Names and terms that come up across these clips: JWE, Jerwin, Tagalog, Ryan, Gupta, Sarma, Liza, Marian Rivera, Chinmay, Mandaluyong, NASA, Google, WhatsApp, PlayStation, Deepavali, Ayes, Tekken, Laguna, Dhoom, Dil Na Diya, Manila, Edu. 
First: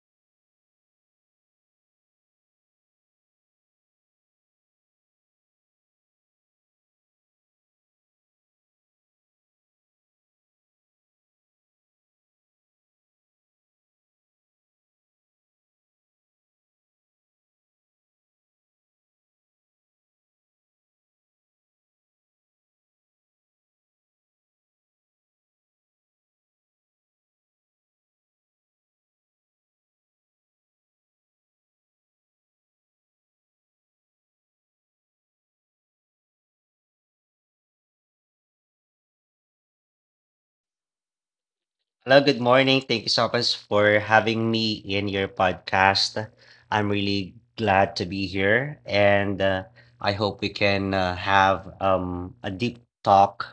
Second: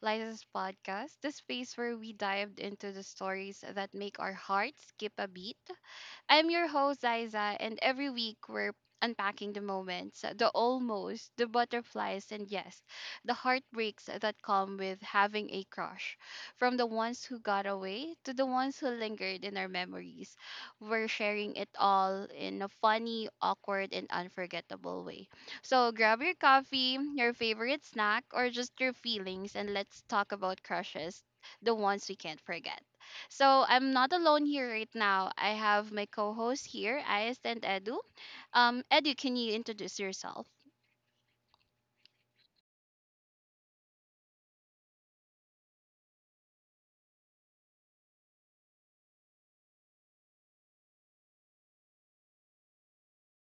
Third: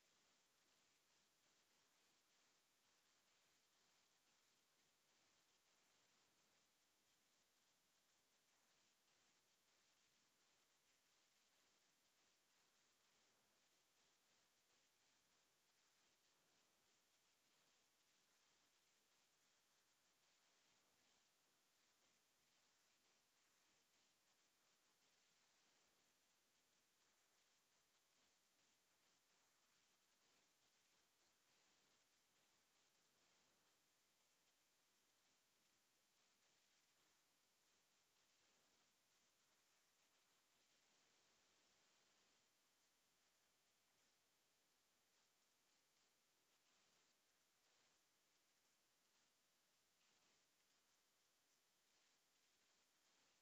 Liza's podcast, the space where we dived into the stories that make our hearts skip a beat. I'm your host, Ziza, and every week we're unpacking the moments, the almost, the butterflies, and yes, the heartbreaks that come with having a crush. From the ones who got away to the ones who lingered in our memories, we're sharing it all in a funny, awkward, and unforgettable way. So grab your coffee, your favorite snack, or just your feelings, and let's talk about crushes, the ones we can't forget. So I'm not alone here right now. I have my co-host here, Ayes and Edu. Edu, can you introduce yourself? Hello, good morning. Thank you so much for having me in your podcast. I'm really glad to be here, and I hope we can have a deep talk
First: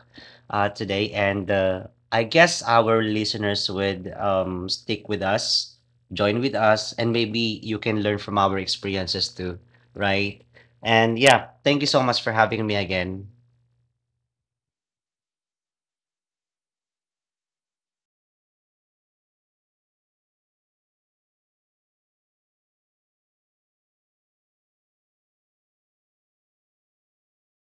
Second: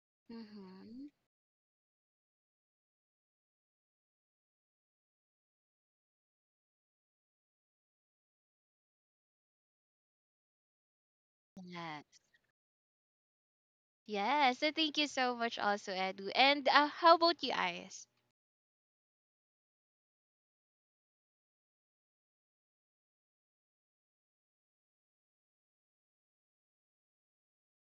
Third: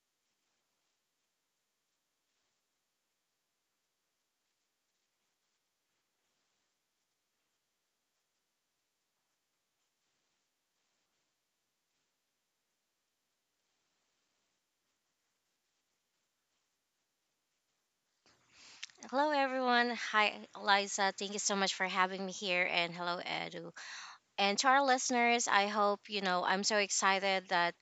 Mm-hmm. today. And I guess our listeners would stick with us, join with us, and maybe you can learn from our experiences too, right? And yeah, thank you Yes. so much for having me again. Yes. So thank you so much, also Edu. And how about you, Ayes? Hello, everyone. Hi, Eliza. Thank you so much for having me here. And hello, Edu. And to our listeners, I hope you know I'm so excited that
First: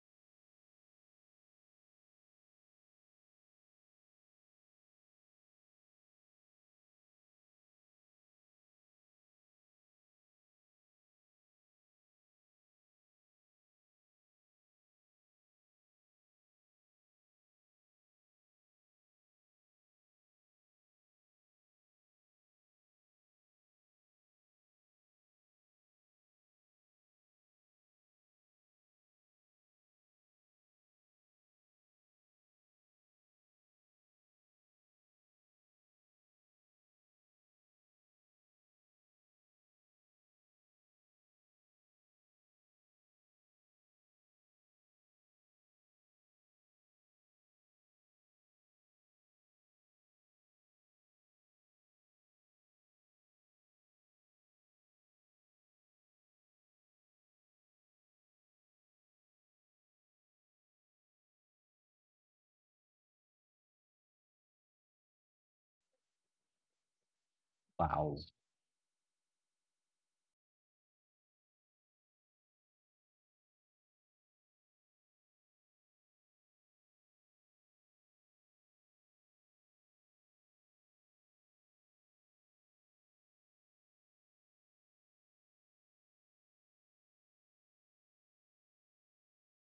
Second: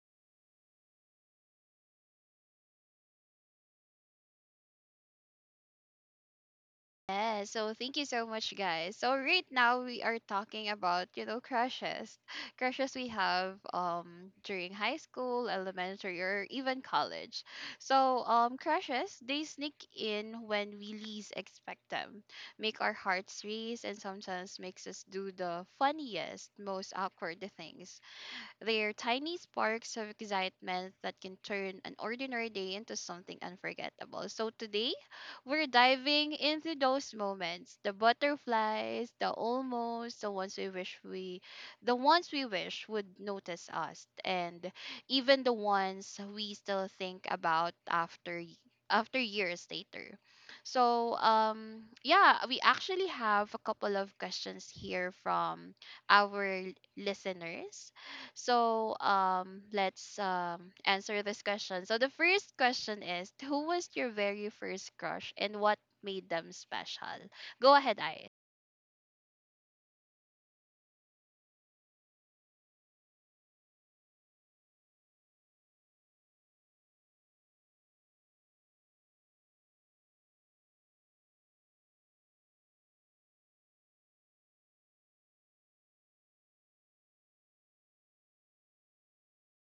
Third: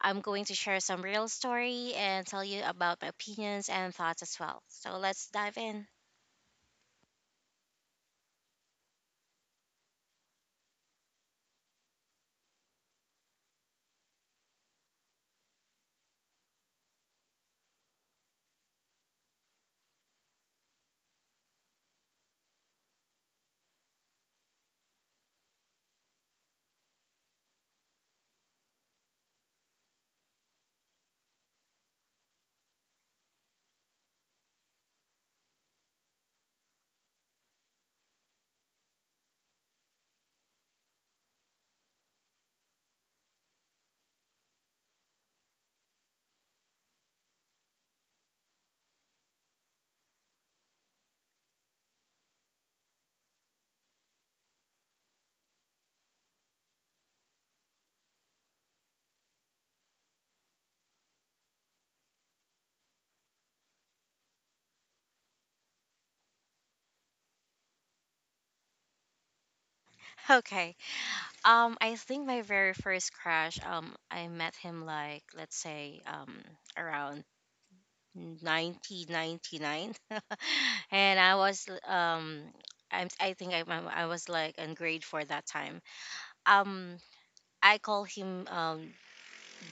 I'm going to share some real story and tell you about my opinions and thoughts as well. So let's dive in. Yeah, so thank you so much, guys. So right now we are talking about, you know, crushes, crushes we have during high school, elementary, or even college. So crushes, they sneak in when we least expect them, make our hearts race, and sometimes makes us do the funniest, most awkward things. They're tiny sparks of excitement that can turn an ordinary day into something unforgettable. So today, we're diving into those moments, the butterflies, the almost, the ones we wish would notice us, and even the ones we still think about after after years later. So yeah, we actually have a couple of questions here from our listeners. So let's answer this question. So the first question is, who was your very first crush and what made them special? Go ahead, Wow. I. Okay. I think my very first crush, I met him like, let's say, around 1999. And I was, I think I was like in grade four that time. um I call him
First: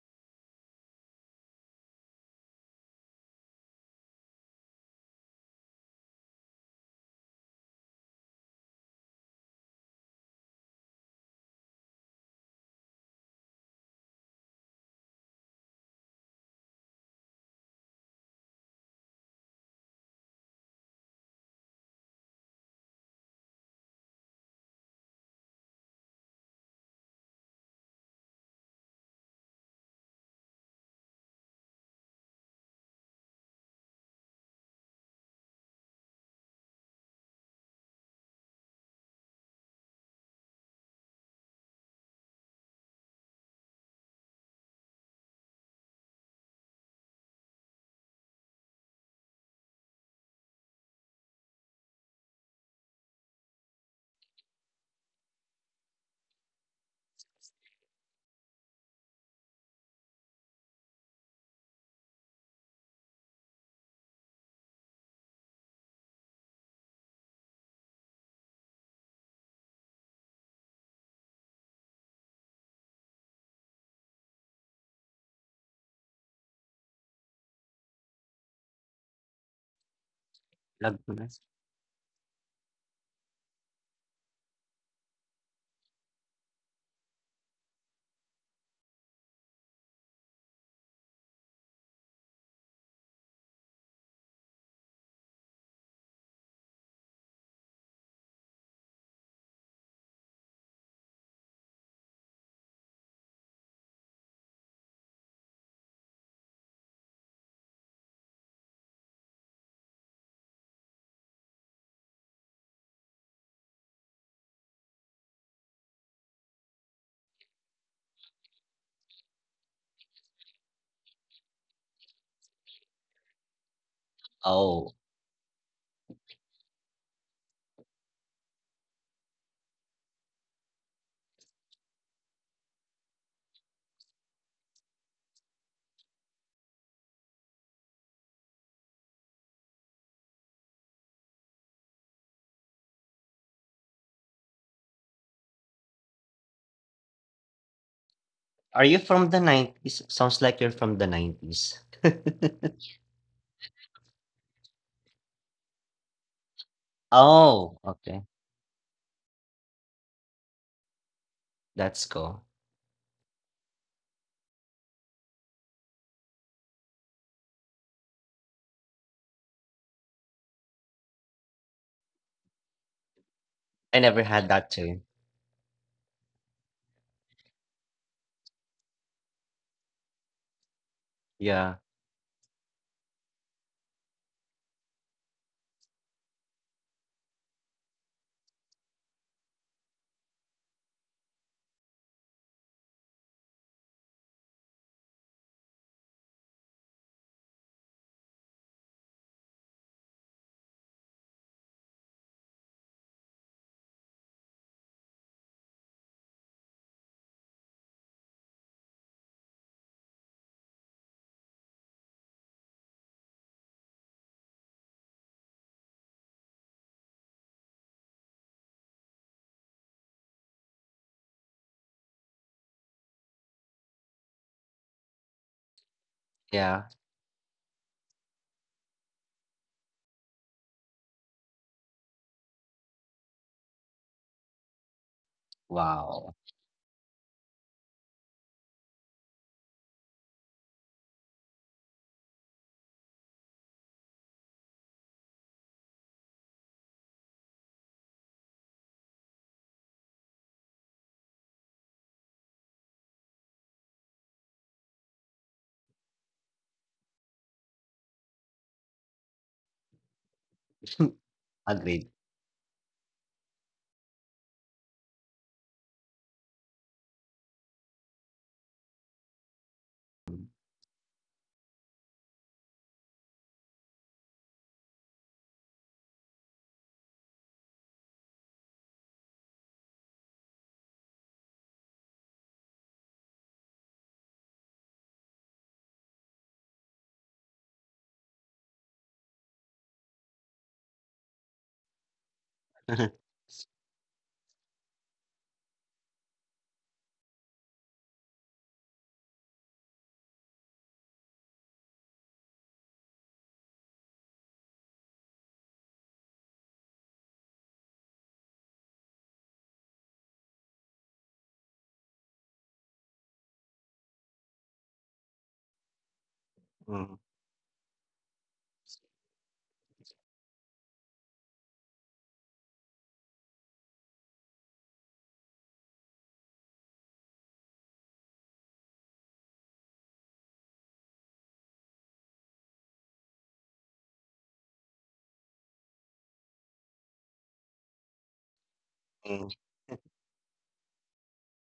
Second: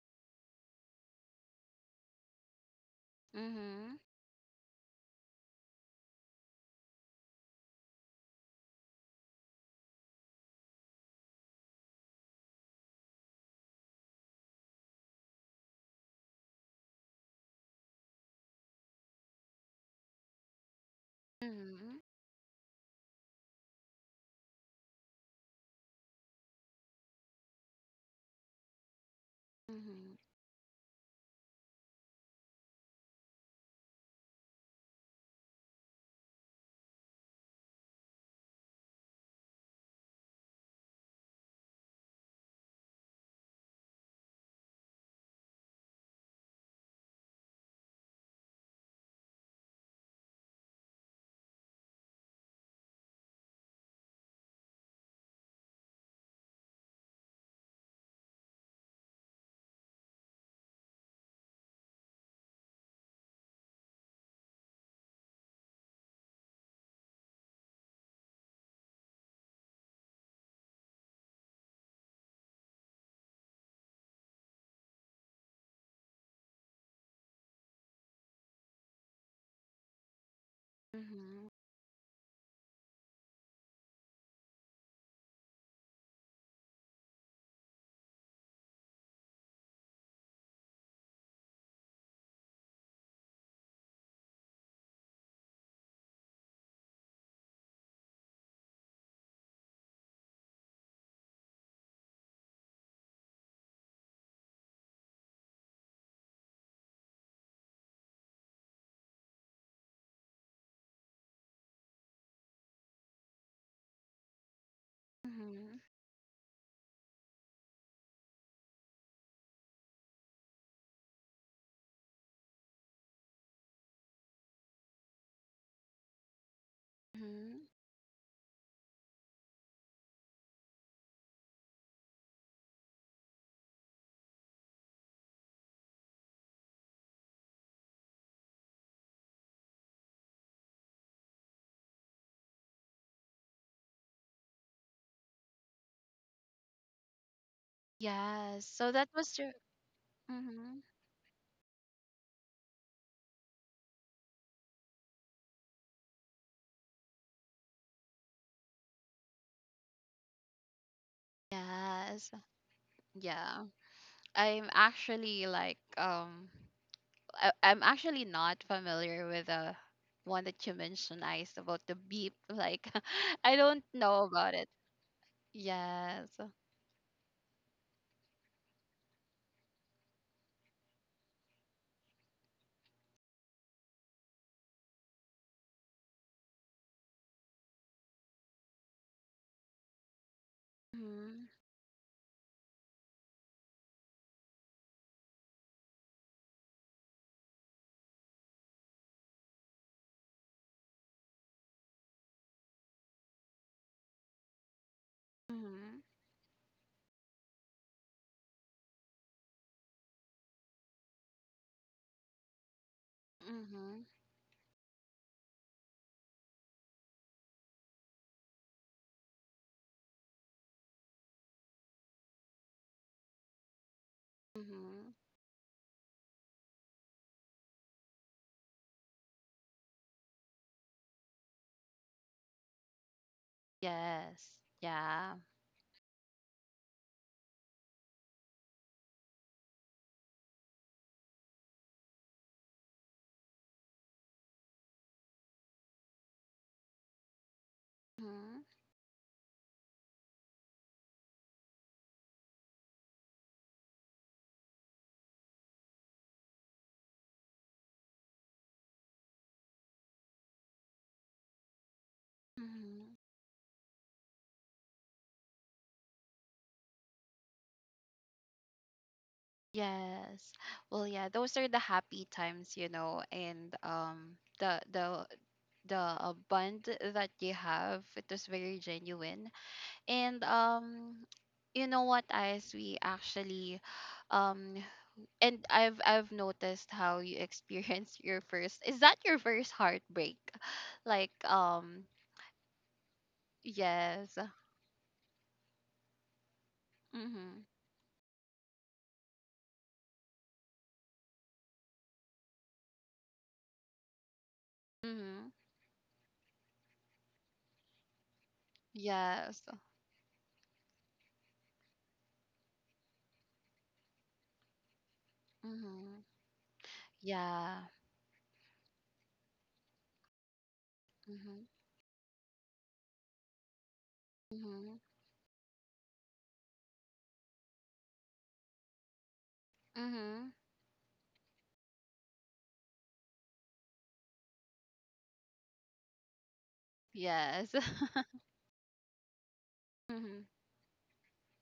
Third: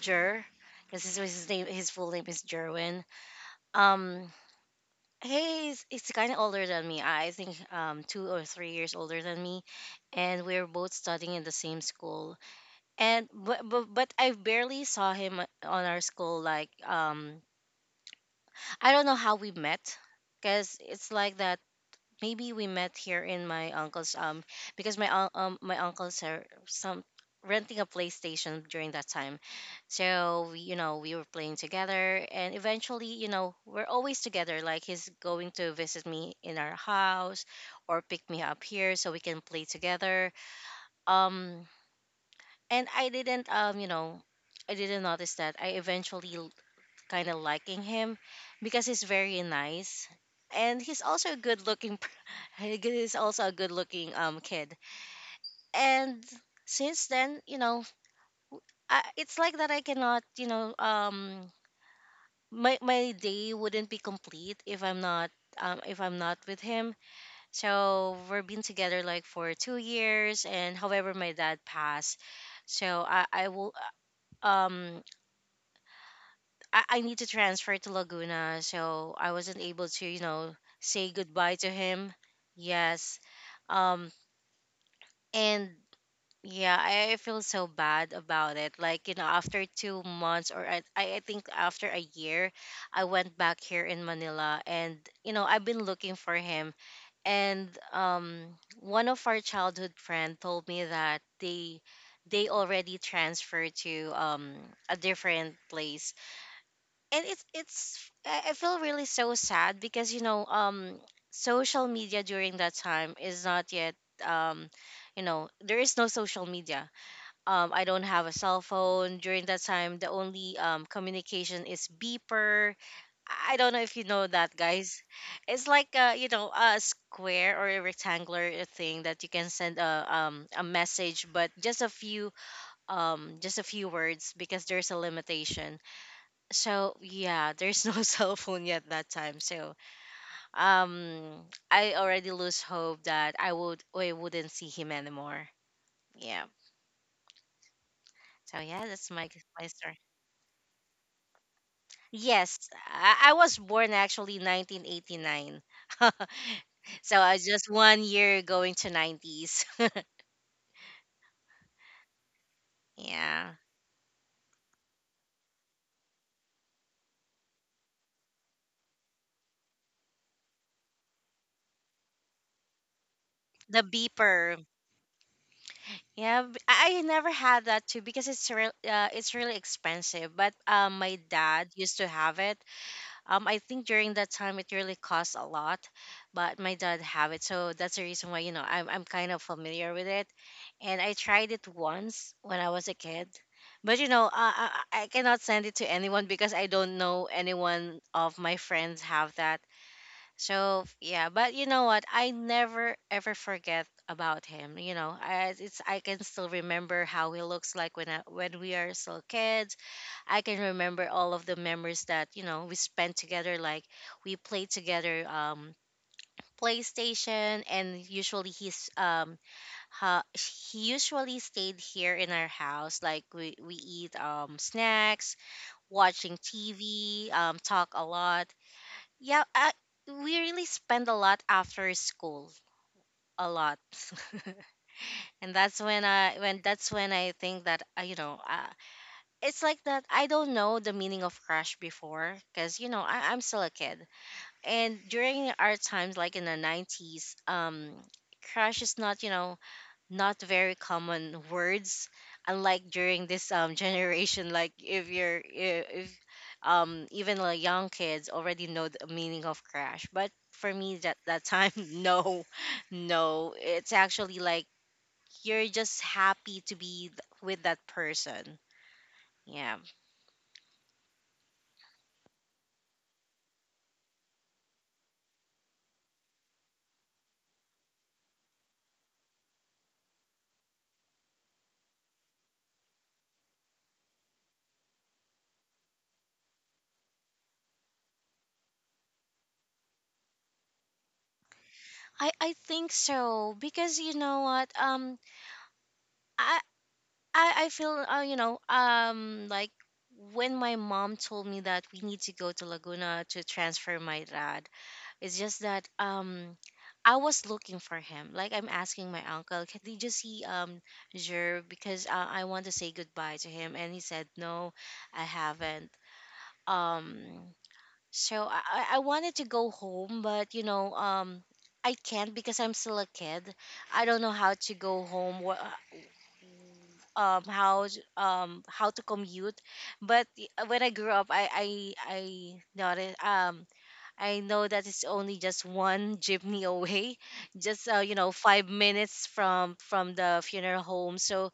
Jer because his full name is Jerwin. Mm-hmm. Um he's kind of older than me. I think 2 or 3 years older than me, and we are both studying in the same school. But I barely saw him on our school like, I don't know how we met, because it's like that Mm-hmm. maybe we met here in my uncle's, because my uncles are some renting a PlayStation during that time. Mm-hmm. So we, you know, we were playing together and eventually, you know, we're always together, like he's going to visit me in our house or pick me up here so we can play together. Um and I didn't, you know, I didn't notice that I eventually kind of liking him because he's very nice, and he's also a good looking he's also a good looking kid. And since then, you know, it's like that I cannot, you know, my day wouldn't be complete if I'm not, if I'm not with him. So we've been together like for 2 years, and however my dad passed, so I will, uh, um I need to transfer to Laguna, so I wasn't able to, you know, Lag- say ko na. Mm-hmm. goodbye to him. Yes. Um and yeah, I feel so bad about it. Like, you know, after 2 months or, I think after a year, I went back here in Manila and, you know, I've been looking for him. And um one of our childhood friend told me that they already transferred to a different place, and it's, I feel really so sad because, you know, social media during that time is not yet, um you know, Mm-hmm. there is no social media. I don't have a cell phone during that time. The only communication is beeper. I don't know if you know that, Oh. guys. It's like, a you know, a square Mm-hmm. or a rectangular thing that you can send a, a message, but just a few, just a few words because there's a limitation. So yeah, there's no cell phone yet that time. So um I already lose hope that I wouldn't see him anymore, yeah. So Yes. Are yeah, So you that that's from was the your. my story. 90s? Sounds like you're Mm-hmm. from the 90s. Yes, I was born actually 1989 so I just Oh, one okay. year going to 90s. That's Yes. cool. Yeah, Yeah. I'm actually like I'm actually not familiar with the one that you mentioned, Ice, about the beep. Like, I don't the I know never had about it. beeper. that too. Yes. Yeah, I never had that too because it's real, it's really expensive, but my dad Yeah, used to have it. I think during that time it really cost a lot, but my dad have it, so that's the reason why, you know, I'm kind of familiar with it, and I Mhm. tried it once when I was a kid, but you know, I cannot send it to anyone because I don't know anyone of my friends have that. So yeah, but you know what? I never ever forget about him. You know, I it's Mhm. I can still remember how he looks like when when we are still kids. I can remember all of the memories that, you know, we spent together. Like Mhm. we played together, PlayStation, and usually he usually stayed here in our house. Like we eat Mhm. snacks, watching yeah. TV, talk a lot. Yeah, we really spend a lot after school. A lot, Yes. Yeah. and Wow. That's when I think that, you know, it's like that I don't know the meaning of crush before because you know I'm still a kid, and during our times like in the 90s, Mhm. crush is not, you know, not very common words, unlike during this generation. Like if if, even like young kids already know the meaning of crush, but for me that that time Agreed. no. Mhm. No, it's actually like you're just happy to with that person, yeah. Yes. Well, yeah, those are the happy times, you know, and the bond that you have, it was very genuine. And you know what, as we actually um and I've noticed how you experience your first, is that your first heartbreak? Like I think so, because you Yes. know what, I Mhm. I feel, you know, like when my mom told me that we need to go to Laguna to transfer my dad, it's Mhm. just that, I was looking for him, like I'm asking my Yes. uncle, "Can- did you see, Jer, because, I want to say goodbye to him," and he said no, I haven't. Mhm. Mm. um Yeah. so I wanted to go home, but you know, Mhm. I can't because I'm still a kid. I don't know how Mhm. to go home. How to commute, but Mhm. When I grew up, I noticed I know that it's only just one jeepney away, Yes. just, you know, 5 minutes Mm. From Mhm. the funeral home. So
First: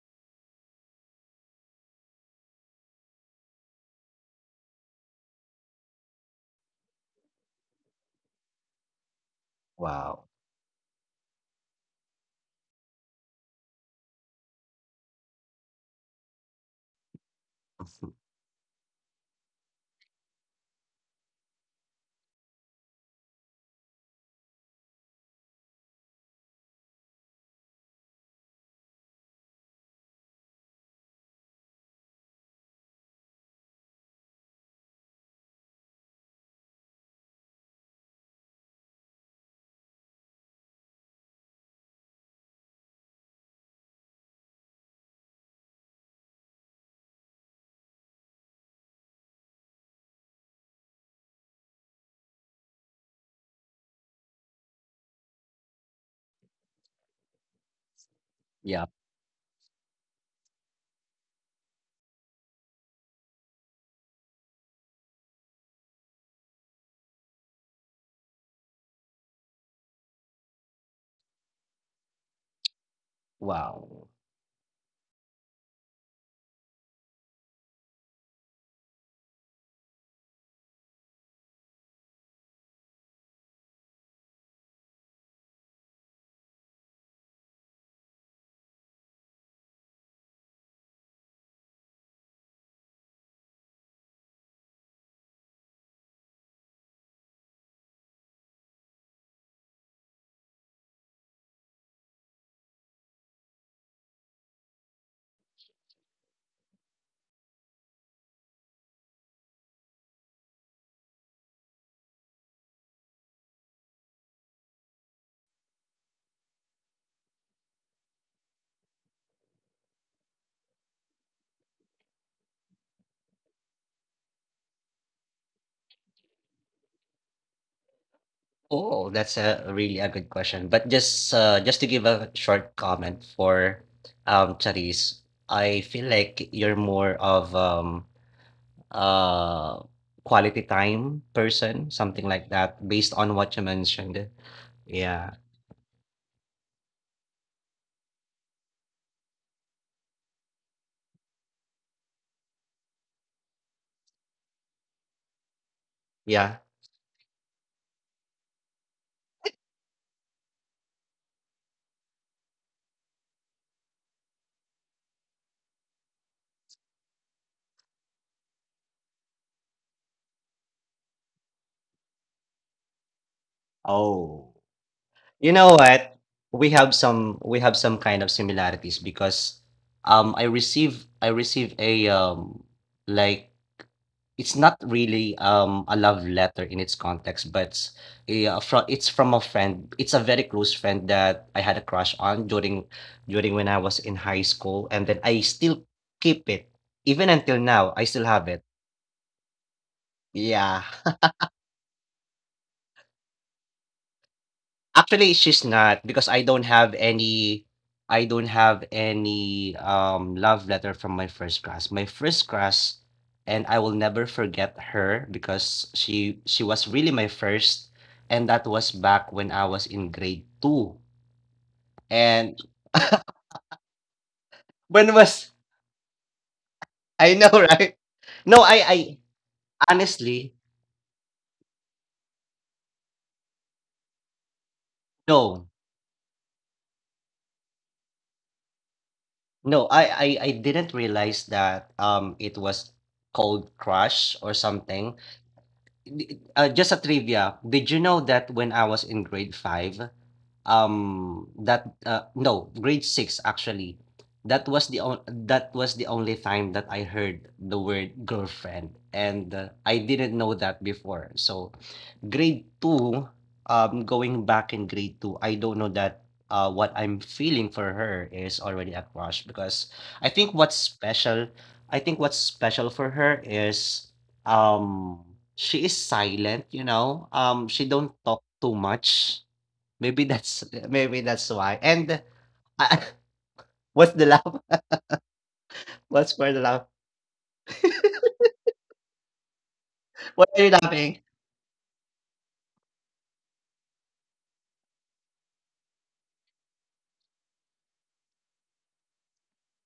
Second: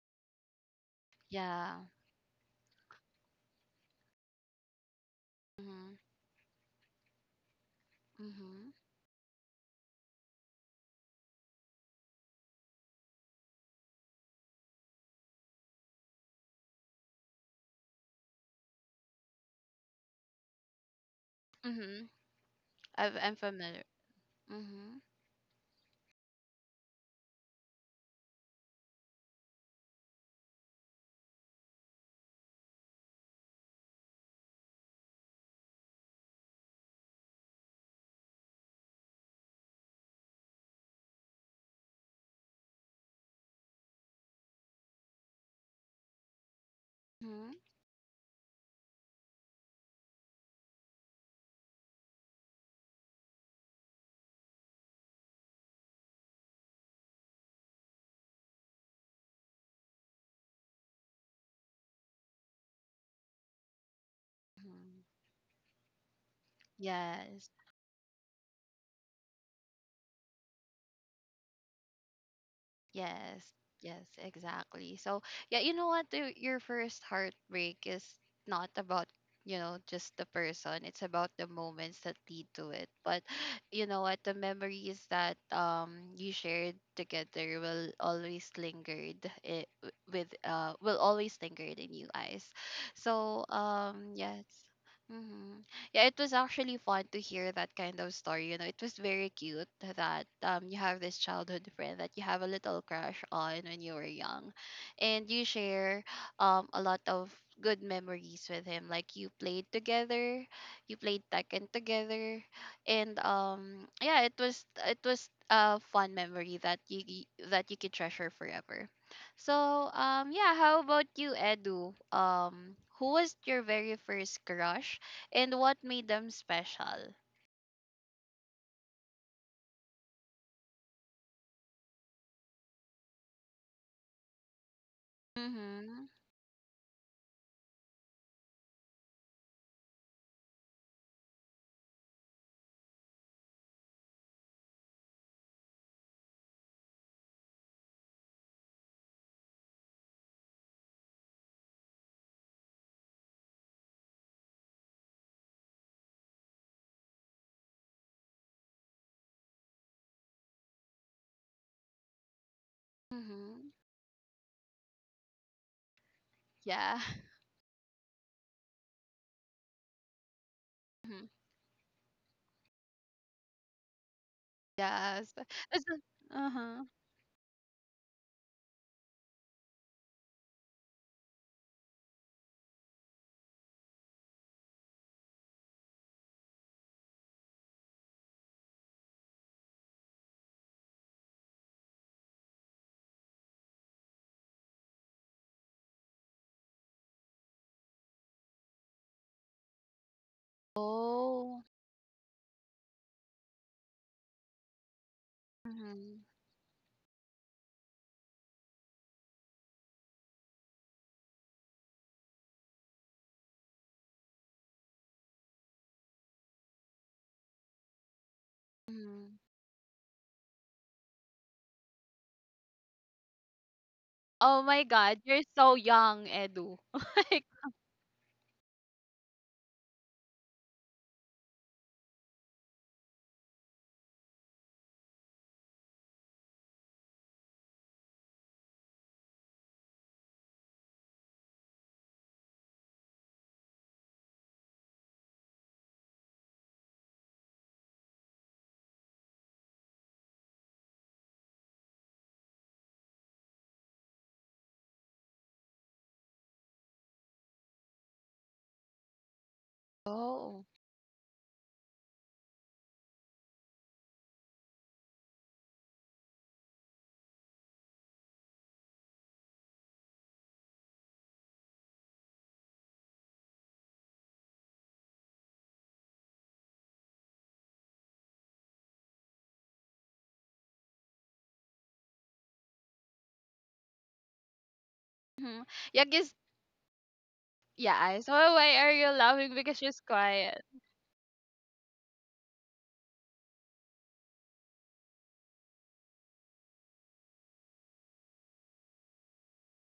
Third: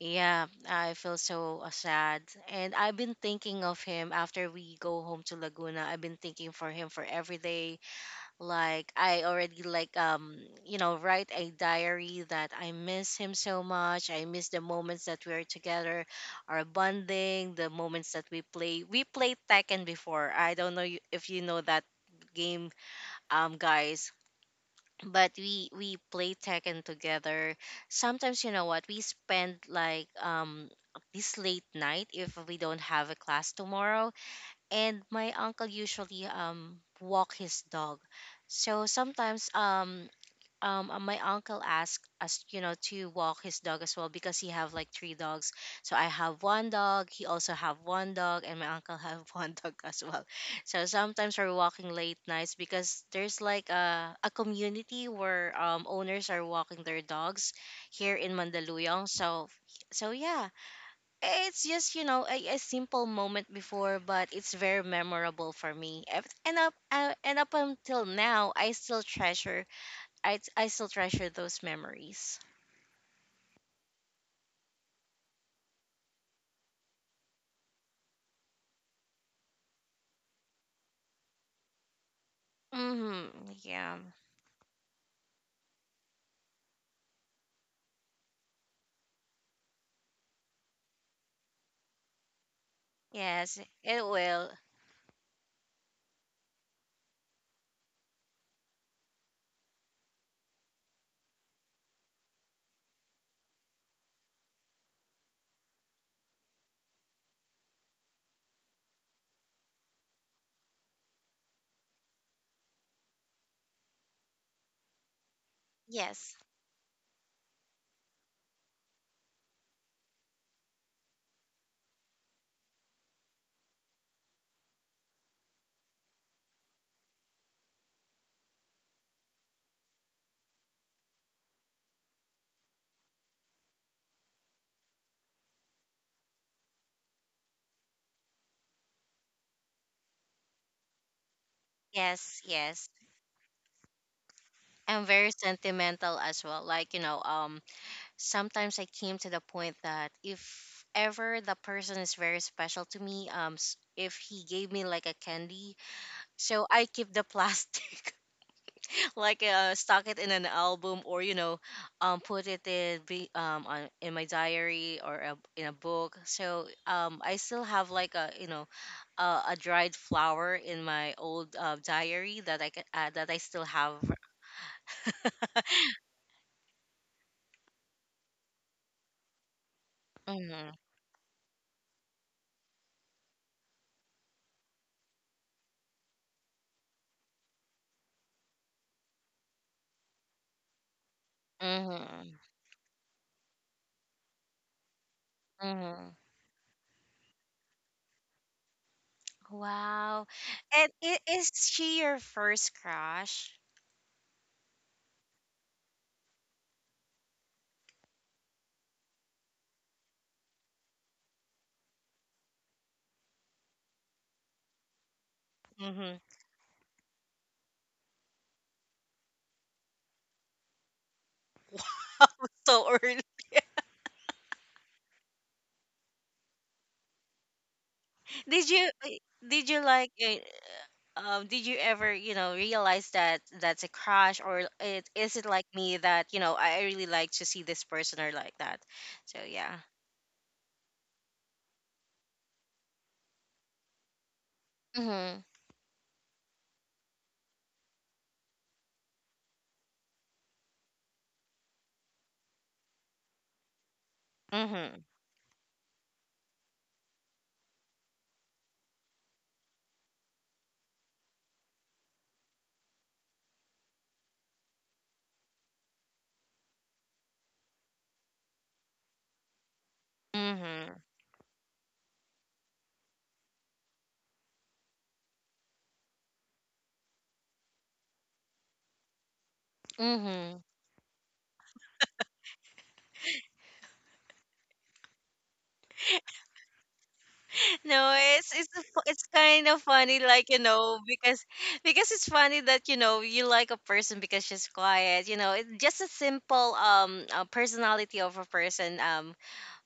yeah, I feel so, Yeah. sad. And I've been thinking of him after we go home to Laguna. Mhm. I've been thinking for him for every day. Mhm. Like I already like Wow. You know, write a diary that I miss him so much. I miss the moments that we are together, our bonding, the moments that we play. We played Tekken before. I don't know if you know that Mhm. game, I've, I'm familiar. guys, Mhm. but we play Tekken together. Sometimes, you know what, we spend like this late night if we don't have a class tomorrow, and my uncle usually walk his dog. So sometimes, my uncle asked us, you know, to walk his dog as well because he have like three dogs. So I have one dog, he also Mhm. have one dog, and my uncle have one dog as well. So sometimes we're walking late nights because there's like a community where owners are walking their dogs here in Yeah. Mandaluyong. So so yeah, it's just, you know, a simple moment before, but it's very Mhm. memorable for me. And Yes. up until now, I still treasure, I still treasure those memories. Yes, yes, Wow. exactly. So, yeah, you know what? Your first heartbreak is not about, you know, just the person. It's about the moments that lead to it. But Mm-hmm. you Yeah. know what? The memories that you shared together will always lingered it with will always linger in you guys. So, Yes, it yes. will. Mm-hmm. Yeah, it was actually fun to hear that kind of story. You know, it was very cute that you have this childhood friend that you have a little crush on when you were young, and you share a lot of good memories with him. Like you played together, you played Tekken together, and yeah, it was, it was a fun Yes. memory that that you could treasure forever. So, yeah, how about you, Edu? Who was your very first crush and what made them special. Oh, that's a really a good question. But just to give a short comment for Charis, I feel Mhm. like you're more of uh, quality time person, something like Yes. that, based on what you mentioned. I'm very Yeah. sentimental as well. Like, you know, um, sometimes I came to the point that if ever the person is very special to me, if he gave me like a candy, Yeah. so I keep the plastic. Like, stock it in an album or you know, put it in Mhm. In my diary or in a book. So Yeah. I still have like a, you know, a, a dried flower in my Mhm. old, diary that I can, that I still have. Oh. Yes. You know That's what? a- We Uh-huh. have some, we have some kind of similarities because I Hmm. receive I receive a like, it's not really, a love letter in its context, but a, fro it's from a friend. It's a very close friend that I had a crush Hmm. on during, during when I was in high school, and then I still Hmm. keep it. Even until now, I still have it. Wow. Yeah. And is Oh. she your first crush? Actually, she's not Mhm. because I don't have any love letter from my first class. My first class, and I will never forget her because Mm-hmm. she was really my first, and that was back Mhm. when I was in grade 2. And So early. Oh my when God, you're was, so young, Edu. I Like, know, right? No, Did you, I did you like, honestly did you ever, you know, realize that that's a crush, or it is it like no. me that you know, I really like to see this person or like that? So yeah. No, I didn't realize that it was called crush or something. Mm-hmm. Just a trivia. Did you know that when I was in grade five, that no, grade six actually. That was Mm-hmm. That was the only time that I heard the word girlfriend, and I didn't know oh. that before. So grade two, going back in grade two, I don't know that what I'm feeling for her is already a crush because I think what's Mm-hmm. special, I think what's special for her is um she is silent, you know. She don't talk too much. Maybe Mm-hmm. That's why. And uh, what's the laugh? Mhm. Yeah, What's guess, for the laugh? No, yeah. So it's why a are you it's laughing? kind Because of she's funny, like, What you are quiet. you know, laughing? Because it's funny that you know you like a person because she's quiet. You know, it's just a simple personality of a person,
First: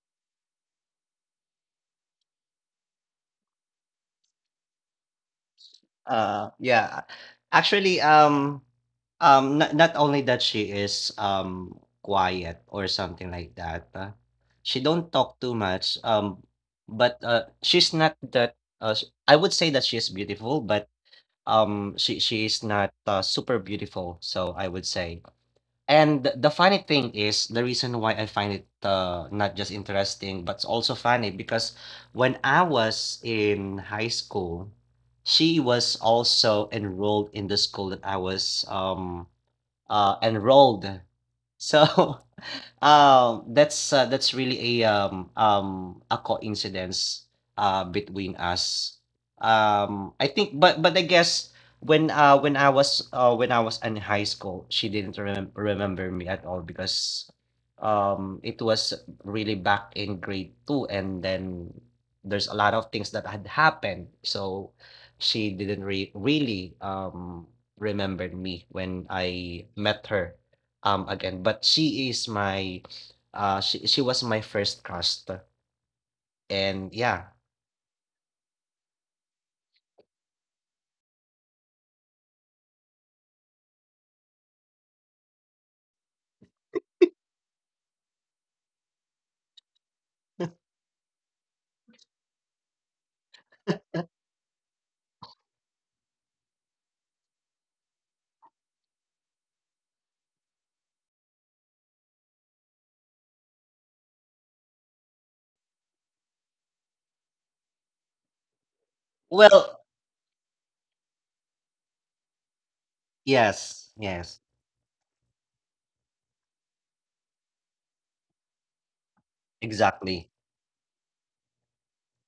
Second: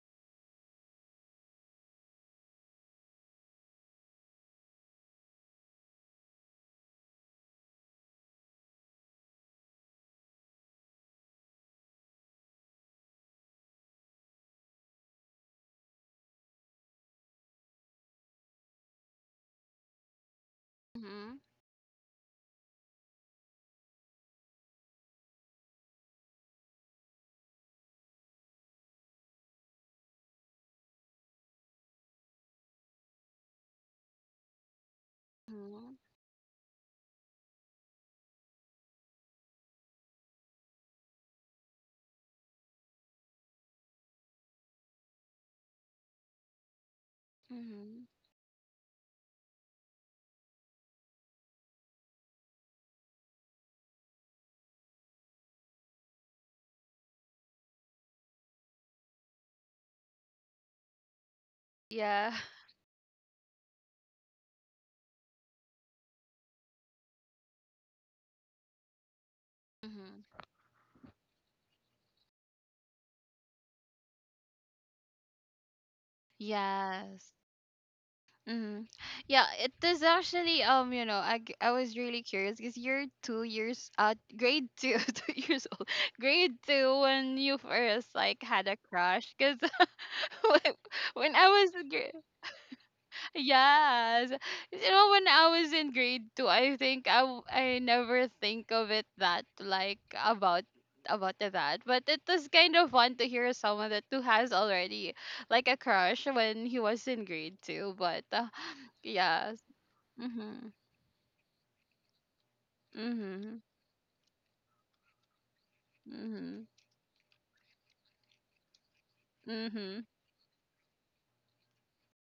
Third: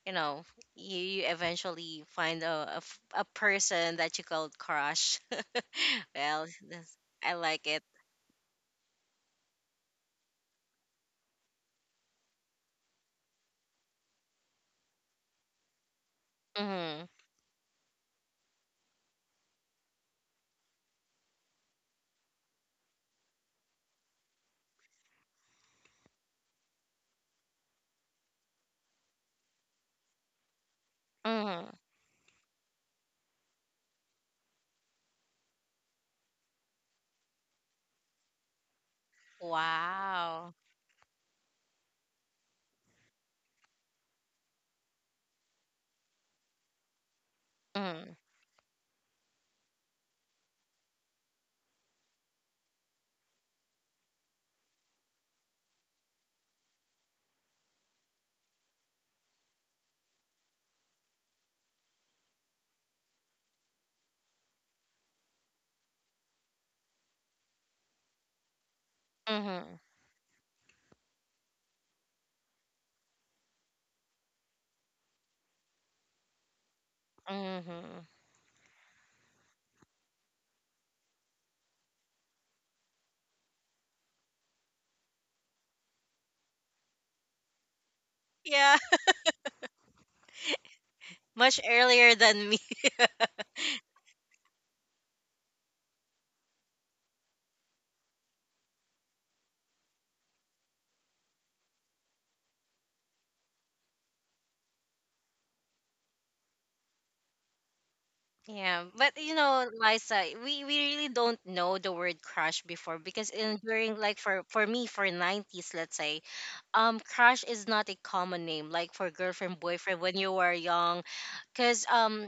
you know, you eventually find a person that you called crush. Well, that's, Yeah. I like it. Actually, not, not only that she is quiet or something like that. Uh, she don't talk too much. Mm-hmm. But she's not that. I would say that she is beautiful, but Mhm. She is not super beautiful. So I would say. And the funny thing is, the reason why I find it not just interesting, but also funny, Mm-hmm. because when I was in high school, she Mhm. was also enrolled in the school that I was Wow. enrolled. So that's really a coincidence Mhm. Mm-hmm. between us. I think, but I guess when I was in high school, she didn't remember me at all because it was really back in grade two, and then Yeah. there's a lot of things that had happened, so she didn't re really remembered me when I Mm-hmm. met Mhm. her again. But she is my, she was my first crush. And yeah. Yes. Mm-hmm. Mm-hmm. Yeah, it is actually you know I was really curious because you're two years grade two, two years old, grade two when you first like had a Yeah. crush because when when I Much was in earlier gra- than me. yes, you know, when I was in grade two, I think I never think of it, that like about that, but it was kind of fun to hear someone that who has already like a crush when he was in grade two. But Yeah, but you yeah. know, Well, Liza, Mhm. we really don't know the word crush before because in Mhm. yes. during like Yes. For me for 90s, let's say, Mhm. Crush is not a common name like for girlfriend boyfriend Mhm. when Exactly. you were young. Because um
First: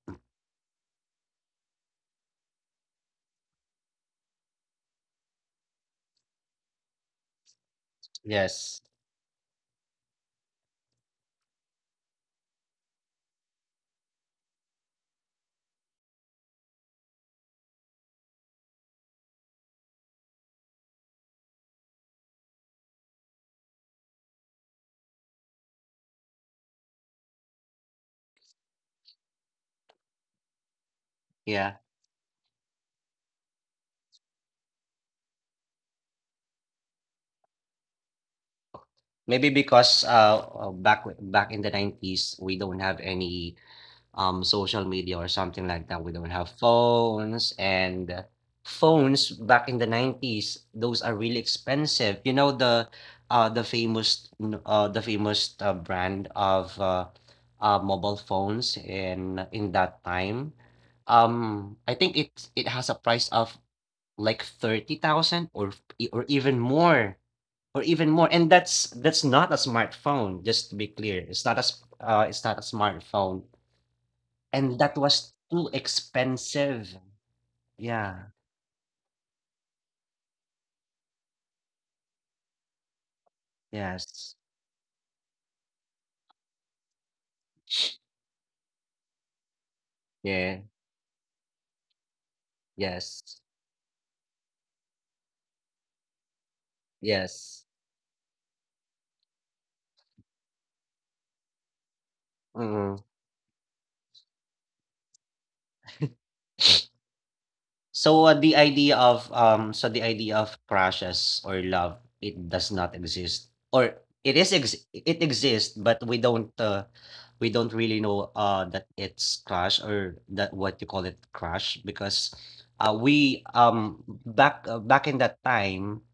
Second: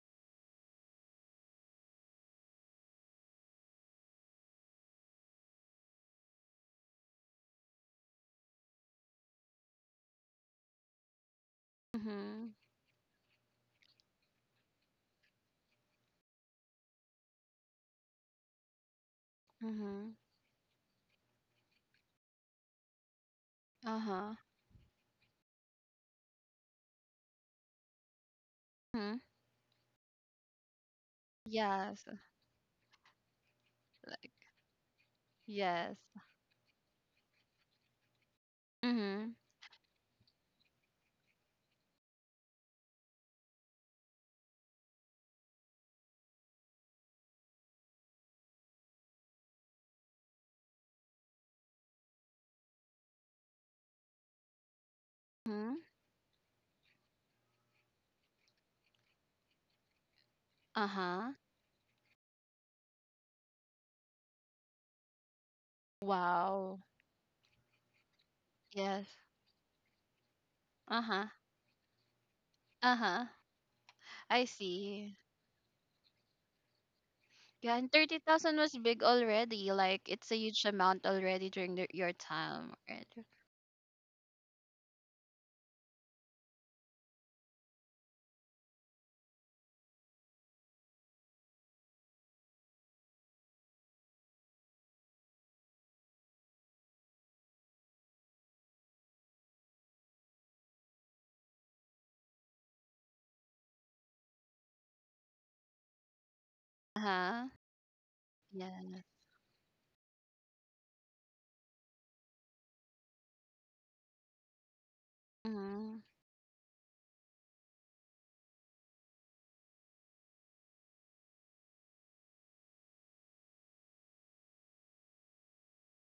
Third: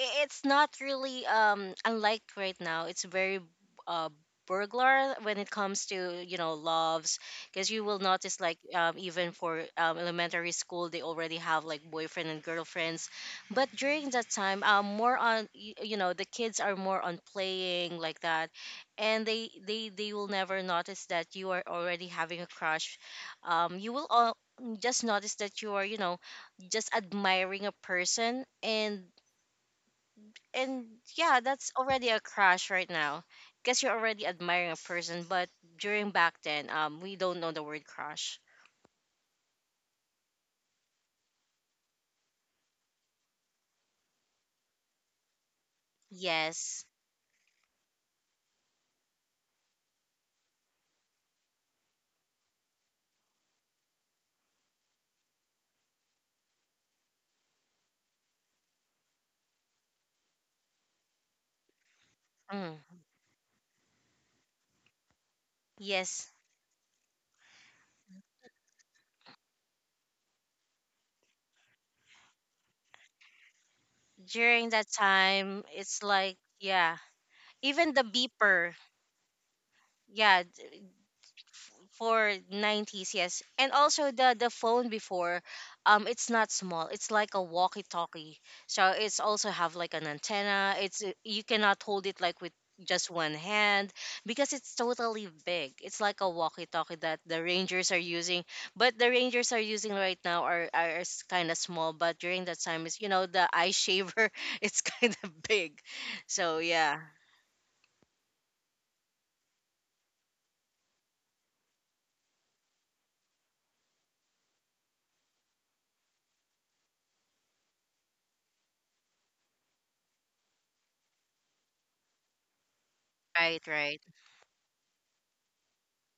i- it's not really, unlike right now, it's very, uh burglar when it comes to, you know, loves. Because you will notice like, Yes. Even for, elementary school, they already have like boyfriend and Mhm. girlfriends, but during that time, more on you know, the kids are more on playing like that, and they Mhm. will never notice that you are already having a crush. You will Uh-huh. all just notice that you are, you know, just admiring a person. and Mhm. and yeah, that's Yeah. Yes. already a crush right now, because you're already Like admiring a person. But yes. during back then, we don't know the word crush. Mhm. Maybe because back back in the 90s we don't have any social media or something like that. We don't have Yes. phones, and phones back in the 90s, those are really expensive. You know the uh the famous the famous Mhm. Brand of mobile phones in that time. Uh-huh. Um, I think it it has a Mm. price of like 30,000 or Yes. even Wow. more, or even more. And that's Yes. that's not a smartphone, just to be Uh-huh. clear. It's not a it's not a Uh-huh. smartphone, I During and that that see. was time, too it's like, yeah. expensive. Yeah, and Even the Yeah, 30,000 beeper. was big already. Like, it's a Yeah, huge amount already during the, your for time, right? 90s, yes. And also the yes. the phone before, it's not small, it's like a walkie talkie. So it's also have like an Yeah, antenna, it's, you cannot hold it like with just one yes. hand because it's totally big, it's like a walkie talkie that the Yes. rangers are using. But the rangers are using right now are kind of small, but during that time Mm. is, you know, the eye shaver it's kind of big. So yeah. Uh-huh. So, the idea Yeah. of so the idea of crushes or love, it does not exist. Or it is ex it exists, but Mhm. We don't really know that it's crush, or that what you call it crush, because we Right, right. Back back in that time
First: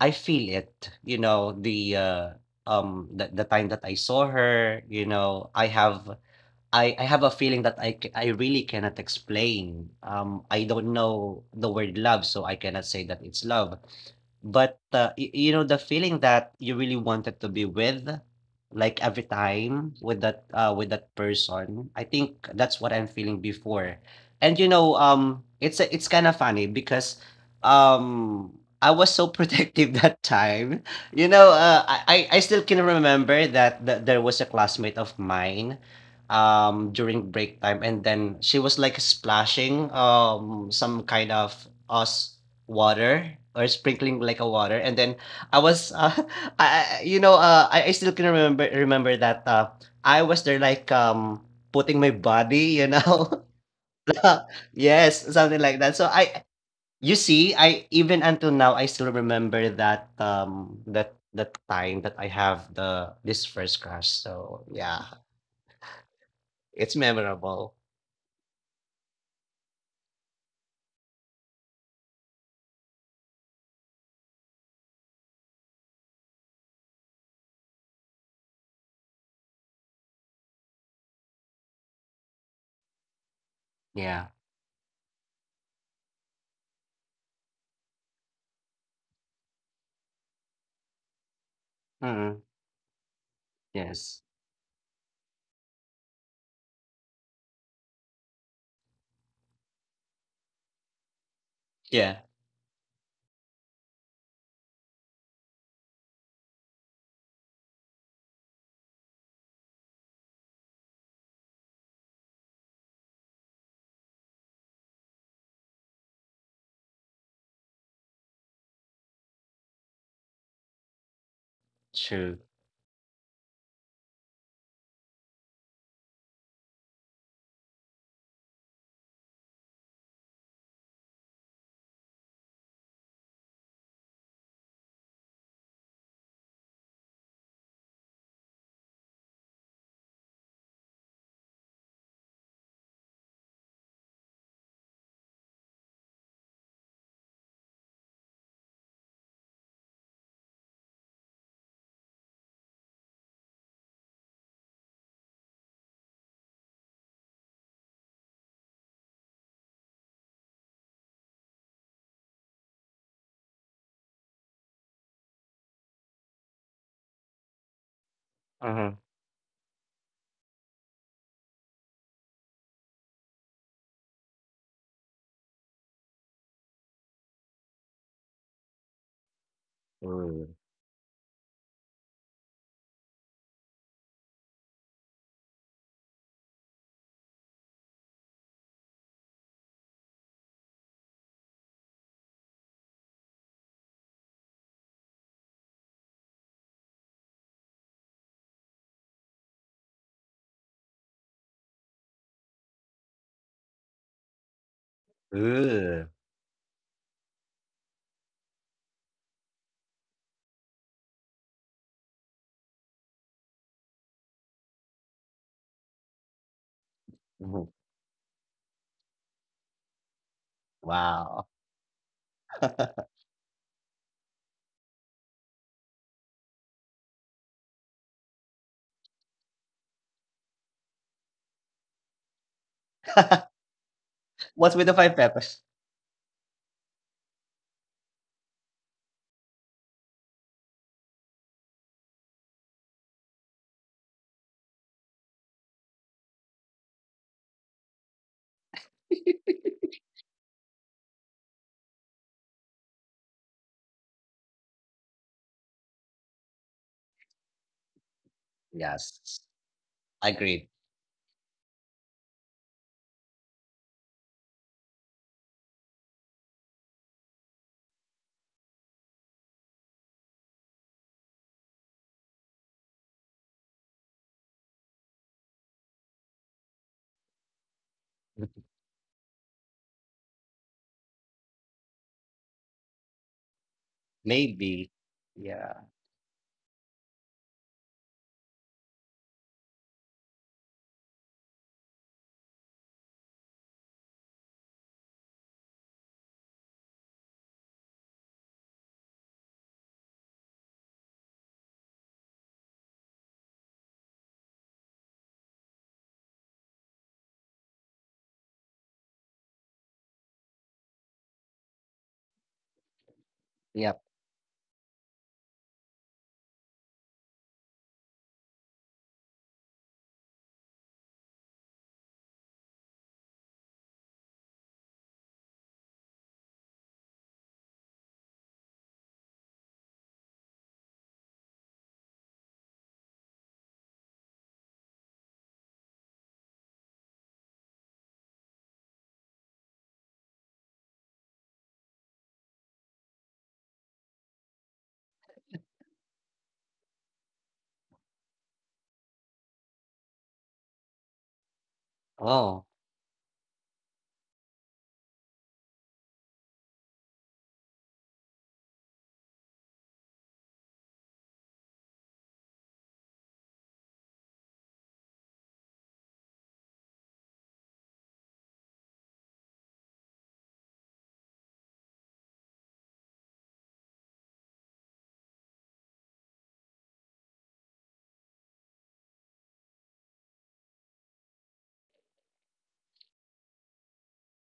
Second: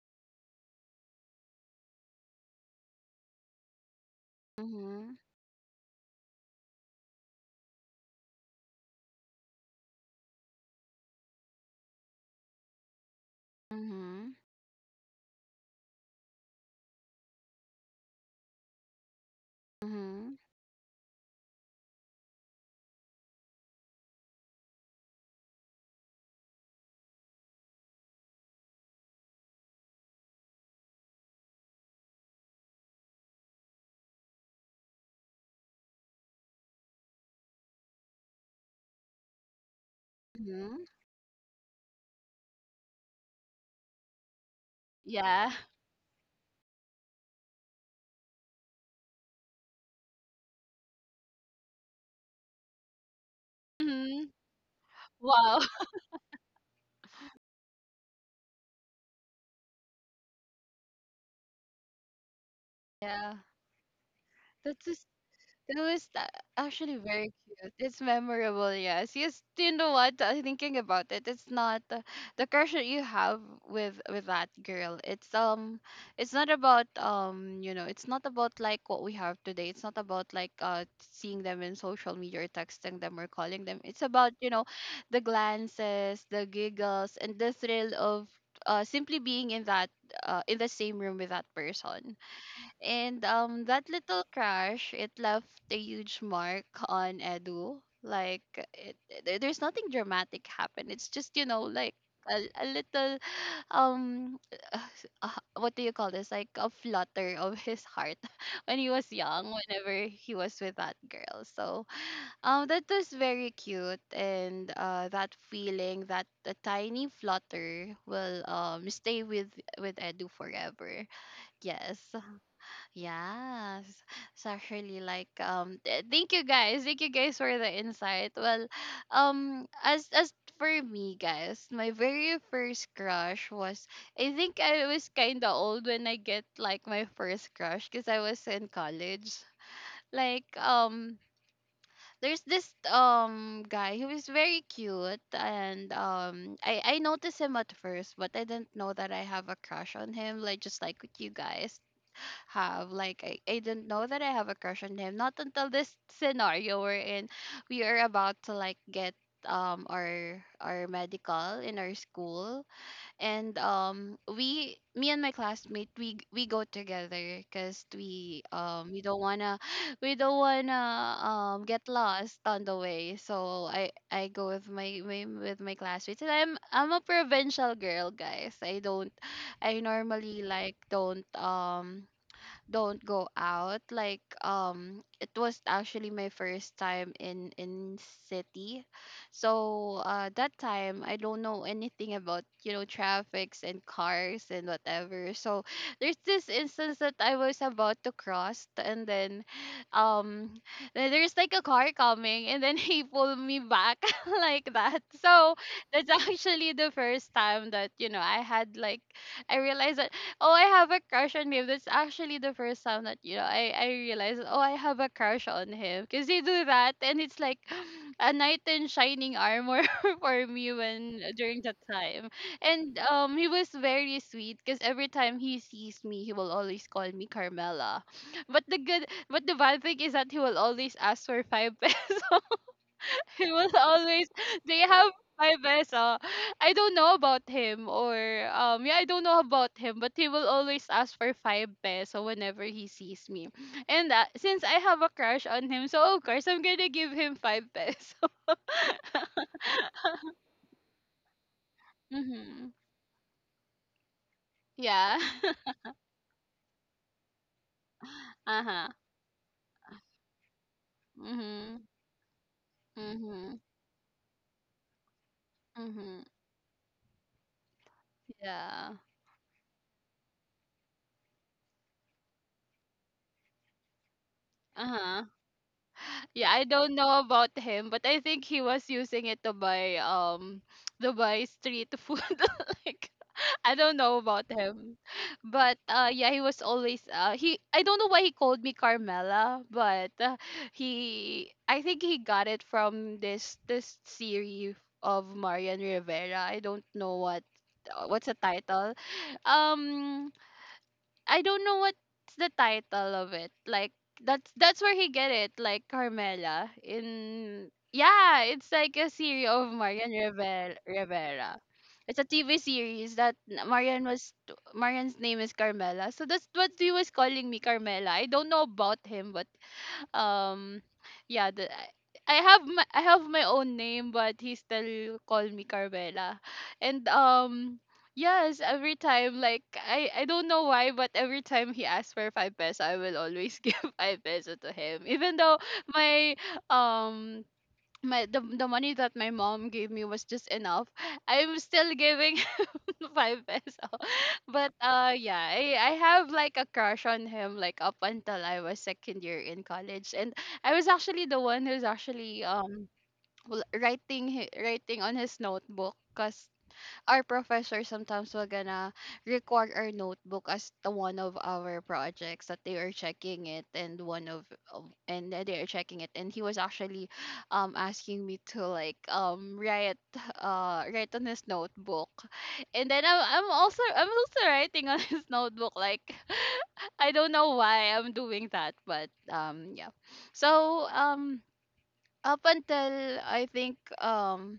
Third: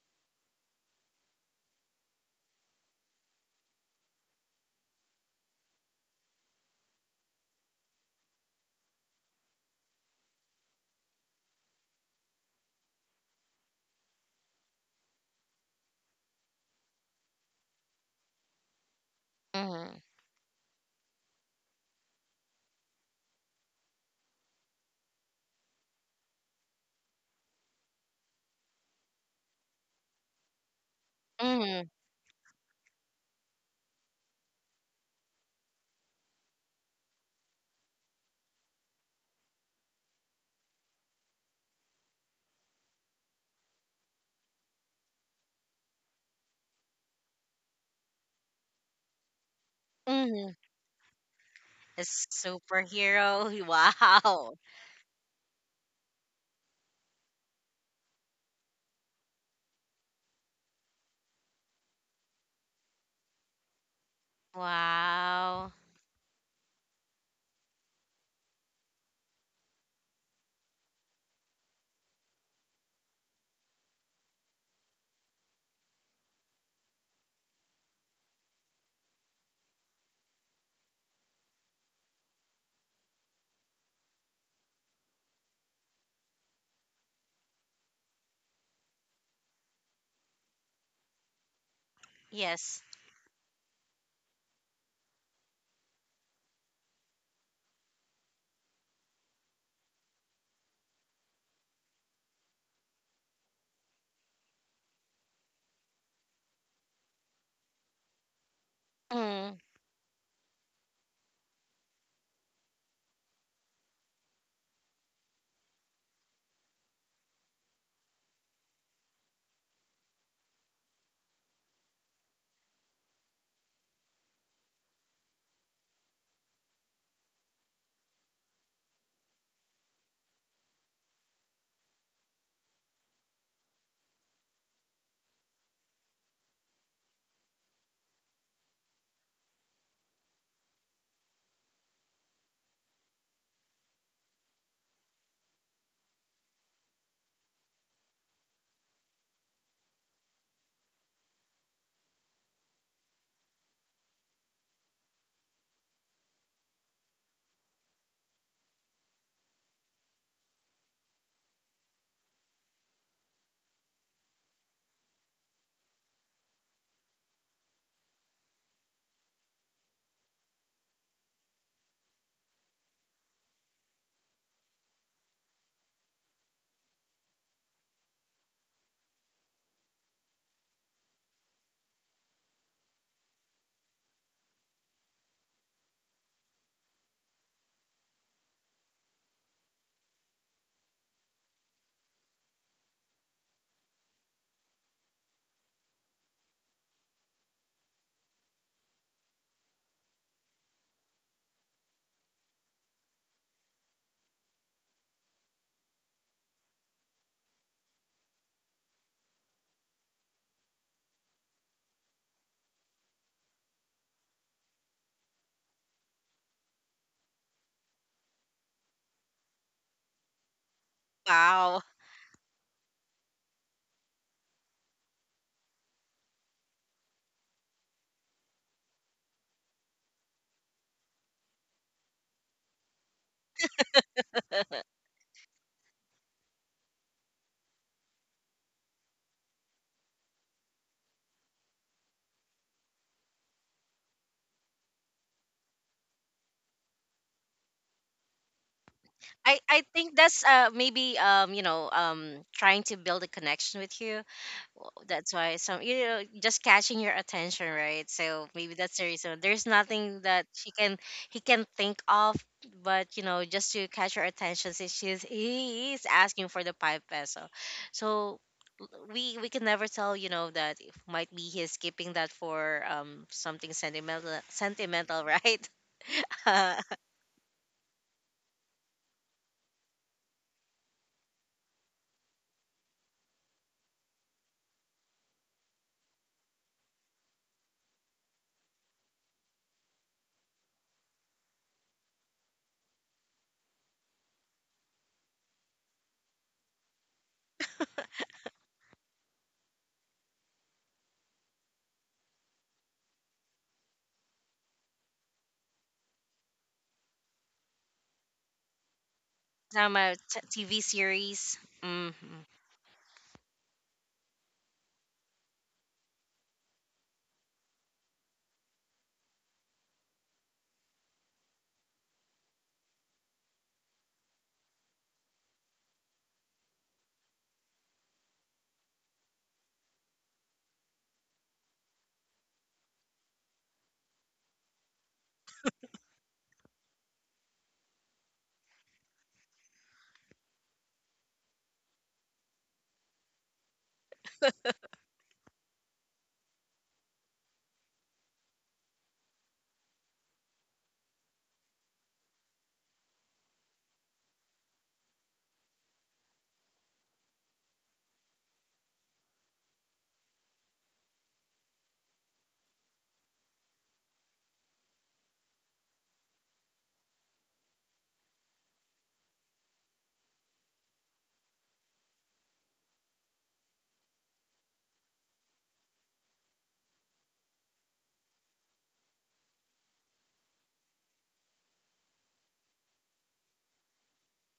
I feel it, you know, the time that I saw her, you Mhm. know, I have a feeling that I really cannot explain. I don't know the word love, so I cannot say that it's love, Mhm. but you know the feeling that you really wanted to be with, like, every time Mm-hmm. Mhm. With that person, I think that's what I'm feeling before. And you know, it's it's kind of funny because um I was so protective that time. You know, uh, Mm-hmm. I, I I still can remember that, that there was a classmate of mine during break time, and then she was like splashing Mhm. some kind of us, water, or sprinkling like a water, and then Yeah. I was you know, I still can remember that, I was there like putting A my body, you know, superhero. Mhm. Wow. yes, something Wow. like that. So I, you see, I even until now, I still remember that, that time that I have the, Yeah. this first crush. So That's a yeah, Wow. That was a- it's actually very memorable. cute. It's memorable, yes. Yes, you know what? Thinking about it, it's not the crush that you have with that girl. It's not about you know, it's not about like what we have today. It's not about like seeing them in social media or texting them or calling them. It's Yeah. about, you know, the glances, the giggles, and the thrill of simply being in that in the same room with that person. Mm. Yes. And that Yes. little crash, it left a huge mark on Edu. Like, it, there- there's nothing dramatic happened. It's just, you know, like Yeah. A little, um, uh, what do you call this? Like a flutter of his heart when he was young, Mm. whenever he was with that girl. So, that was very cute. And that feeling, that the tiny flutter will stay with Edu forever. Yes. True. Yes, it's actually like thank you guys. Thank you guys for the insight. Well, as for me guys, my very first crush was, I think I was kind of old when I get like my first crush because I was in college. Like there's this guy who is very cute and I noticed him at first, but I didn't know that I have a crush on him, like just like what you guys have. Like I didn't know that I have a crush on him not until this scenario we're in. We are about to like get our medical in our school, and we me and my classmate, we go together because Uh-huh. we don't wanna we don't wanna get lost on the way. So I go with my classmates, and I'm a provincial girl guys, I don't, I normally Ooh. like don't go out. Like it was actually my first time in city. So that time I don't know anything about, you know, traffics and cars and whatever. So there's this instance that I was about to cross, and um then there's like a car coming, and then he pulled me back like that. So that's actually the first time that, you know, I had like I realized that, oh, I have a crush on him. That's actually the first time that, you know, I realized, oh, I have a crush on him because they do that, and it's like Ooh. a knight in shining armor for me when Wow. during that Wow. time. And he was very sweet because every time he sees me, he will always call me Carmela. But the good, but the bad thing is that he will always ask for five pesos. He was always, What's they with the have five my peppers? best I don't know about him or yeah, I don't know about him, but he will always ask for five peso whenever he sees me. And since I have a crush on him, so of course I'm gonna give him five peso. I think that's maybe Mm-hmm. trying to build a connection with you. Well, Yeah. That's why some, just catching your attention, right? So maybe Uh-huh. that's the reason. Yes, There's nothing that agreed. she can he can Mm-hmm. think of, but, Mm-hmm. just to catch your attention, since she's he is Mm-hmm. asking for the five peso. So Yeah. we can never tell, you know, that it might be he's keeping that for something sentimental Uh sentimental huh. right? Yeah, I uh don't know about him, but I think he was using it to buy street food. Like, I don't know about Maybe. him. But Yeah. Yeah, he was always, he I don't know why he called me Carmela, but he, I think he got it from this this series of Marian Rivera. I don't know what what's the title. Um I don't know what's the title of it. Like that's where he get it, like Carmela in, yeah, it's like a series of Drama Marian TV series. Rivera. It's a Mm-hmm. TV series that Yep. Marian was, Marian's name is Carmela. So that's what he was calling me, Carmela. I don't know about him, but um yeah, the I have my own name, but he still call me Carmela. And yes, every time, like, I don't know why, but every time he asks for 5 peso, I will always give 5 peso to him even though my um my the money that my mom gave me was just enough. I'm still giving five peso. But yeah, I have like a crush on him like up until I was second year in college. And I was actually the one who's actually Oh. Writing writing on his notebook because our professor sometimes will gonna record our notebook as the one of our projects that they are checking it and that they are checking it and he was actually asking me to like write write on his notebook and then I'm also writing on his notebook like I don't know why I'm doing that, but yeah. So up until I think,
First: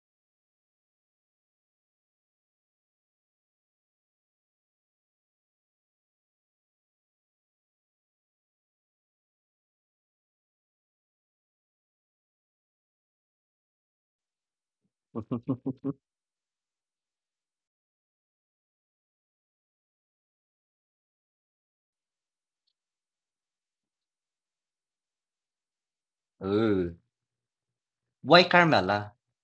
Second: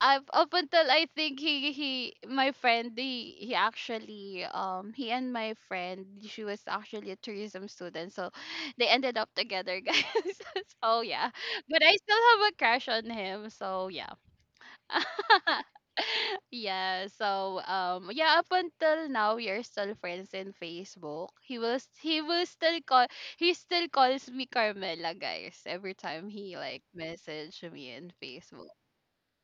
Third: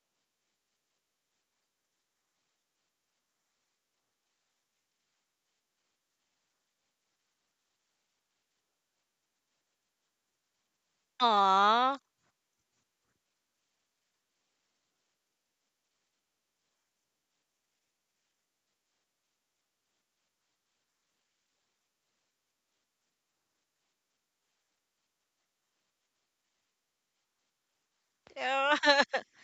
up until I think he my friend he actually he and my friend, she was actually a tourism student, so they ended up together, guys. So yeah, but I Aww. still have a crush on him, so yeah. Yeah, yeah, up until now we are still friends in Facebook. He will he will still call, he still calls me Carmela, guys, every time he like Ooh. message me in Why Facebook. Carmela?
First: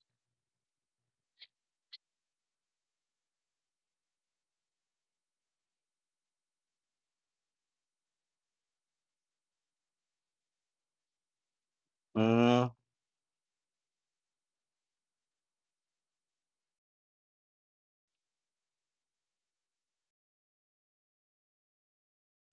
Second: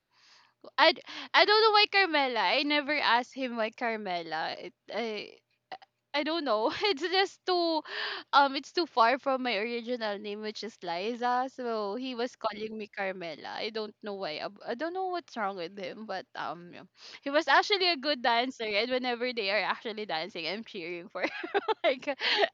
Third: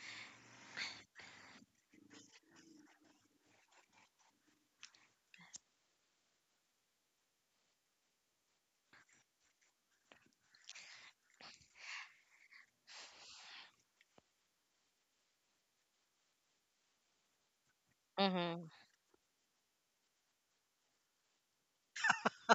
I d- I don't know why Carmela. I never asked him why Carmela. I I don't know. It's just too it's too far from my original name, which is Liza. So he was Mm. calling me Carmela. I don't know why. I don't know what's wrong with him, but yeah. He was actually a good Mm-hmm. dancer, and whenever they are actually dancing, I'm cheering for like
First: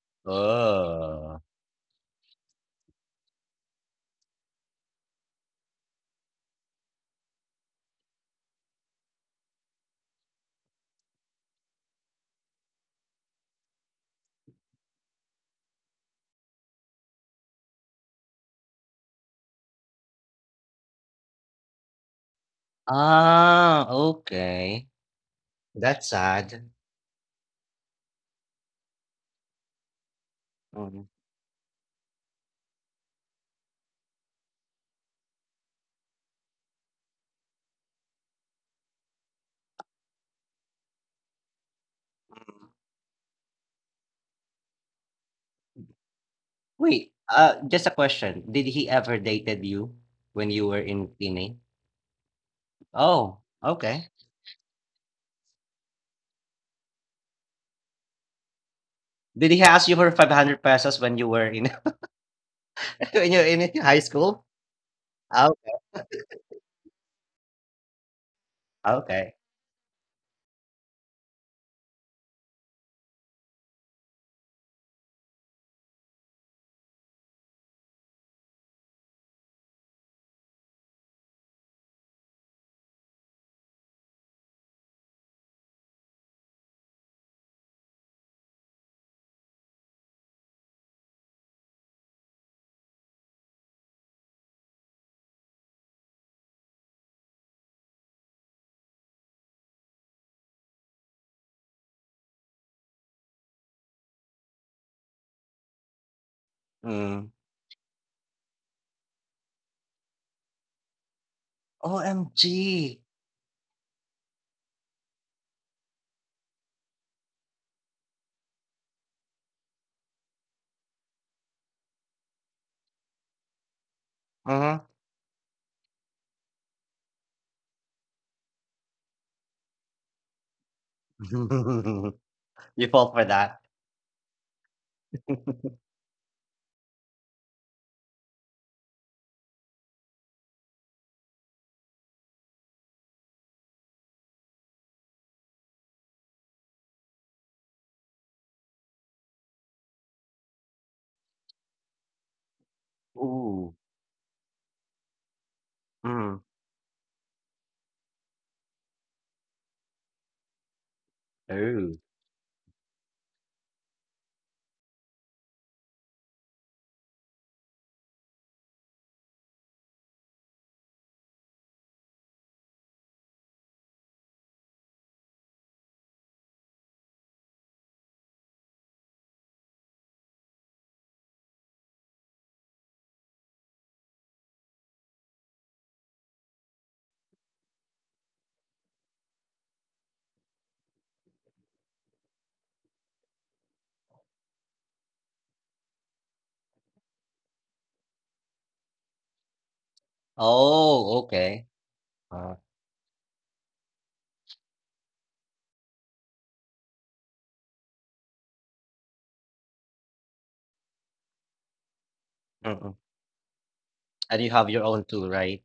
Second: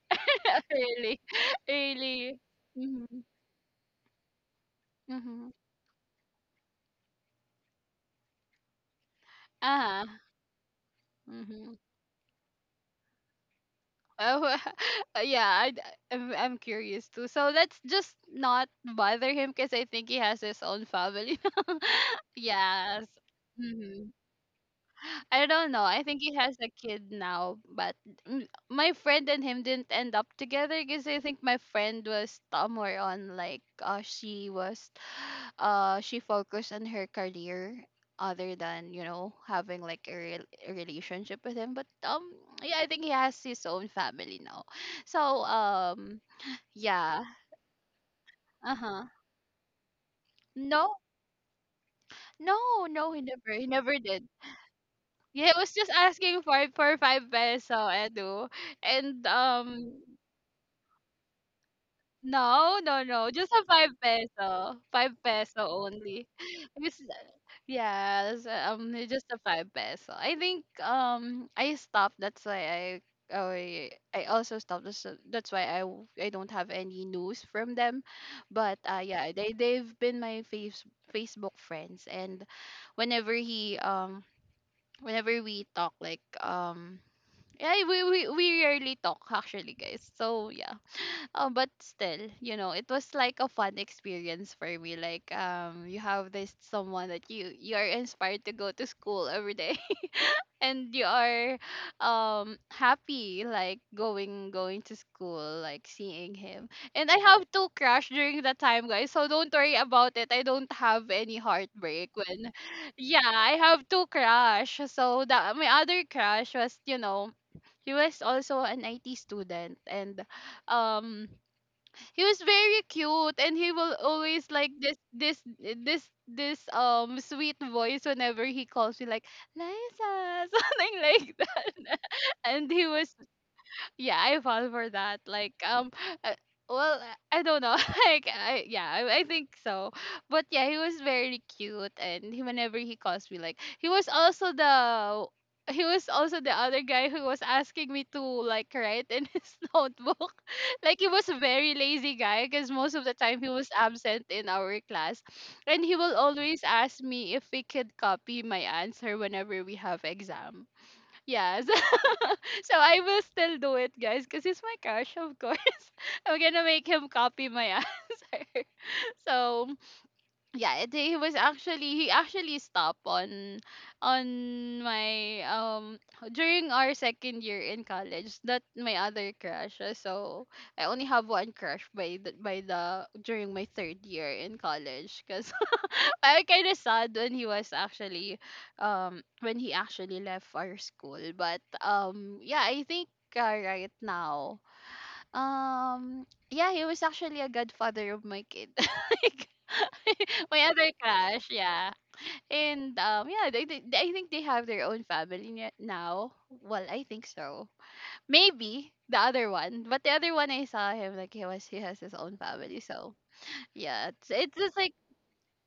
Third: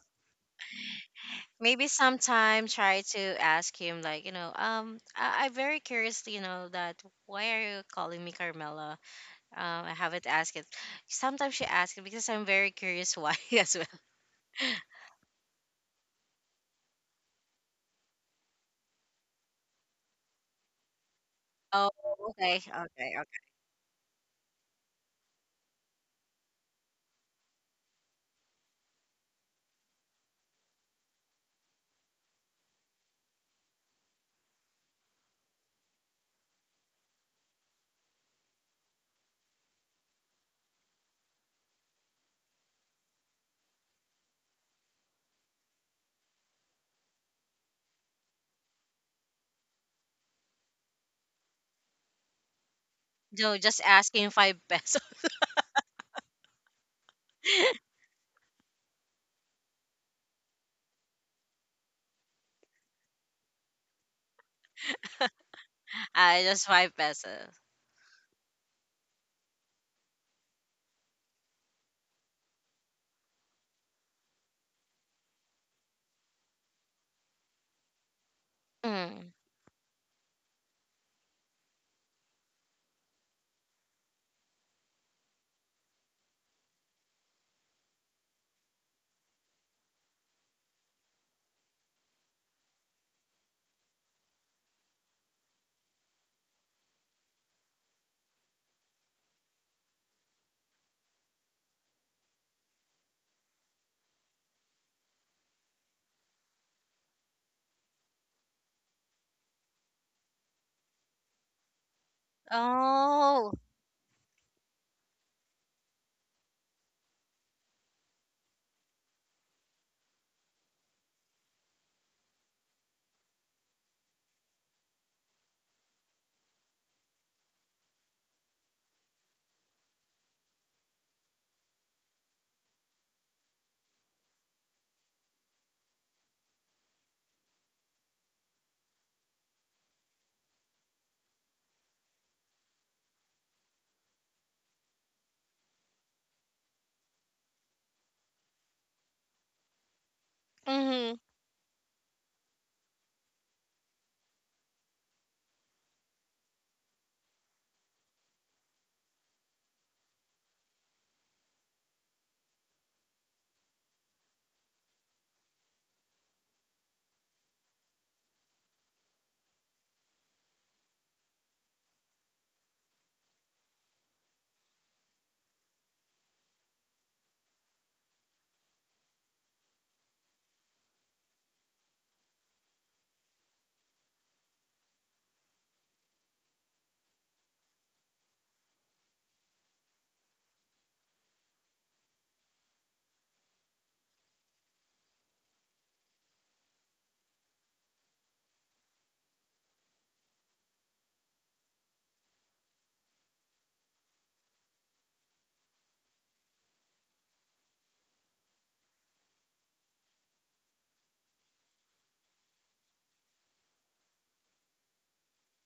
really, Oh. Maybe really. sometime try to Mhm. ask him, like, Mhm. I'm very curious, you know, that why are you calling me Carmela? I Uh-huh. haven't asked it. Sometimes she Mhm. asks it because I'm very curious why as well. Oh. Yeah, I'm curious too. So let's just not bother him because I think he has his own family. Oh. Okay, Yes. okay, okay. Ah, Mm-hmm. okay. I don't know. I That's think he has a sad. kid now, but mm, my friend and him didn't end up together Mm. because I think my friend was somewhere on like she was she focused on her career other than, you know, having like a, relationship with him, but yeah, I think he has his own family now, so Wait, yeah. Just a question. Did he Uh-huh. ever dated you when you were No, in Pine? no, no he Oh, never No, he just never okay. did. asking five pesos. Yeah, it was just asking for five peso, Edu. And Did he ask you for 500 pesos when you were in no, no, no. when you were Just a in five high school? peso. Five peso Okay. only. Just five It's, pesos. yes, just a Okay. five peso. I think I stopped, that's why I also stopped. That's why I don't have any news from them, but yeah, Mm. they've been my Facebook friends, and whenever he whenever we talk like yeah, we rarely talk actually, guys. So yeah, but still, you know, it was like a fun experience for me. Like, you have this someone that you are inspired to go to school every day, and you are happy like going to school, like seeing him. And I Mm. have to crash during that time, guys. So don't worry about it. I don't have any heartbreak when, OMG. yeah, Oh. I have to crash. So that my other crash was, you know, he was also an IT student, and um he was very cute, and he will always like Mhm. This sweet voice whenever he calls me like Liza something like that. And he You was fall for that? yeah, I fall for that. Like, uh, well, I don't know. Like, yeah, I think so. But yeah, he was very cute, and he, whenever he calls me, like, he was also the other guy who was asking me to like write in his notebook. Like he Hmm. was a very lazy guy because most of the time he was Ooh. absent in our class. And he will Mm. always ask me if we could copy my answer whenever we have exam. Yes. Ooh. So I will still do it, guys, because he's my crush, of course. I'm gonna make him copy my answer. So yeah, he was actually he actually stopped on my during our second year in college, not my other crush. So I only have one crush by the during my third year in college because I kind of sad when he was actually when he actually left our school, but yeah, I think right now, yeah, he was actually a godfather of my kid. My other Oh, crush, okay. yeah. Uh, And yeah, I think they have their own family now. Well, I think so. Maybe the other one, but the other one I saw him, like he was he has his own family. mm-mm. So yeah, And you it's have just your like own too, right?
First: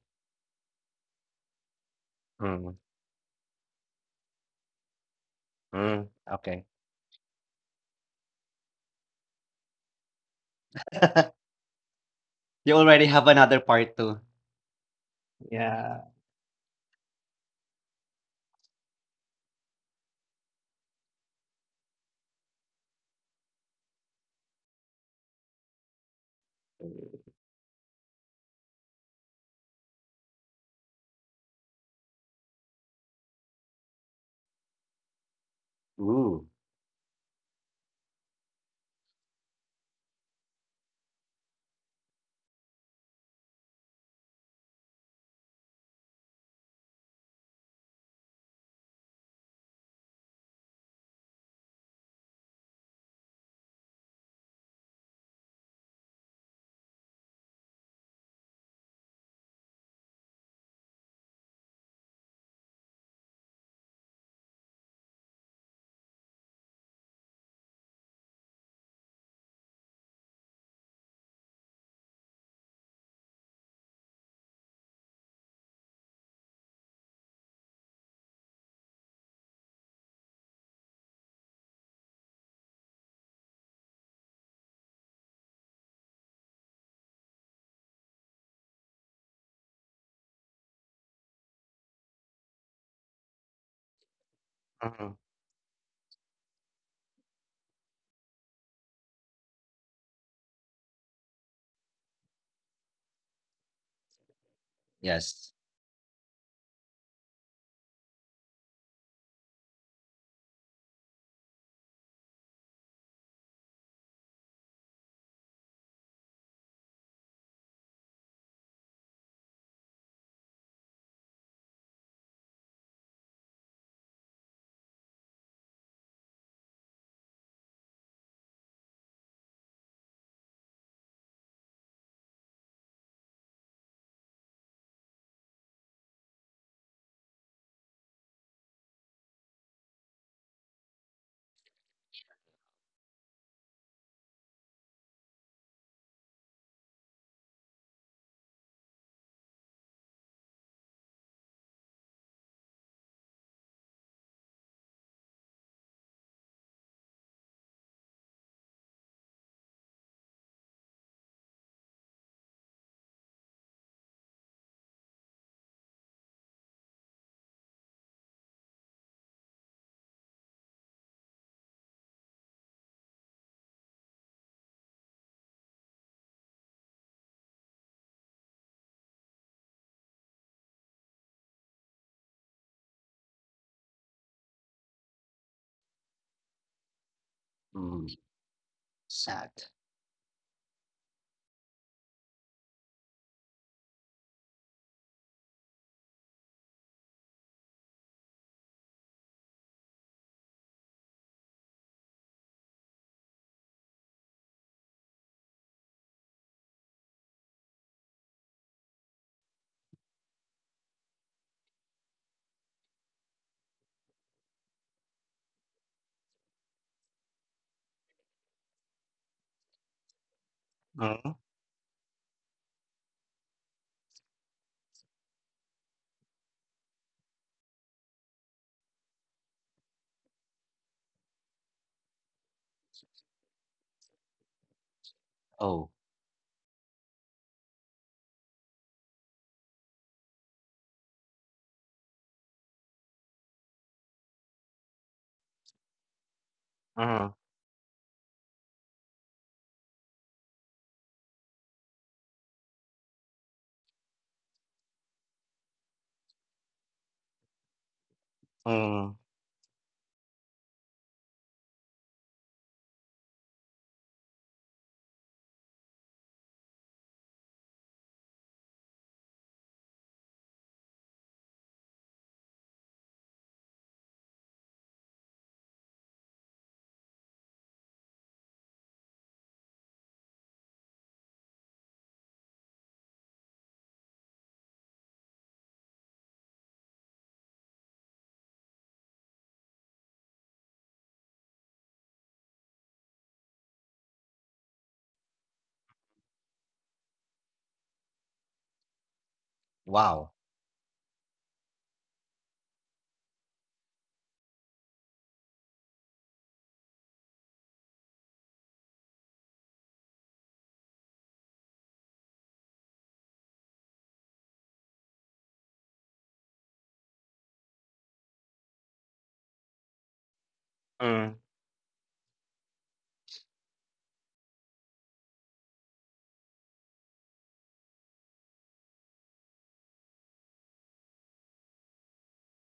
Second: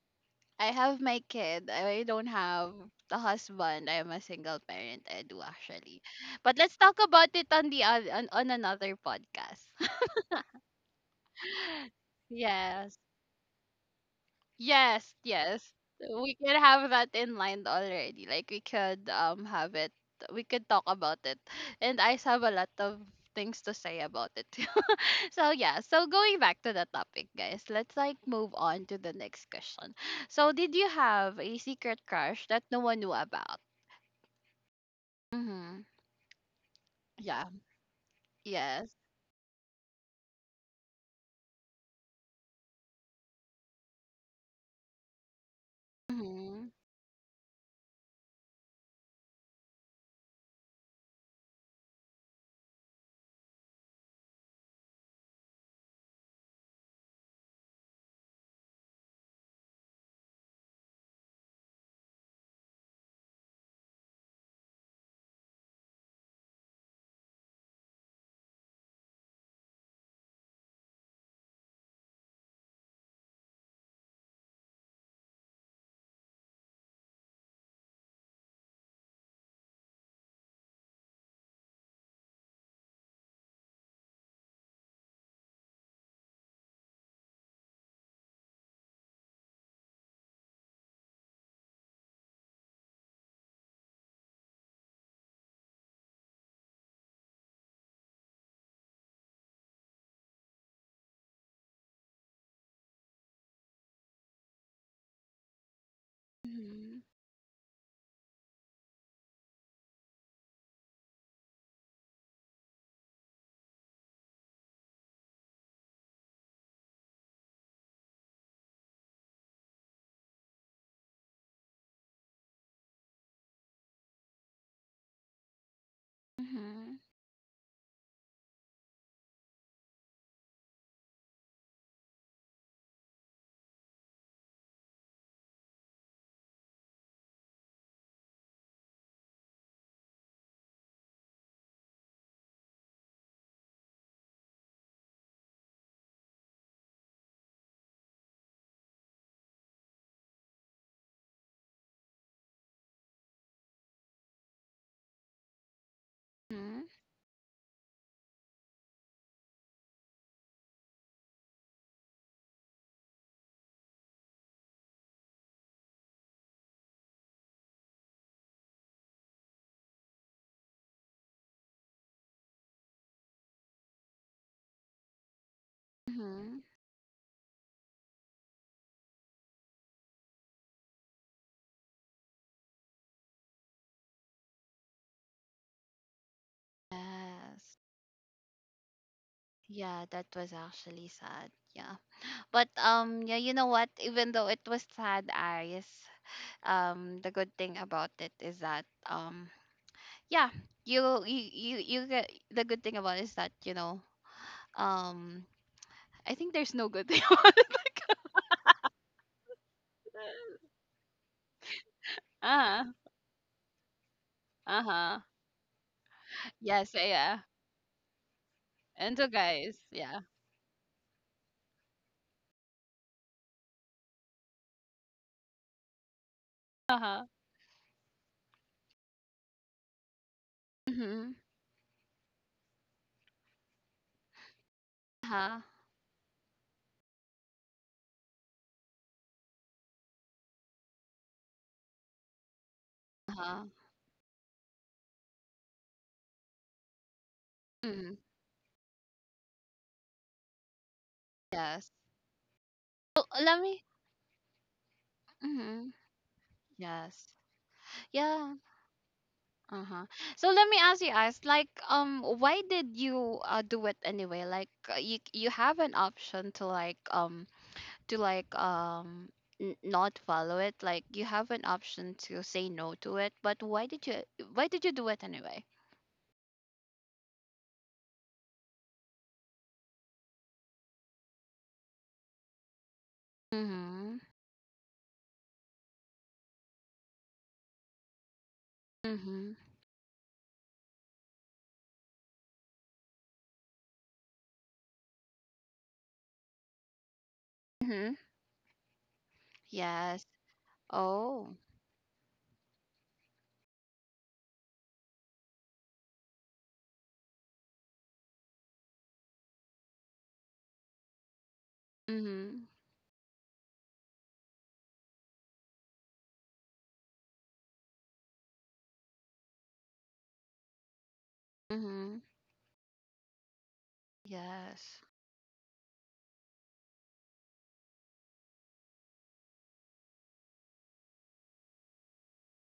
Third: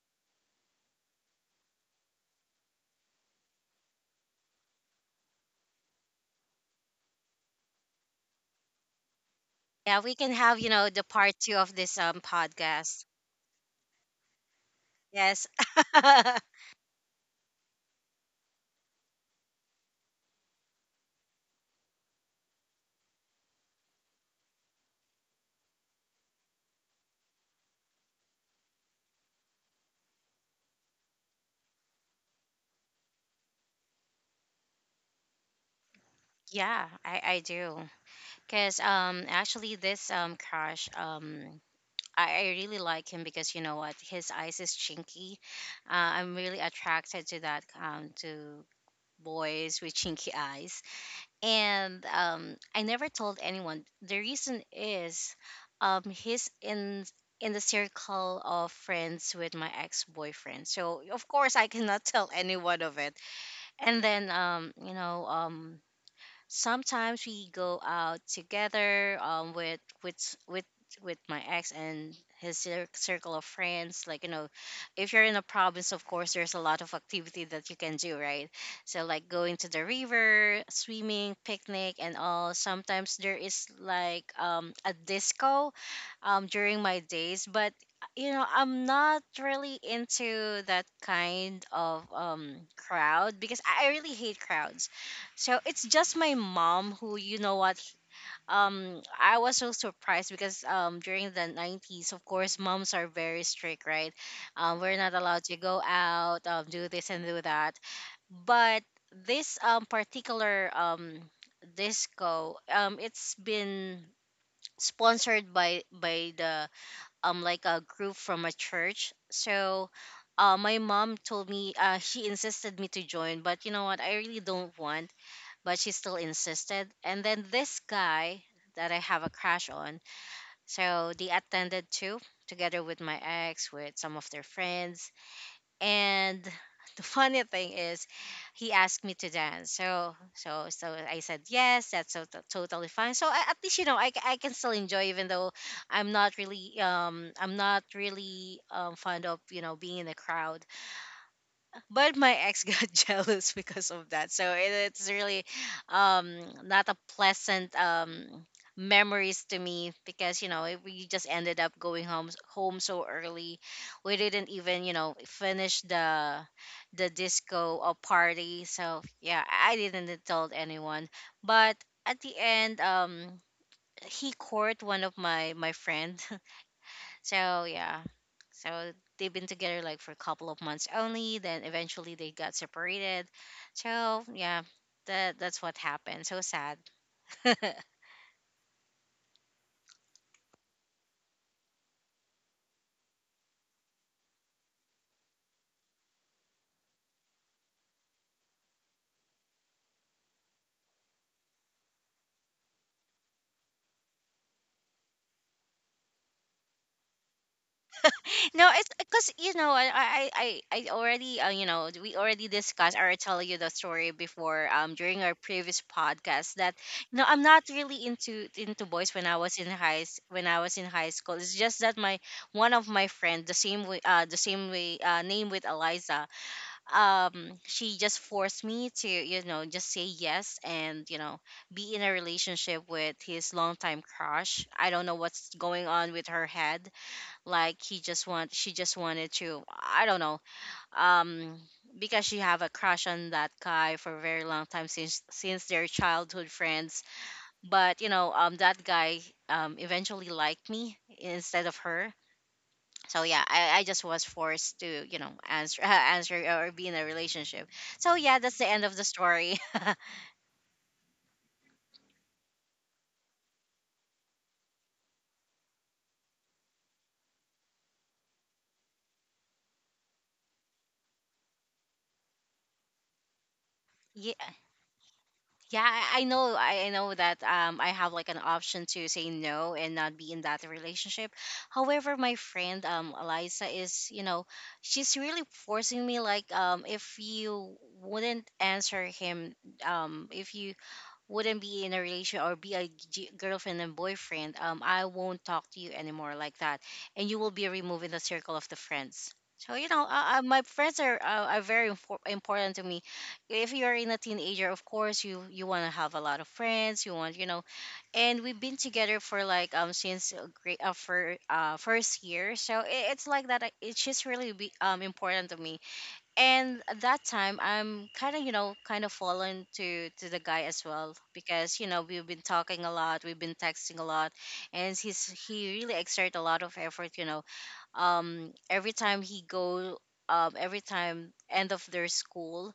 I have my kid. I don't have Mm. the husband. I am a single parent. I do actually, Mm. but Okay. let's talk about it on the on another podcast. Yeah, we can have, you know, the part two of this You Yes. podcast. already have another part too. Yes, Yes. yes. Yeah. We can have that in mind already. Like we could have it, we could talk about it. And I have a lot of things to say about it. So yeah, so going back to the topic, guys, let's like move on to the next question. So did you have a secret crush that no one knew about? Mm-hmm. Ooh. Yeah, I Yeah. do. Because Yes. Actually, this crush, I really like him because, you know what, his eyes is chinky. I'm really Mm-hmm. attracted to that, to boys with chinky eyes, and I never told anyone. The reason is, he's in the circle of friends with my ex-boyfriend, so of course I cannot tell anyone of it. And then sometimes we go out together with with my ex and his circle of friends, like, you know, if you're in a province, of course there's a lot of activity that you can do, right? So like going to the river, swimming, picnic, and all. Sometimes there is like a disco during my days. But you know, I'm not really into that kind of crowd because I really hate crowds. Mhm. So it's just my mom who, you know what, I was so surprised because during the 90s, of course, moms are very strict, right? We're not allowed Yes. to go out, do Mm-hmm. this and do that. But this particular disco, it's been sponsored by the like a group from a church. So, my mom told me, she insisted me to join, but you know what, I really don't want, but she still insisted. Mm-hmm. And then this guy that I have a crush on, so they attended to, together with my ex, with some of their friends. And the funny thing is, he asked me to dance. So I said yes. That's so, totally fine. So I, at least, you know, I can still enjoy, even though I'm not really fond of, you know, being in a crowd. But my ex got jealous because of that, so it's really um Mm-hmm. not a pleasant memories to me because you know we just ended up going home so early. We didn't even, you know, finish the disco or party. So yeah, I didn't tell anyone. But at the end, he court one of my friend. Mm-hmm. So yeah, so they've been together like for a couple of months only. Then eventually they got separated. So yeah, that's what happened. So sad. Yes. Mm. Sad. Yeah, that was actually sad. Yeah. But yeah, you know what? Even though it was sad eyes, the good thing about it is that yeah, you get the good thing about it is that, you know, um I think there's no good thing about it. No, it's because, you know, I already, you know, we already Uh-huh. discussed, or I tell you the story before, Uh-huh. during our previous podcast that, Yes, yeah, you know, yeah. I'm not really into boys And when so, I was in guys, high s- yeah. when I was in high Mm. school. It's just that my one of my friend, the same way, the same way, name with Eliza, Uh-huh. She just forced me to, you know, just say yes, and you Mm-hmm. know, be in a relationship with his longtime crush. I don't know what's Uh-huh. going Oh. on with her head. Like he just want she just wanted to, I don't know, um because she have a crush on that Uh-huh. guy for a very long time since their childhood friends, Mm. but you Mm-hmm. know that guy eventually liked me instead of Yes. her. So So yeah, let I me just was forced to, you know, answer mm-hmm. answer or be in a Yes. relationship, so yeah, Yeah. that's the end of the Mm. story. Uh-huh. So let me ask you guys, like, why did you do it anyway? Like, you have an option to like to like um not follow it. Like, you have an option to say no to it. But Yeah. why did you do it anyway? Yeah, I know. I know that, I have like an option to say no and not be in that relationship. However, my friend, Eliza is, Mm-hmm. you know, she's really forcing me. Like, if you wouldn't answer Mm-hmm. him, if you wouldn't be in a relationship or be a girlfriend and boyfriend, I won't talk to you anymore like that, and you will be removed in Mm-hmm. the circle of the friends. So you know, Yes. Wow. My friends are, Oh. are very important to me. If you're in a teenager, of course you want to have a lot of friends, you want, you know. And we've been together for, like, since, great, for first year, Mm-hmm. so it, it's like that, it's just really be, important to me. And at that time I'm kind of, you know, kind of fallen to the guy as well Mm. because you know Mm-hmm. we've been talking a lot, we've been texting a lot. And Yes. he really exert a lot of effort, you know, um every time he go every time end of their school,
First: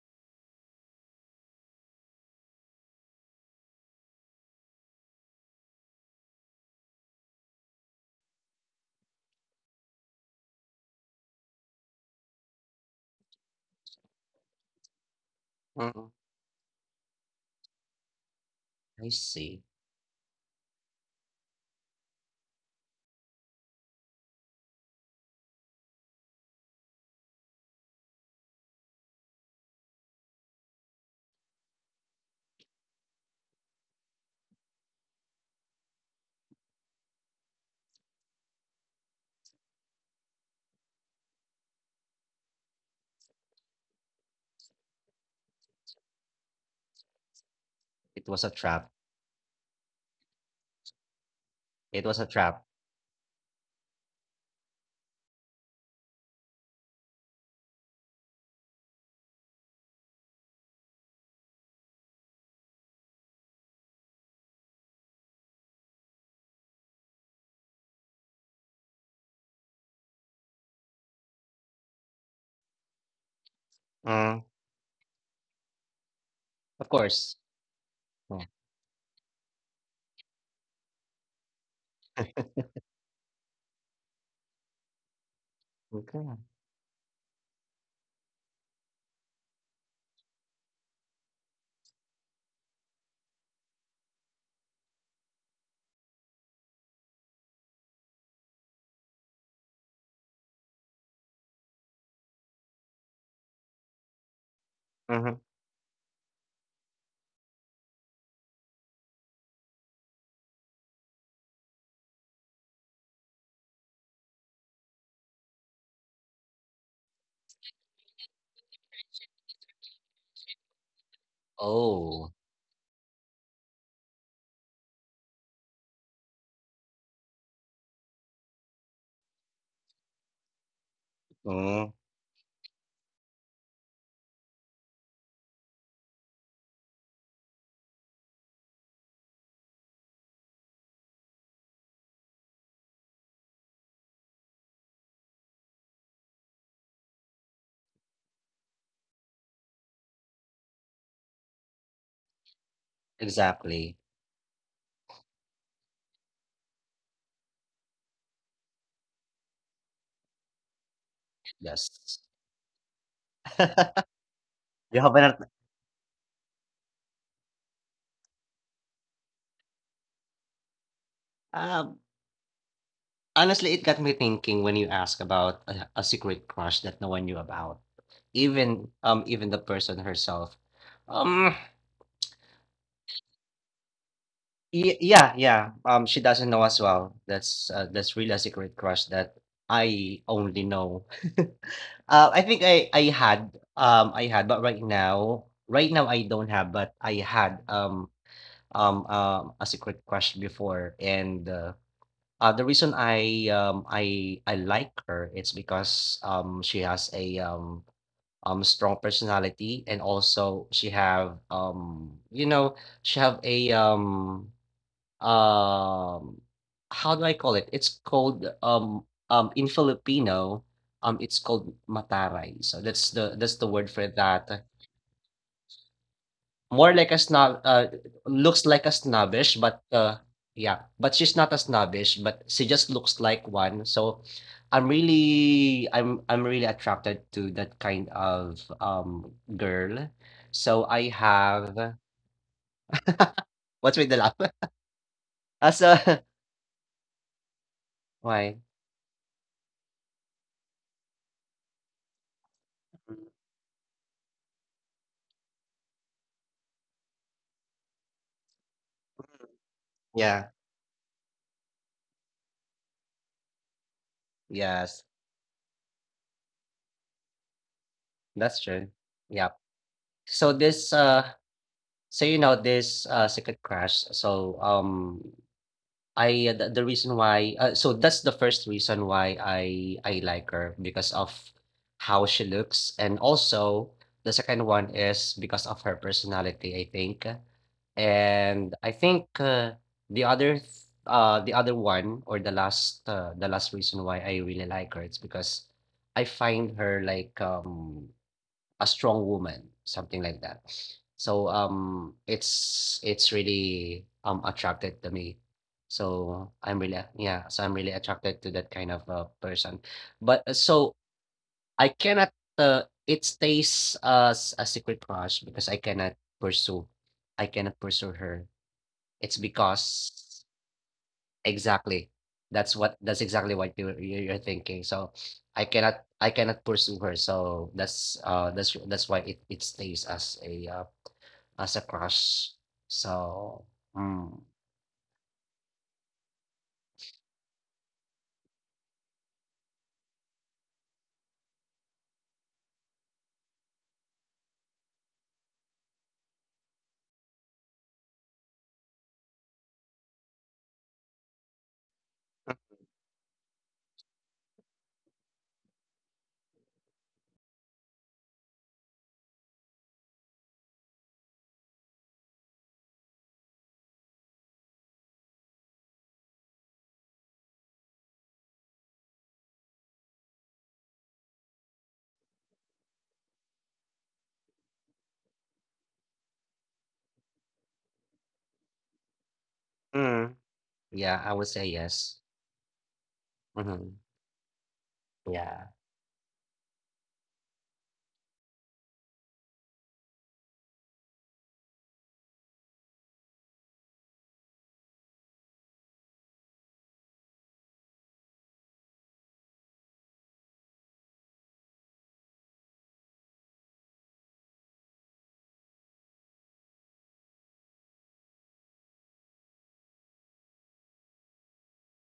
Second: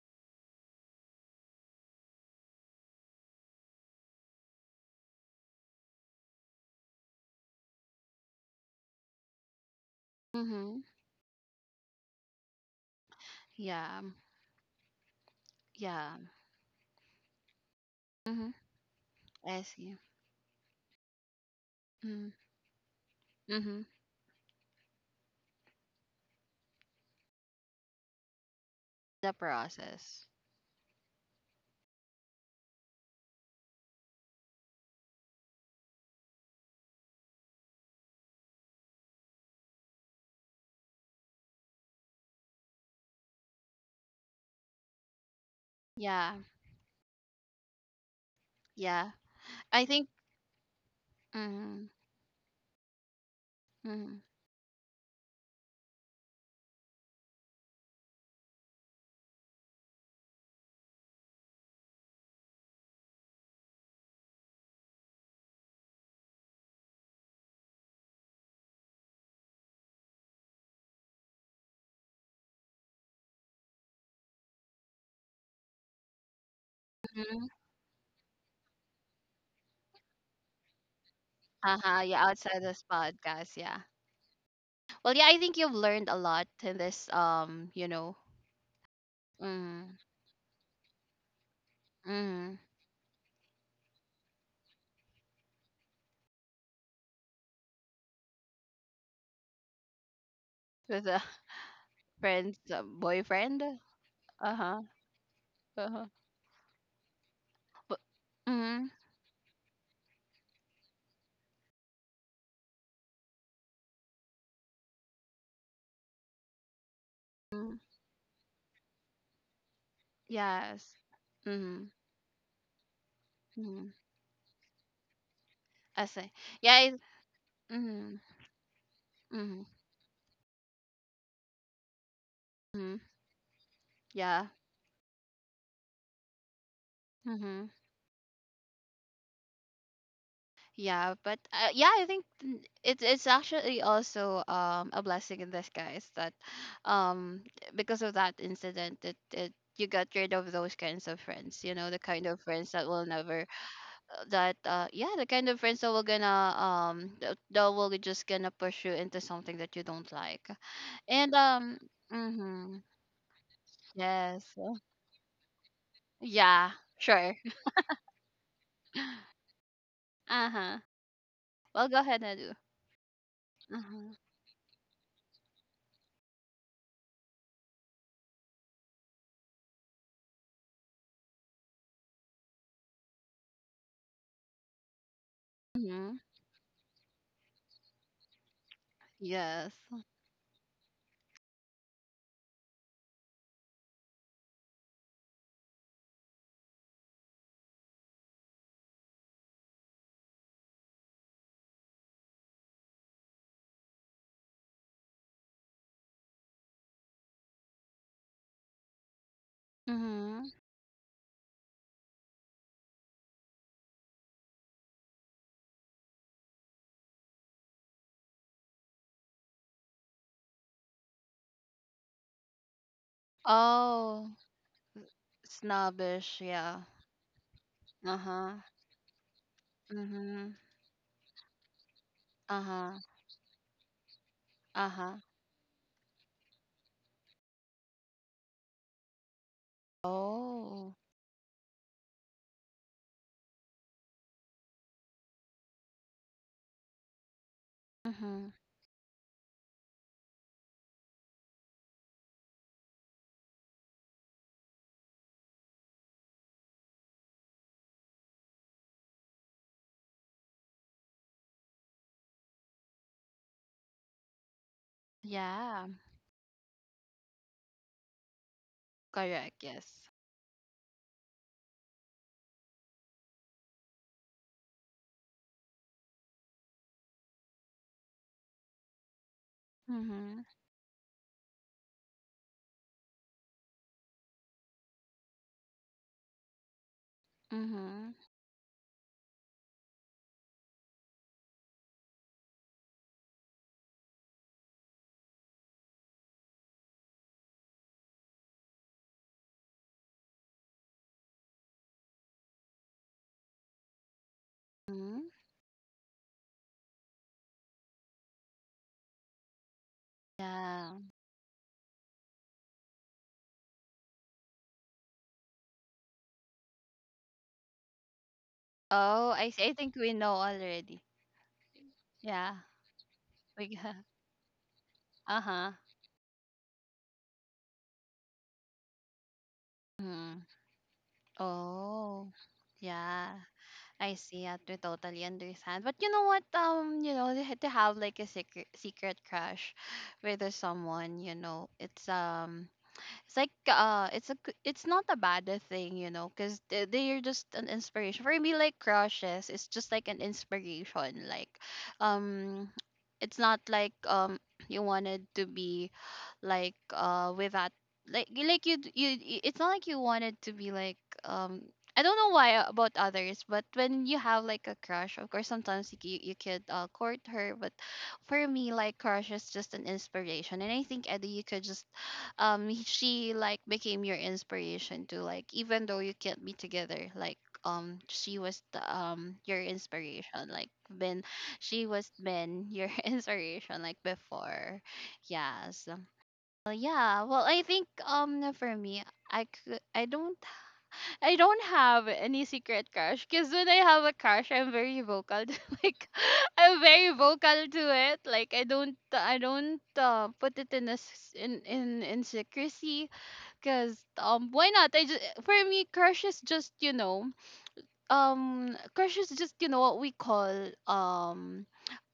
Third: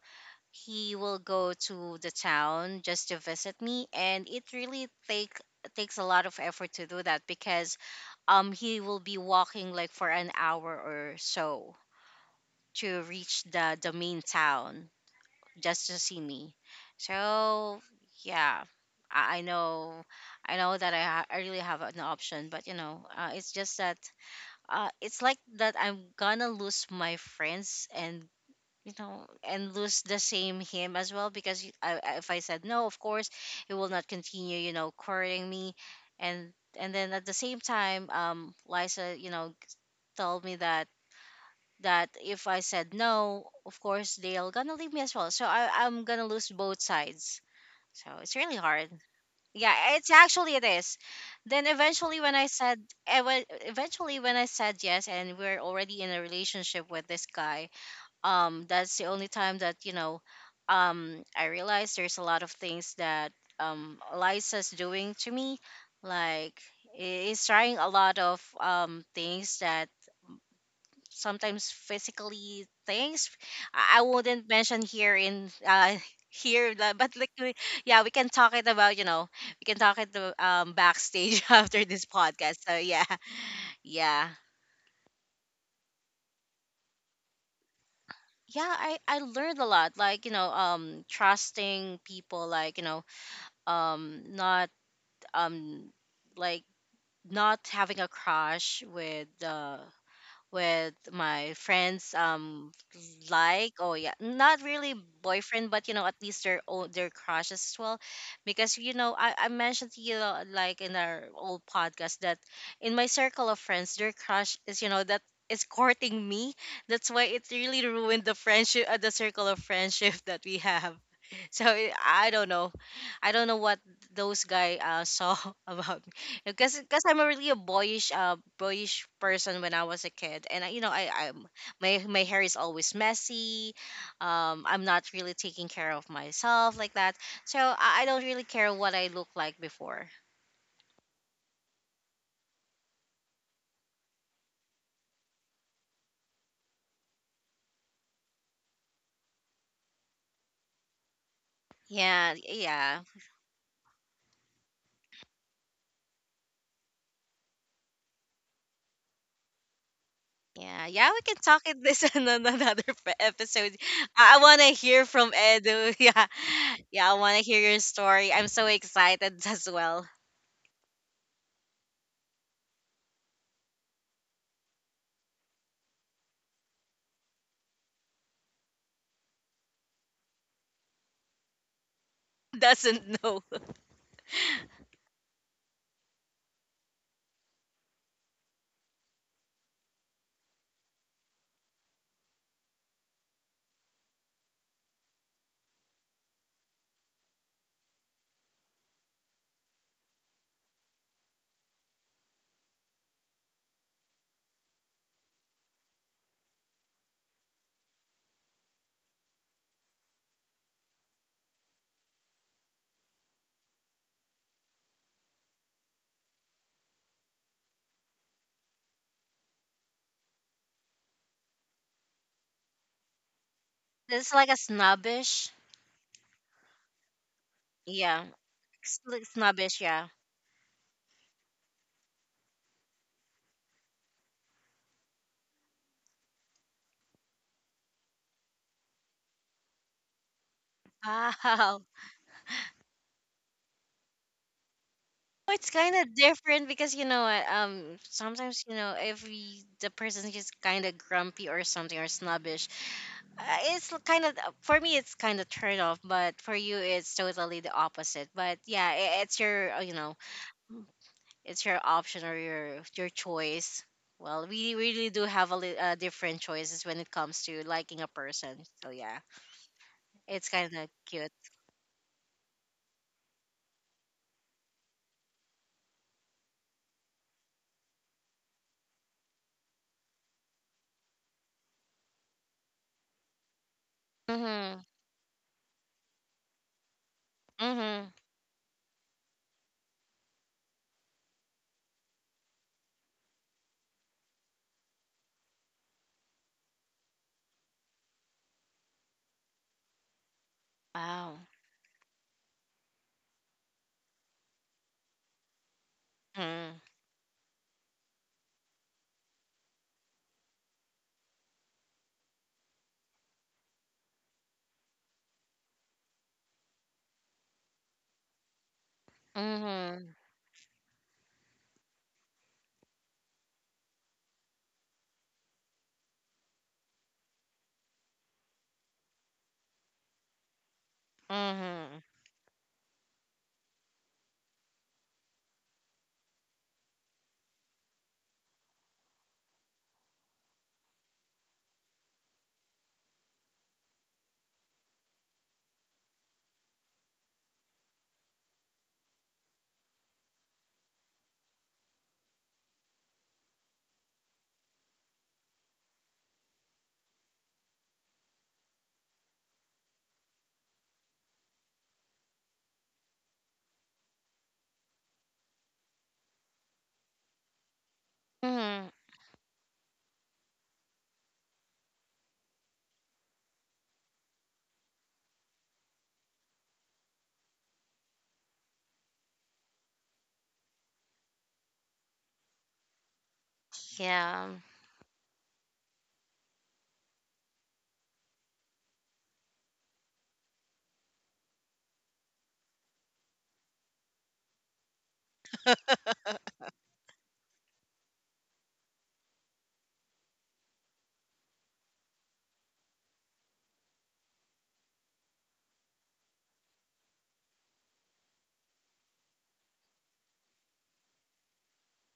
he will go to the town just to visit me, and it really takes a lot of effort to do that because he will be walking like for an hour Mm-hmm. or so to reach the Yeah. main town just to Mm. Yeah. see me. So Mm-hmm. yeah, I i, I see. I see. know I know that, I really have an Mm-hmm. option, but you know, it's just Mm-hmm. that, it's like that I'm gonna lose my friends, and you know, The and lose the process. same him as well, because if I said no, of course he will not continue, you know, courting me, and and then at the same time Liza, you know, told me that if I said no, of course they'll gonna leave me as well, so I'm gonna Yeah. lose both sides, so It it's was a really hard. trap. Yeah. Yeah, I think. it's actually, it is. Then Mm. It was eventually a when I trap. said, eventually Mm. when I said yes and we're already in a relationship with this guy, that's the only time that, you know, I realized there's a lot of things that Eliza's doing to me, like, is trying a lot of things that, sometimes physically things, I Mm. wouldn't mention here in, here, Of like, but course. Mm. Yeah we can Yeah. talk it about you know we can talk it the backstage after Uh-huh, this yeah, podcast, outside so this yeah podcast, yeah. yeah. Well, yeah, I think you've learned a Okay. lot in this, you know, Yeah, I learned a lot, mm, like you know, trusting people, mm, like you know, not um like not having a crush with, with with a my friends, friend's boyfriend. like, oh yeah, Uh not huh, really Mhm. boyfriend, but uh you huh. know, at least their own their crushes as well. But, Because mm, you know I mentioned to you, like in our old podcast that in my circle of friends their crush is, you know, that is courting me. That's why it mm, really ruined the friendship, the circle of friendship that we yes. have. So Mm, I Oh. I don't know. I don't know what mm, those guy, saw about I me, see. because Yeah, because I'm a really a mm, boyish person mm, when I was a kid, and I, you know, I Mm, my hair is always mm, messy. yeah. I'm not really taking care of myself like that. So Mm-hmm. I don't really care what I look like before. Yeah, but yeah, I think it's actually also a blessing in disguise that um because of that incident, it you got rid of those kinds of friends, you know, the kind Yeah, of friends that yeah. will never exactly. That yeah, the kind of friends that will gonna that will just gonna push you into something that you don't like. Yeah, yeah, we And can talk in this Yes. in mhm. another episode. I Yes. want to Well, You hear have from an Edu. Yeah, yeah, yeah, I want sure. to hear your story. I'm so excited as well. Uh-huh. Well, um, go ahead, Nadu. honestly, it got me Uh-huh. thinking when you ask about a secret crush that no one knew about, even even the person herself. Um, Doesn't know. y- yeah, yeah. Mhm. She doesn't know as well. That's really a secret crush that Yes. I only know. Uh, I think I had I had, but right now, right now I don't have, but I had a secret question before, and the reason I like her, it's because she has a strong personality, and Mhm. also she have you know, she have a um, how do I call it? It's called in Filipino it's called mataray. So that's the word for Oh, It's like a that. snobbish. snobbish, yeah. More like a snob, Yeah. Uh-huh. looks like a It's like snobbish, but snobbish, yeah. Mm-hmm. yeah, but she's not a snobbish, but she just Uh-huh. looks like one. So i'm Uh-huh. really i'm i'm really attracted to that kind of girl. So Oh. I Wow. have what's with the laugh? Oh, uh, it's so kind of different because you know what? Mm-hmm. why? Sometimes you know if we, the person's just kind of grumpy or something or snobbish, it's kind of, for me, it's kind of turn off. But for you, it's totally the opposite. But yeah, I it's your Yeah. it's your option or your choice. Well, we Yes, really do have Yeah. Different choices when it comes to liking a that's person. true. So yeah. Yeah. Correct, yes. It's So kind of this cute. so you know, this secret crush. So I the reason why, so that's the first reason why I Mm-hmm. like her, because of how she looks, and also the second Mhm. one is because of her personality, I think. Mhm. Mm-hmm. And I think the other th- the other one or the last, the last reason why I really like her, it's because I find her like a strong woman, something like that. Wow. So it's really attracted to Mm-hmm. me. So I'm Mhm. really, yeah, so I'm really attracted to that kind of person. But so Yeah. I cannot it stays as a secret crush because pursue, I cannot pursue her. Oh, It's I see. I think we Mhm. know because, already. exactly. Yeah. That's what, that's exactly what We got you're thinking. So I uh-huh. cannot I cannot pursue her. So that's that's why it it stays as Mm. a, as a Mhm. Oh. crush. Yeah. So I mm. see. I to totally understand. But you know what? You know, they to have like a secret crush with someone, you know, it's like it's not a bad thing, you know, because they, they're just an inspiration for me, like crushes, it's just like an inspiration. Like, um it's not like you wanted to be like without like you- like you d- you y- it's not like you wanted to be like, um I don't know why about others, but when you have like a crush, of course sometimes you could court her, but for me Mhm. like crush is just an inspiration. And I think Eddie, you could just she like became your inspiration too, like, even though you can't be together, like, she was the, your Mm, inspiration, like yeah, when I would say she was yes. been your inspiration Mm-hmm. like Yeah. before, Yeah. yes. Well, yeah. Well, I think for me, I could, I don't I don't have any secret crush because when I have a crush, I'm very vocal. To, like I'm very vocal to it. Like I don't put it in a s in in secrecy because why not? I just for me crush is just crush is just you know what we call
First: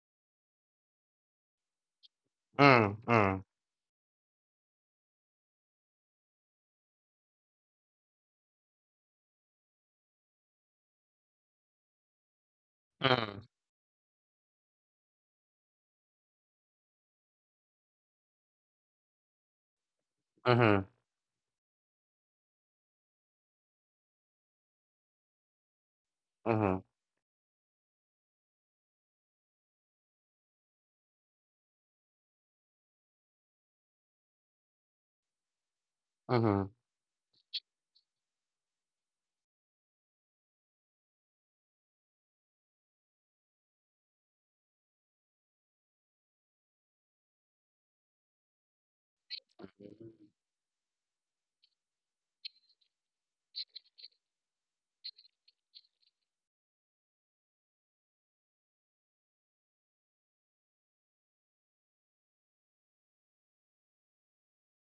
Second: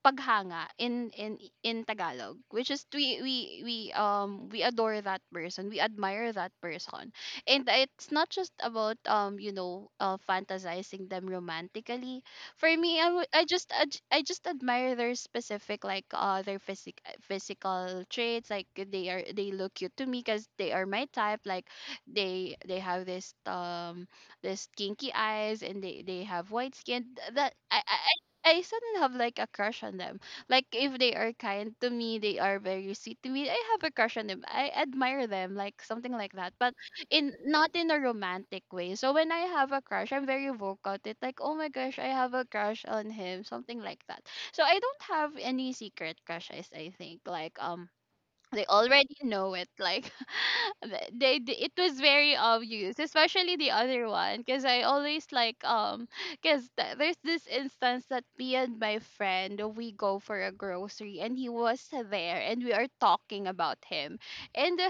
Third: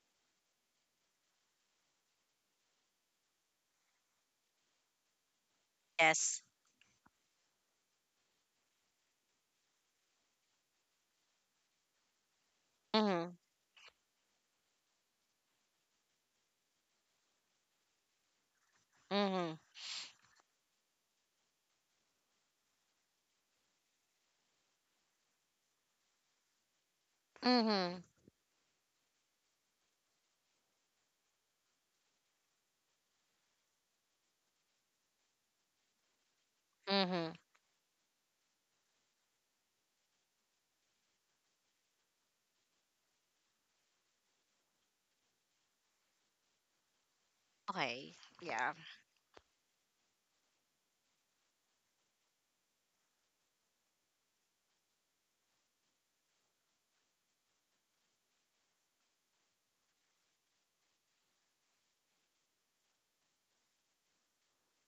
paghanga in Tagalog which is Mm. Mm. We adore that person. We admire Yes. that person, and it's not just about fantasizing them romantically. For me, Mhm. Mm. I just admire their specific, like their physical traits. Like, they are they Mhm. look cute to me cuz they Mm. are my type. Like, they have this there's kinky eyes and they have white Mm. skin that I, I Mhm. I I suddenly have like a crush on them. Like if they are kind to me, they are very sweet to me, I have a crush on them. I admire them, like something like that. Mm. But in Mhm. not in a romantic way. So when I have a crush, I'm very vocal. It's like, oh my gosh, I have a crush on him, something like that. So I don't have any secret crushes. I think like Okay. they Yeah. already know it. Like they it was very obvious, especially the other one, because I always like because there's this instance that me and my friend we go for a grocery and he was there and we are talking about him and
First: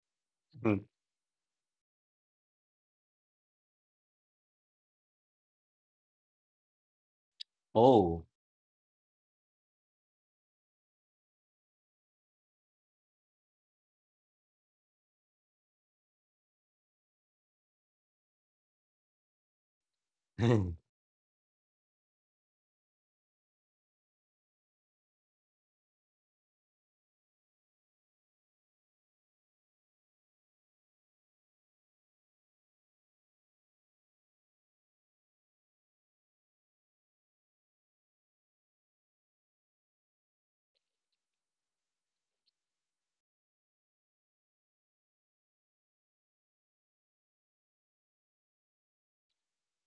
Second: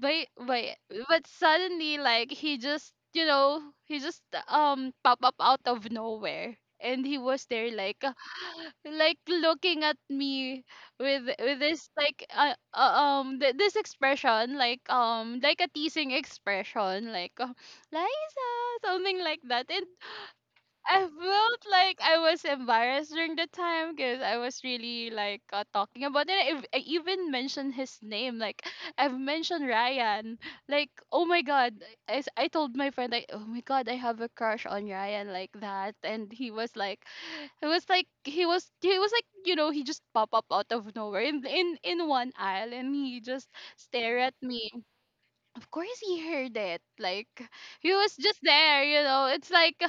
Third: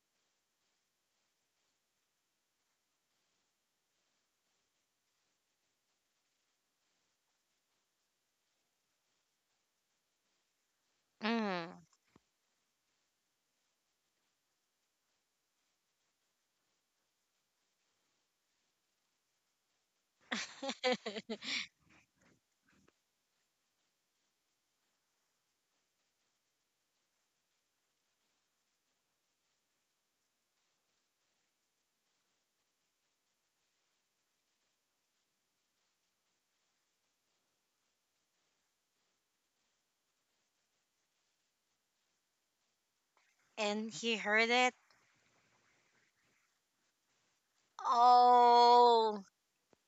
but but Mm. but suddenly, like, he just pop up out of nowhere and he was there Oh. like looking at me with Mhm. this like this expression, like a teasing expression, like Liza, something like that. And I felt like I was embarrassed during the time because I was really like talking about it. I even mentioned his name, like I've mentioned Ryan. Like, oh my god, I told my friend, like, oh my god, I have a crush on Ryan, like that. And he was like, it was like he was like, he just pop up out of nowhere in one aisle and he just And he stare at heard me. it. Of course he heard it. Like, he was just there, you Oh. know. It's like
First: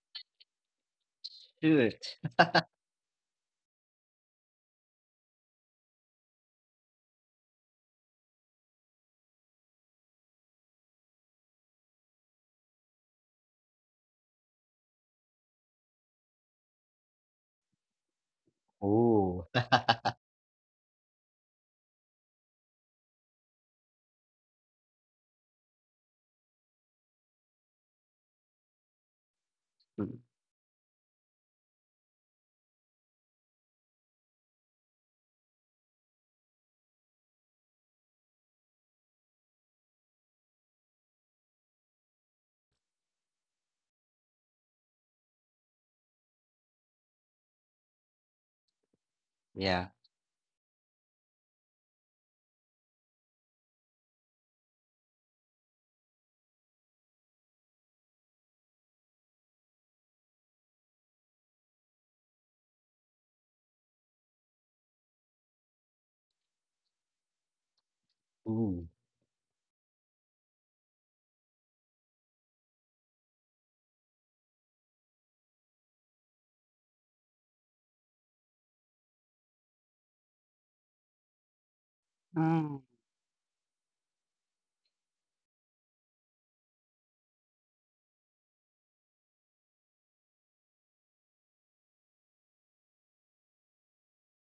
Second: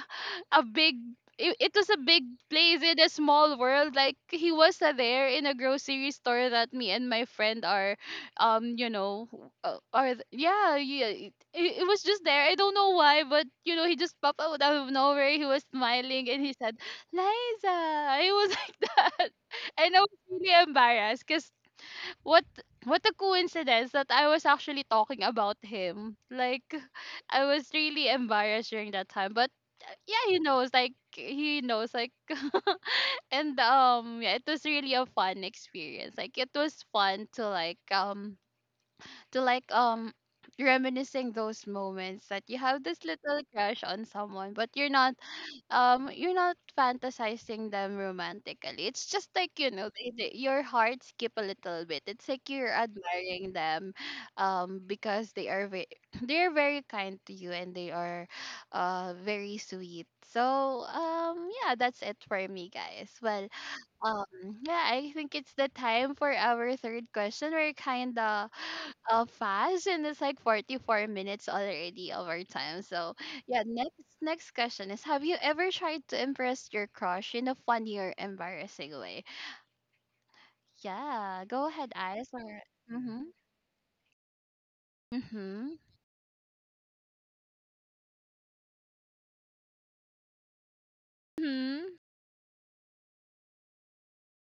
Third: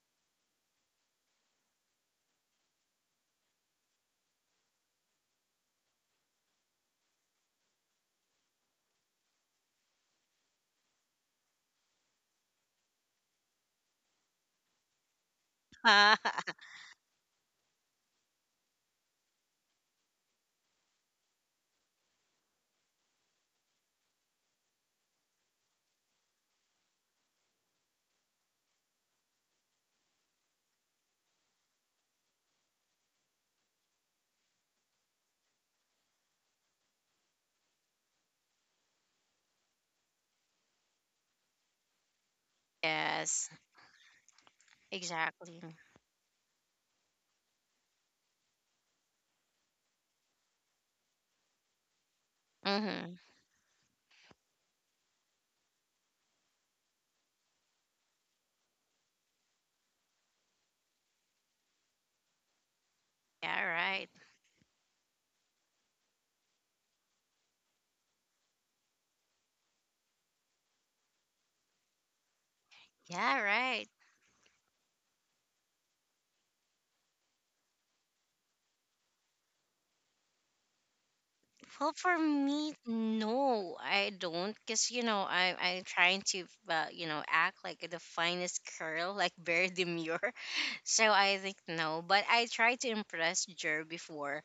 a big it, it was a Shoot. big place in a small world. Like, he was there in a grocery store that me and my friend are um you know yeah, yeah, it was just there. I don't know why, but you know he just popped out out of nowhere. He was smiling and he said, "Liza." It was like that. Oh. And I was really embarrassed cuz what what a coincidence that I was actually talking about him. Like, I was really embarrassed during that time, but yeah, he knows. Like, he knows. Like, and yeah, it was really a fun experience. Like, it was fun to like reminiscing those moments that you have this little Yes. crush on someone, but Exactly. You're not fantasizing them romantically. It's just like, you Yeah. know, your heart skip a little bit. It's like you're Mhm. admiring them because they are they're very kind to you, and they are very sweet. So yeah, that's it for me, guys. Well, Yeah. Right. um, yeah, I think it's the time for our third question. We're kind of Ooh. Fast, and it's like 44 minutes already of our time. So, Yeah. yeah, Right. next question is: have you ever tried to impress your crush in a funny or embarrassing way? Yeah, go ahead, Well, for eyes. Or me, Mm. mm-hmm, no, I don't, cause you know I mm-hmm, I'm trying to you know act like the finest girl, like very demure. So I think no, mm-hmm. but I tried to impress Jer before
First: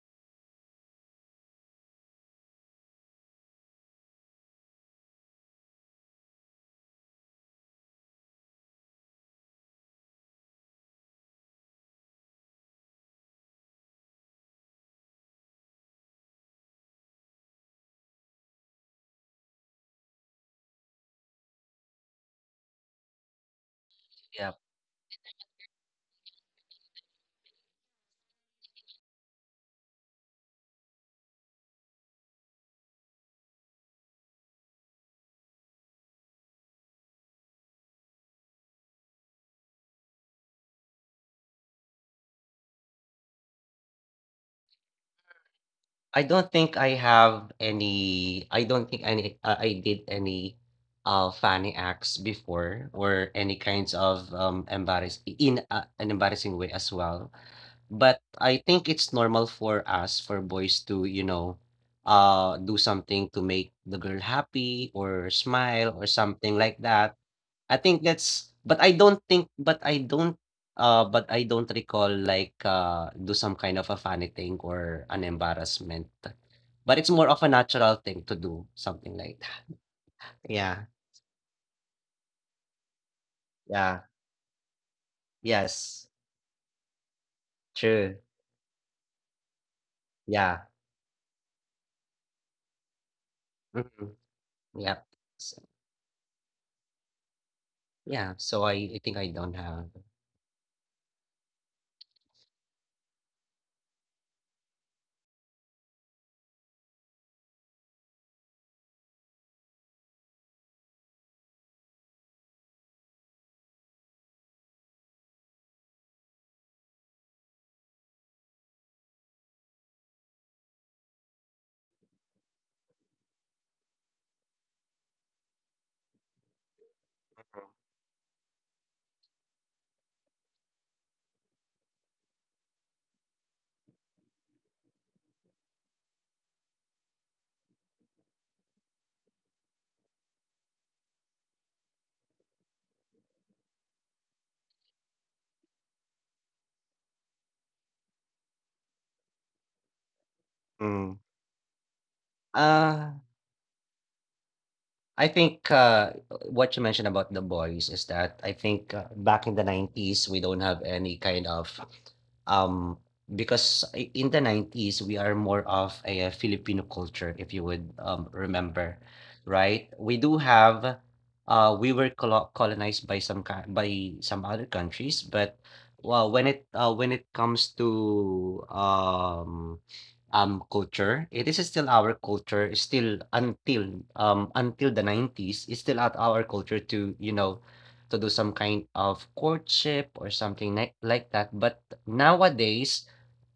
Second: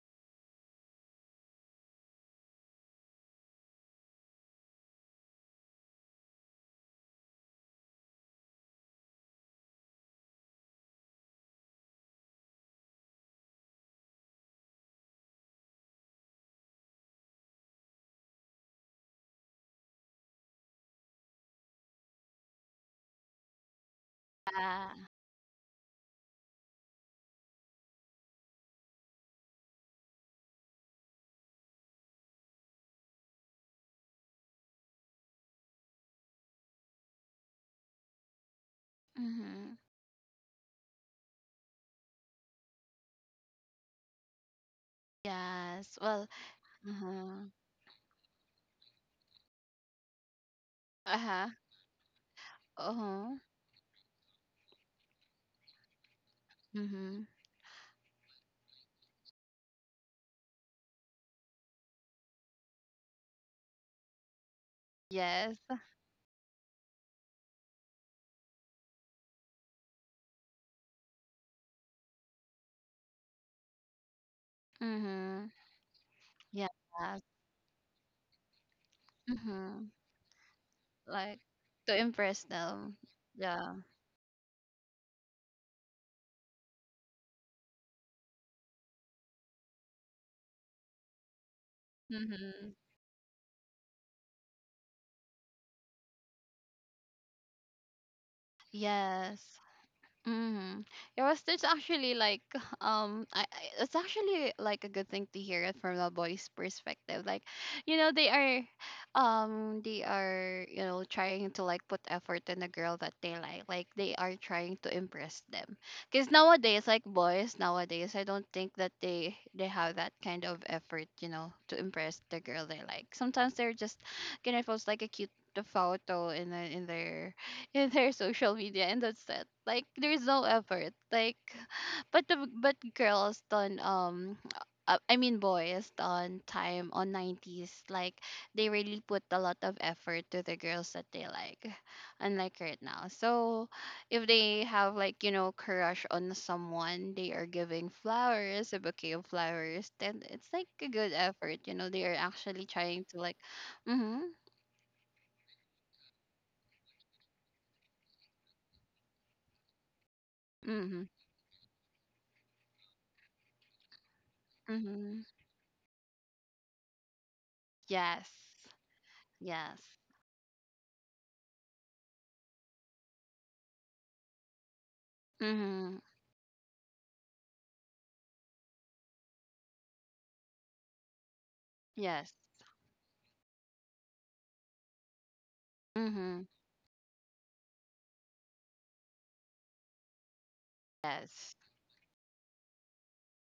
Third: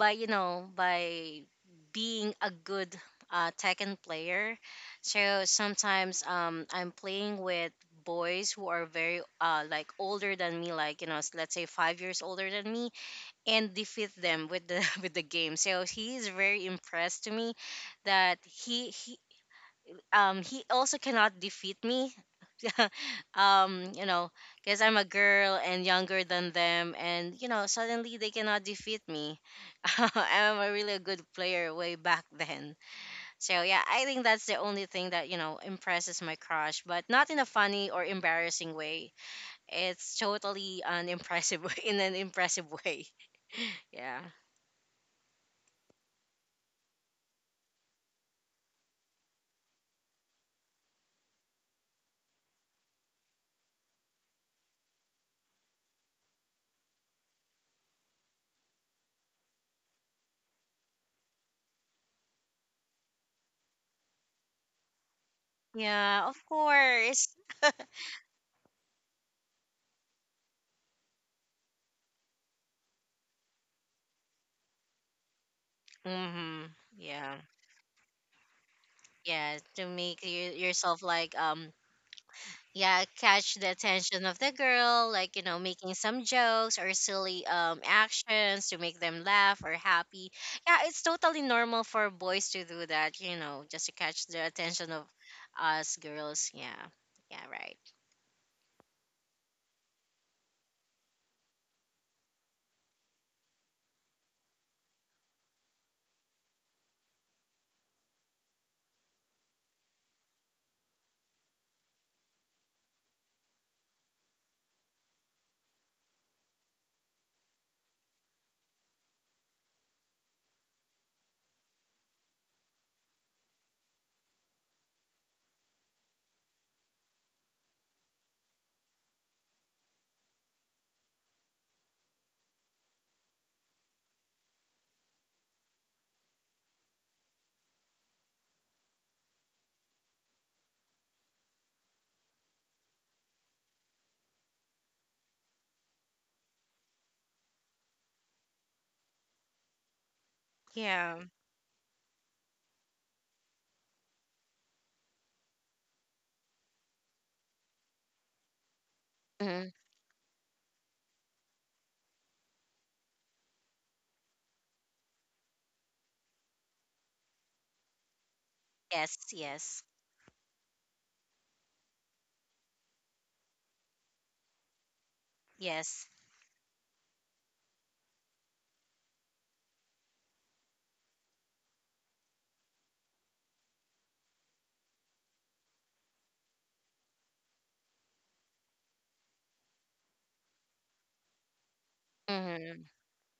by being a good Tekken player. So sometimes I'm playing with boys who are very like older than me, like you know let's say 5 years older than me, and defeat them with the with the game. So he is very impressed to me that he he also cannot defeat me. You know Yeah. because I'm a Yeah. girl and younger than them, and you know suddenly they cannot defeat me. I'm a really a good player way back then. So yeah, I think that's the only thing that you know impresses my crush, but not in a funny or embarrassing way. Mm-hmm. It's totally an impressive in an impressive way. Yeah. Yes. I Well. don't think I Uh-huh. have any I don't think any I did any, Uh-huh. funny acts before, or Uh-huh. any kinds of, embarrass in a an embarrassing way as Mm-hmm. well. But I think it's normal for us, for boys to, you know, do something to make the girl happy or Yes. smile or Yeah, of something like that. course. I think that's but I don't think but I don't recall like do some kind of a funny thing or an Mm-hmm. embarrassment. Yes. Mm-hmm. But it's more Yeah. of a natural thing to do, something like Yeah, that. Mm-hmm. to make you, Yeah, yourself like Like, to impress them. yeah, catch the Yeah. yeah, attention of the girl, like you know, making yes, some jokes or silly true. actions to make them laugh or happy. Yeah. Yeah, it's totally normal for boys to Hmm. do that, you know, just to Mhm, catch the attention of yep. So, us girls. Yeah. Yeah, right. yeah, so I think I Yes. don't have. Mm-hmm. Yeah, well, it's actually like I it's actually like a good thing to hear it from the boys' perspective. Like, you know, they are, they are, you know, trying to like put effort in a girl that they like. Like, they are trying to impress them. Cause nowadays, like boys nowadays, I don't think that they have that kind of effort. You know, to impress the girl they like. Sometimes they're just gonna post like a cute photo in their social media and that's it. Like, there's no effort like but the but girls done I mean boys done time on 90s. Like, they really put a lot of effort to the girls that they like, unlike right now. So if they have like, you know, crush on someone, they are giving flowers, a bouquet of flowers. Then it's like a good Mm. Yeah. effort, you know. They are actually trying Ah, to like mm-hmm, I think what you mentioned about the boys is that I think back in the Hmm. 90s, we don't have mm-hmm, any kind of um because in the 90s we mm-hmm, are more of a, Filipino culture if you would yes. remember, Yes, right? yes. Yes. We do have we were colonized by by some other countries, but Mhm. Yes. well when it comes to um culture. It is still our Yes. culture, it's still until the 90s it's still at our Mhm. culture to, you know, to do some kind of courtship or something like that. Yes. But Hmm. nowadays,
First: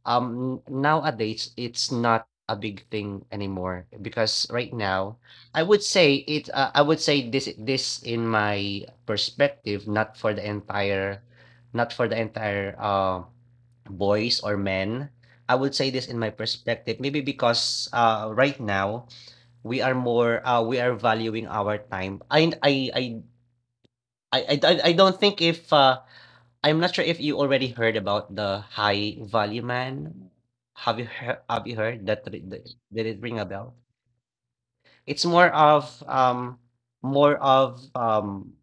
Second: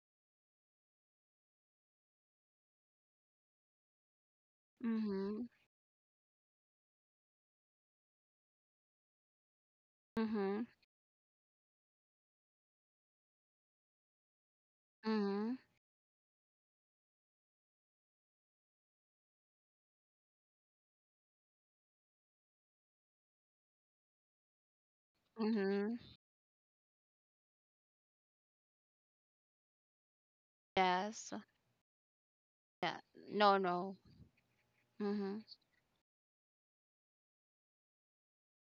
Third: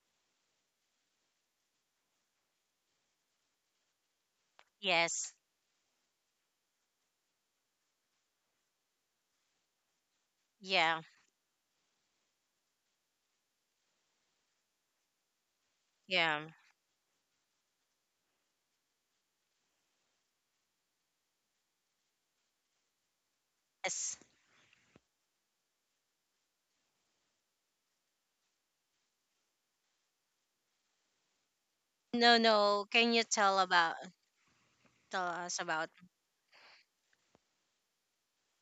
Um, nowadays, it's not a big thing anymore because right now, Yes. Mhm. I would say it. I would say this. This in my perspective, not for the Mhm. Yeah. entire, not for the entire boys or men. Mhm. I would say this in my Yeah. perspective, maybe because right now we are valuing our time. I I I Yes. I I I don't think if Mhm. uh, I'm not sure if you already heard about the High Value Man. Have you Yes. heard have you heard that ri No, the no. Yeah. did Can it you ring a No, tell bell? no. about It's tell Mhm. Us about? More of,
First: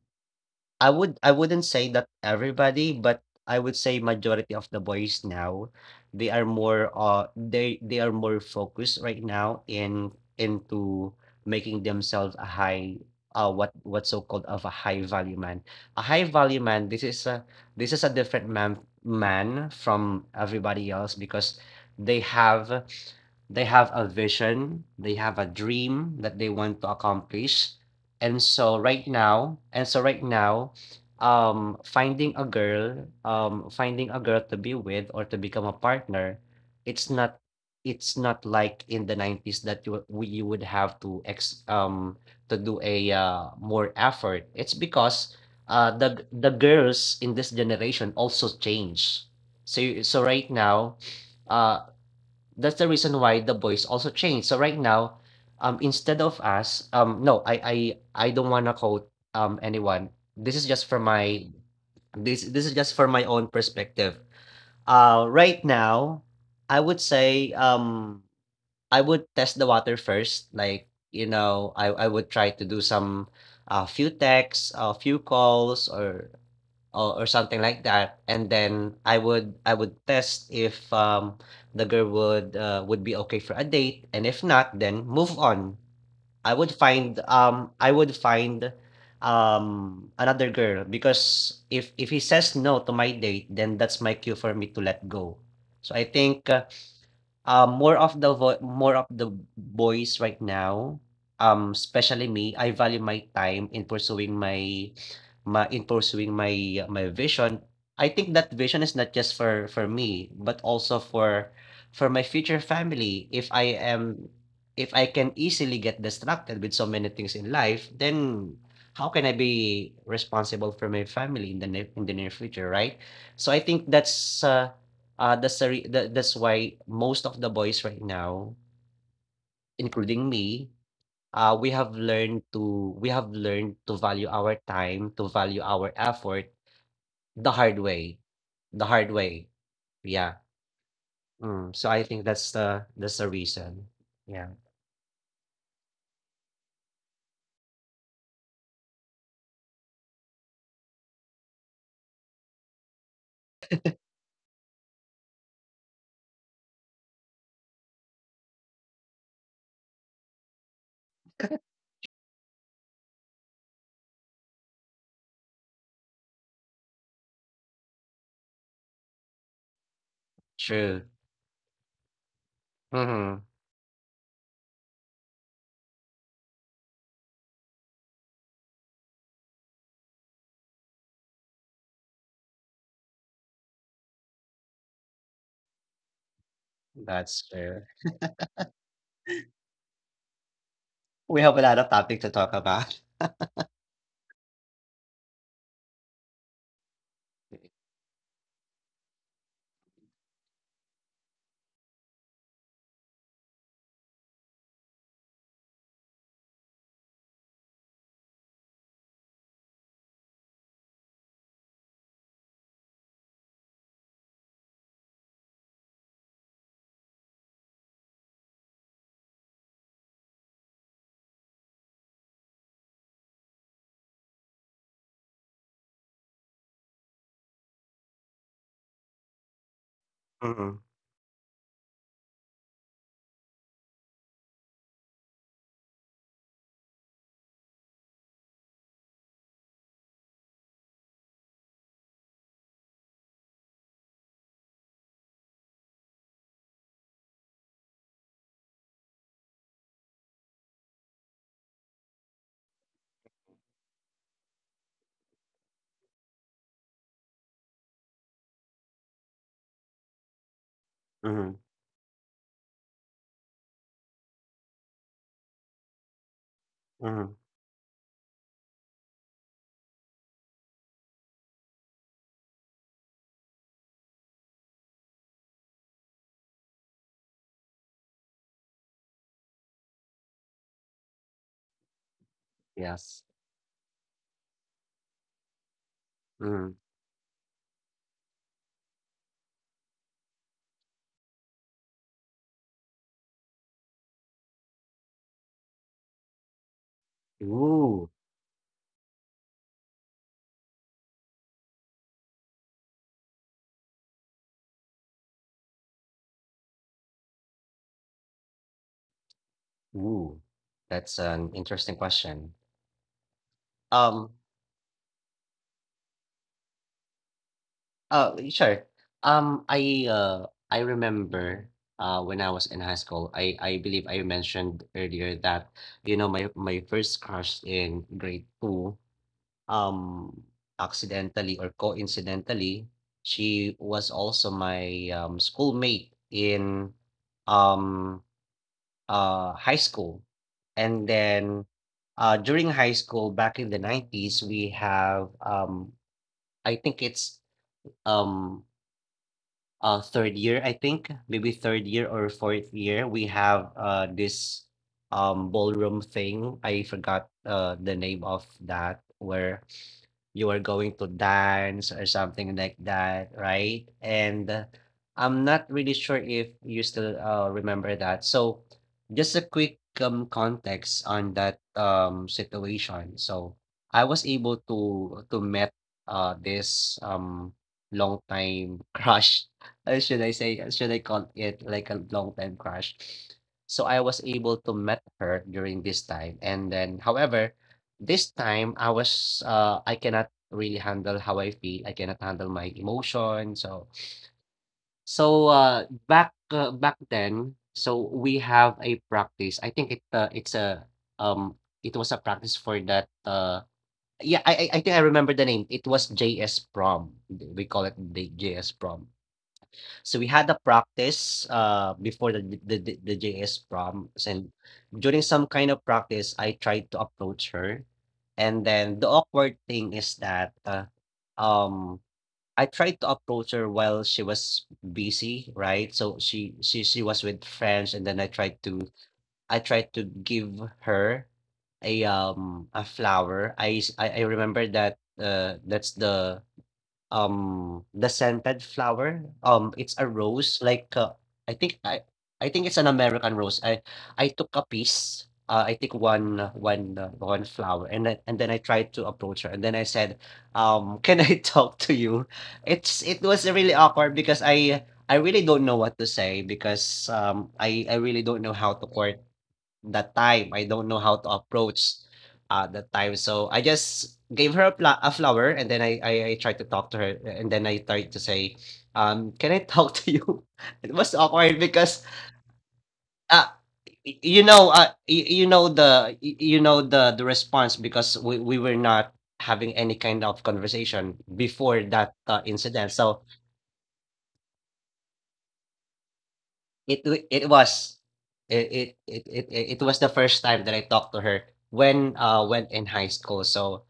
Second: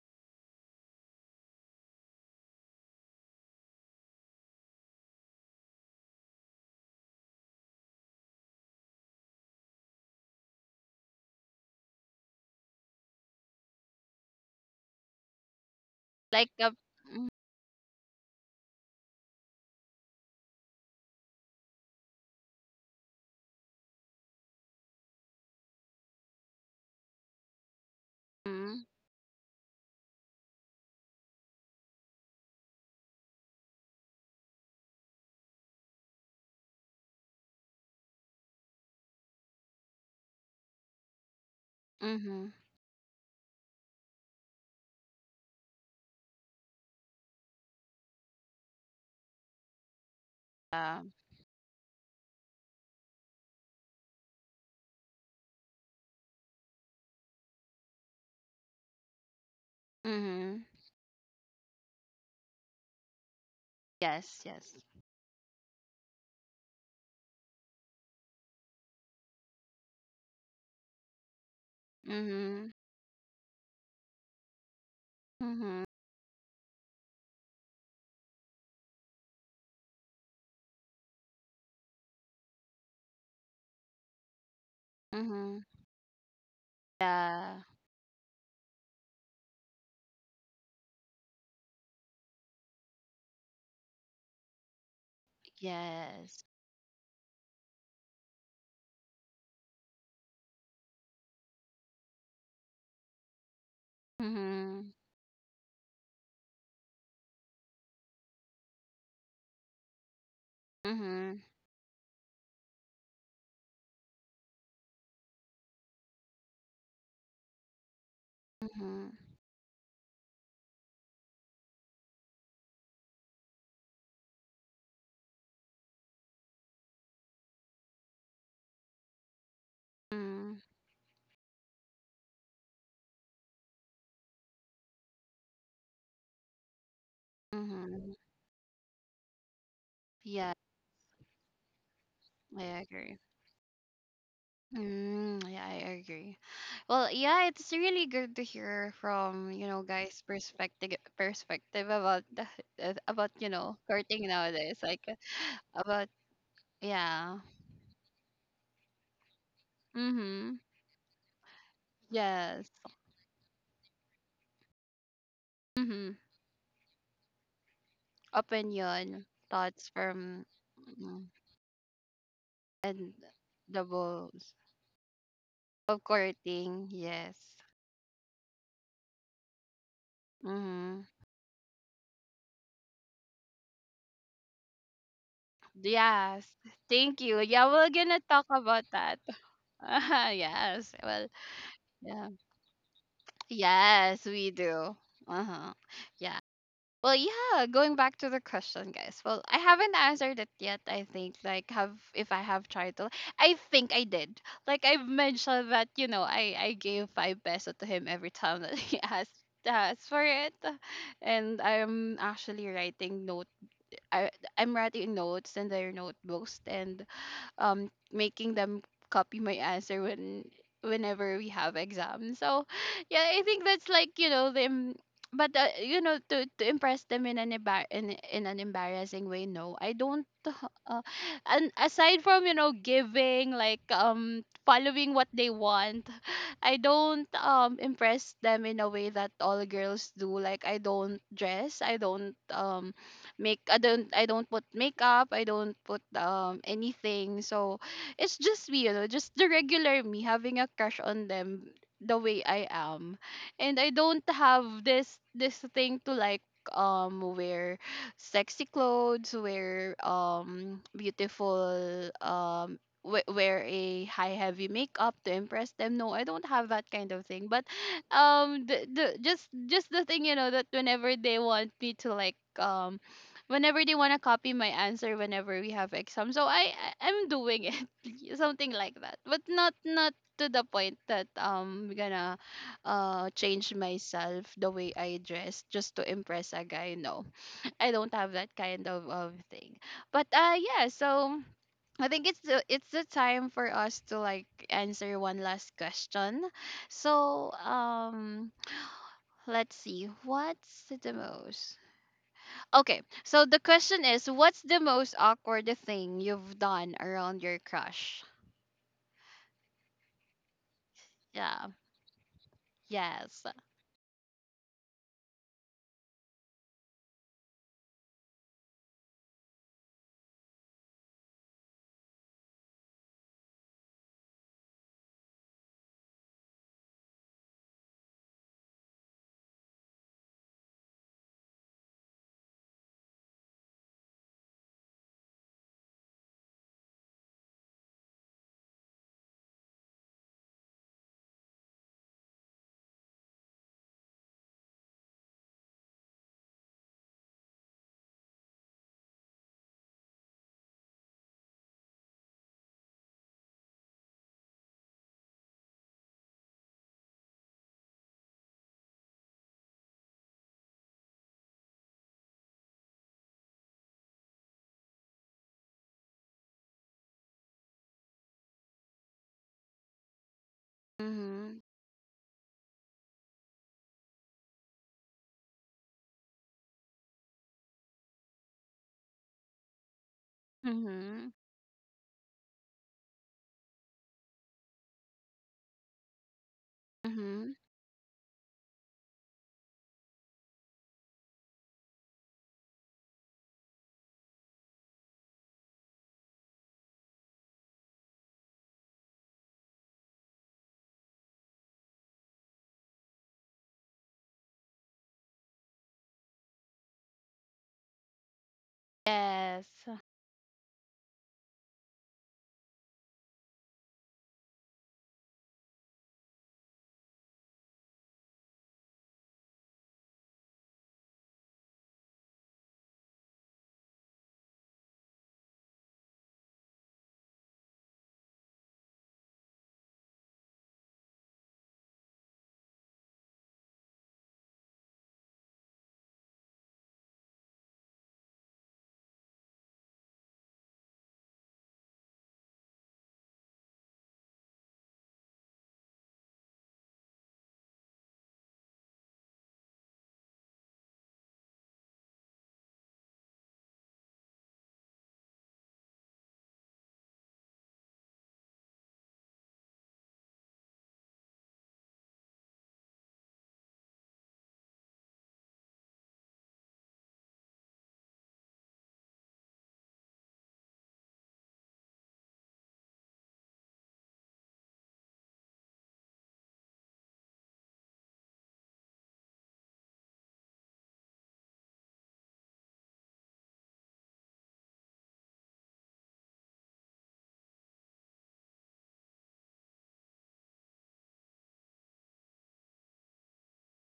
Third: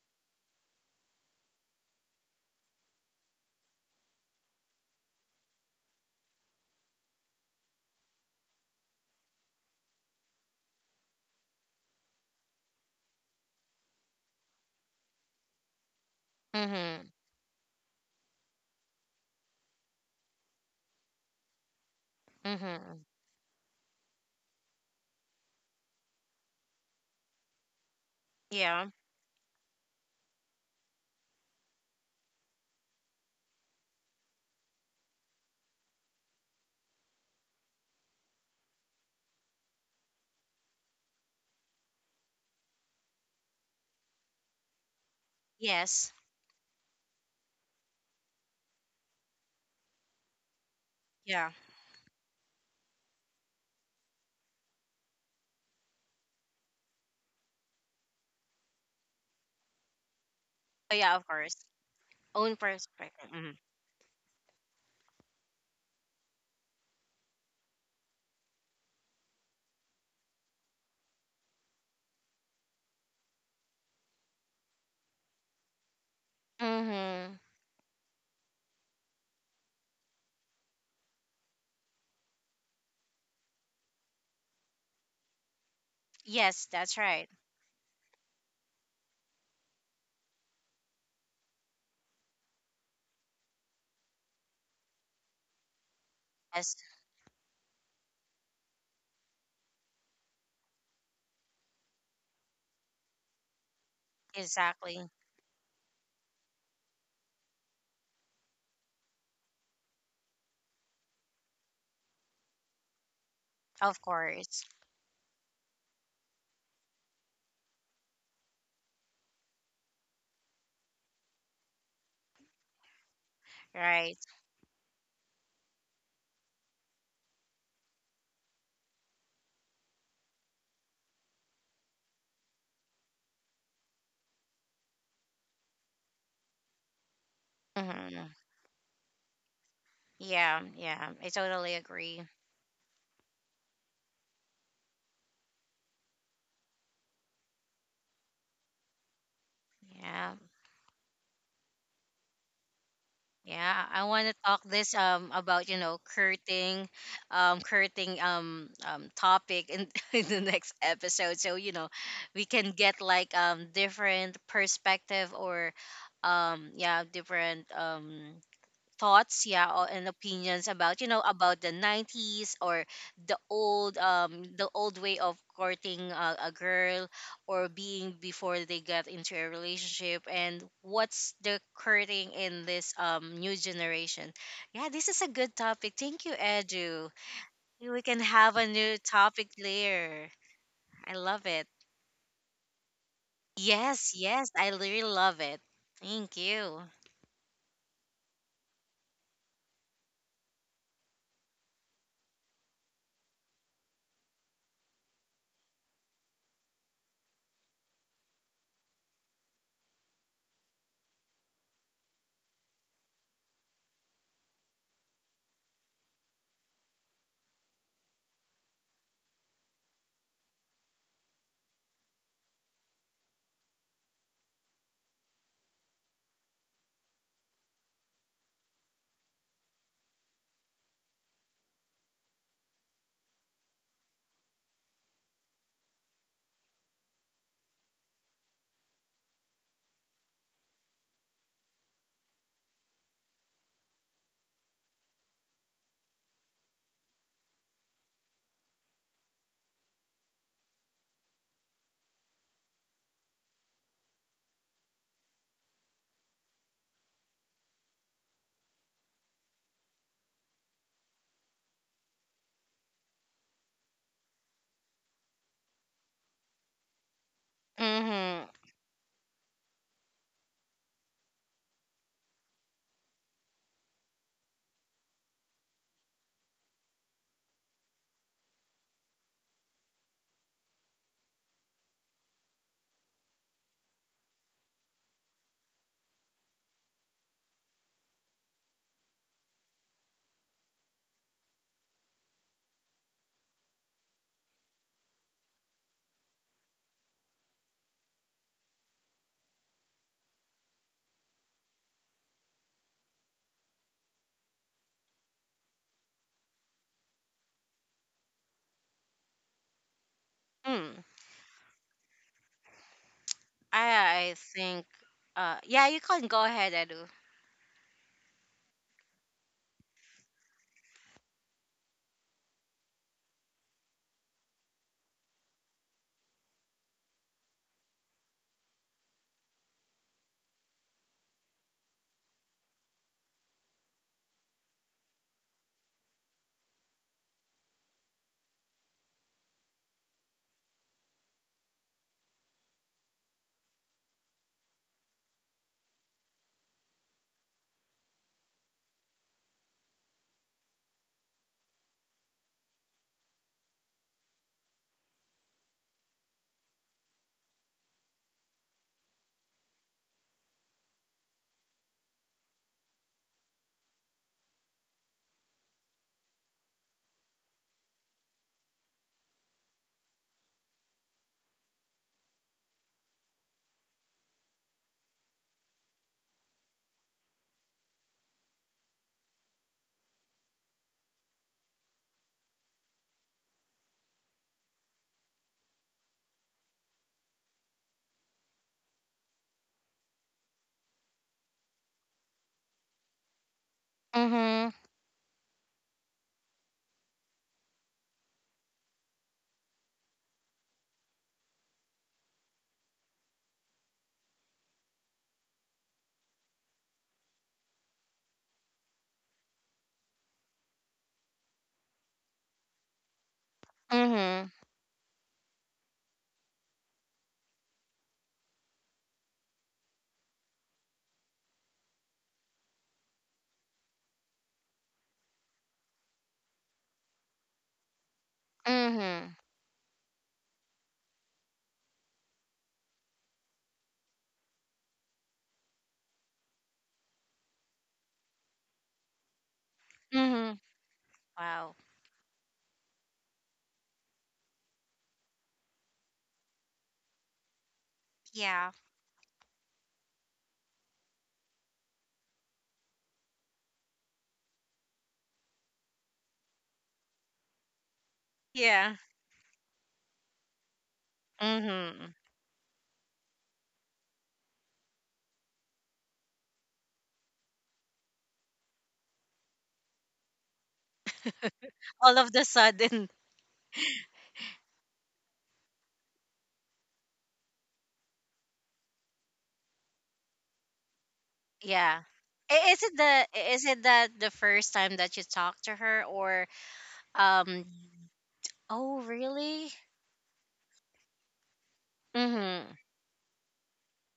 I wouldn't say that everybody, but I would say majority of the boys now, they are more focused right now in into making themselves a high what what's so called of a high value man. A high Like value a man, Mhm. This is a different man from everybody else because they have Mhm. they have a vision, they have a dream that they want to accomplish, and Yeah. so Mhm. right now, and so right now, finding a girl to be with or to become a partner, it's not, it's not like in the 90s that you would have to ex Mhm. to do a more effort. It's because Yes. The the girls in this generation also change. So so right now, Yeah. Yeah. uh that's the reason why the voice also changed. So right now, instead of us, no, I don't wanna quote anyone. This Mhm. is Oh, just yeah. for Of course. my Own this this is just for perspective. my Mhm. own perspective. Yes, yes. Right now, I would say I would test the water first. Like you know, I would try to Mhm. do some a few texts, a few Mhm. calls, Mhm. Or something like that, and then I would test if the girl would be okay for a date, and if not then move Mhm. on. Yes, that's right. Yeah. I would find another girl, because if he says no to my date then that's my cue for me to let go. So I Yes. think Yes, more of more of the boys right now, especially me, I value my time in pursuing exactly. my, Mhm. My vision. I think that vision is not just for me, but also Mhm. For my future family. Of course. If I can easily get distracted with so many things in life, then how Mhm. can I be responsible for my family in the in the near future, right? So I think Right. That's the that's why most of the boys right now, including Mhm. me, we have learned to value our time, to value our effort the hard Mhm. Mhm. way, the hard way. Yeah. Yeah. Yeah, Yeah, I totally Mm. So I agree. think I that's agree. the reason. Yeah. Mm, yeah, I agree. Well, yeah, it's really good to hear from, you know, Yeah. guys' perspective about the, about, you Yeah, know, I want to courting talk this nowadays. Like about you know about curting, yeah. curting topic in, in the next Mm-hmm. episode. So you know, we can Yes. get like different perspective or Mm-hmm. Yeah different Opinion, thoughts yeah or, and thoughts from opinions about you know True. mm, about the 90s or and Mm-hmm. The the bulls old way of courting of a courting. girl Yes. or being before they get into a relationship, and Mm-hmm. what's the courting in this new generation. Yeah, this is a good topic, thank you Yes. edu. Thank you. That's Yeah, We true. we're can gonna have talk a new about that. topic later. yes. I love Well, it. We have a lot of topic yeah. to talk about. Yes, Yes, yes, I we really do. love it. Uh-huh. Thank Yeah. you. Well, yeah, going back to the question, guys. Well, I haven't answered it yet, I think. Like, have if I have tried to, I think I did. Like, I've mentioned that, you know, I gave 5 peso to him every time that he asked for it. And I'm actually writing note I I'm writing notes in their notebooks and making them copy my answer whenever we have exams. So yeah, I think that's like, you know them. But you know, to impress them in an in an embarrassing way, no, I don't Mm-hmm. uh, and aside from, you know, giving like following what they want, I don't impress them in a way that all girls do. Like, I don't dress, I don't I don't put makeup, I don't put anything. So it's just me, you know, just the regular me having a crush on them, the way I am. And I don't have this thing to like wear sexy clothes, wear Mm-hmm. beautiful wear a high heavy makeup to impress them. No, I don't have that kind of Mm-hmm. thing. But Mm-hmm. The just the thing, you know, that whenever they want me to like whenever they want to copy my answer whenever we have exam. So I'm doing it, something like that. But not not to the point that gonna Yes. Change myself the way I dress just to impress a Mm. guy. No. I don't have that kind of thing. But yeah, so I think it's the time for us to like answer one last question. So Ooh. Let's see what's the most, okay, so the question is: what's the most awkward thing you've done around your crush? Ooh. Mm. That's an Yeah. interesting question. Yes. I Um, think yeah, you can go ahead, Edu. Oh, sure. I remember when I was in high school, I believe I mentioned earlier that you know my first crush in grade two, um, accidentally or coincidentally, she was also my schoolmate in um high school, and then during high school back in the 90s, we have I think it's um third year, I think, maybe third year or fourth year, we have this ballroom thing. I forgot the name of that, where you are going to dance or something like that, right? And I'm not really sure if you still remember that. So, just a quick context on Mm-hmm, that situation. So, I was able to met this long time crush. Should I say? Should I call mm-hmm, it like a long time crush? So I was able to met her during this time, and then, mm-hmm, however, this time I was, I cannot really handle how I feel, I cannot handle my emotion, so Mhm. so, back then, so we have a practice, I think it's a, um, it was a practice for that, yeah, I think I remember the name, it was JS prom, we call it the JS prom. yes, So we had a practice before the JS Mhm. proms, and during some kind of practice I tried to approach her. And then the awkward thing is that um I tried to approach her while she was busy, right? So she was with friends, and then Mhm. I tried to give her a flower. I I remember that that's the scented flower. It's a Mhm. rose like, Wow. I think I I think it's an American rose. I took a piece, I think one flower, and Yeah. then I tried to approach her, and then I said, "Can I talk to you?" It was really awkward because I really don't know what to say, because I really don't know Yeah. how to court that time, I don't know how to Mhm. approach that time. So I just gave her a, a flower, and then I tried to talk to her, and then I tried to say, can I talk to you? It was awkward All because of the sudden. uh y- you know the y- you know the response, because we were not having any kind of conversation Yeah. before that Is it incident. the So is it that the first time that you talked to her or it w- um it was oh really? It was the first time that I talked to her Mhm. when in high school. So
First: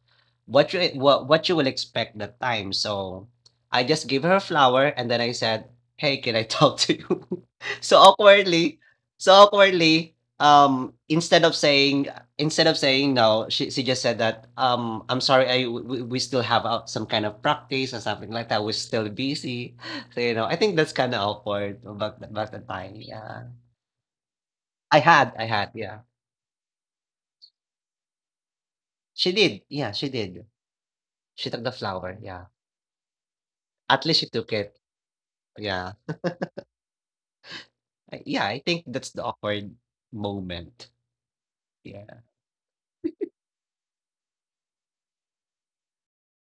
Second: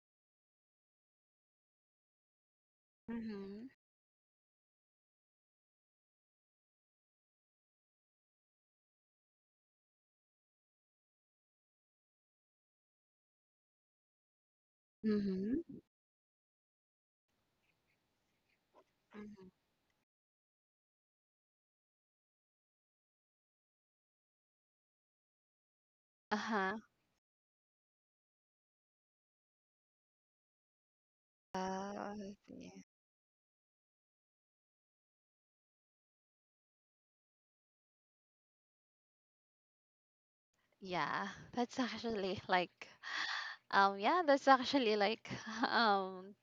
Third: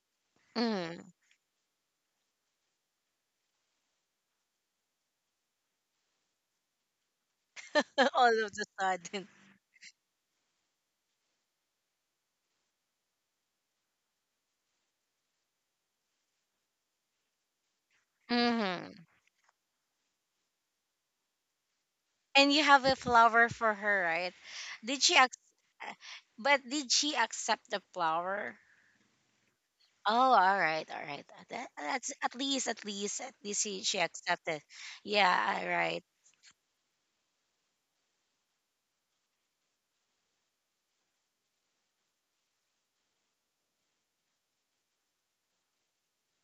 Mhm. What you will expect that time. So mm-hmm, I just gave her a flower and then I said, "Hey, can I talk to you?" So All of the awkwardly, sudden. so awkwardly. Um, instead of saying instead of saying no, she just said that I'm sorry, I mm-hmm. We still have out some kind of practice or something like that. We're still Mhm. Mm-hmm. busy. So, you know, I think that's kinda awkward about th about And the you have time, a yeah. flower for her, right? Did she ac- I had, yeah. but Uh-huh. did she accept the flower? She did, yeah, she Oh, did. all right, all right. She took that, the Uh. that's Oh, flower, at I yeah. least, see. at least, at least she At least she took accepted. it, Yeah, all yeah. right. I yeah, I think that's the awkward moment, Yeah, that's yeah. actually like, yeah, that's actually like, um,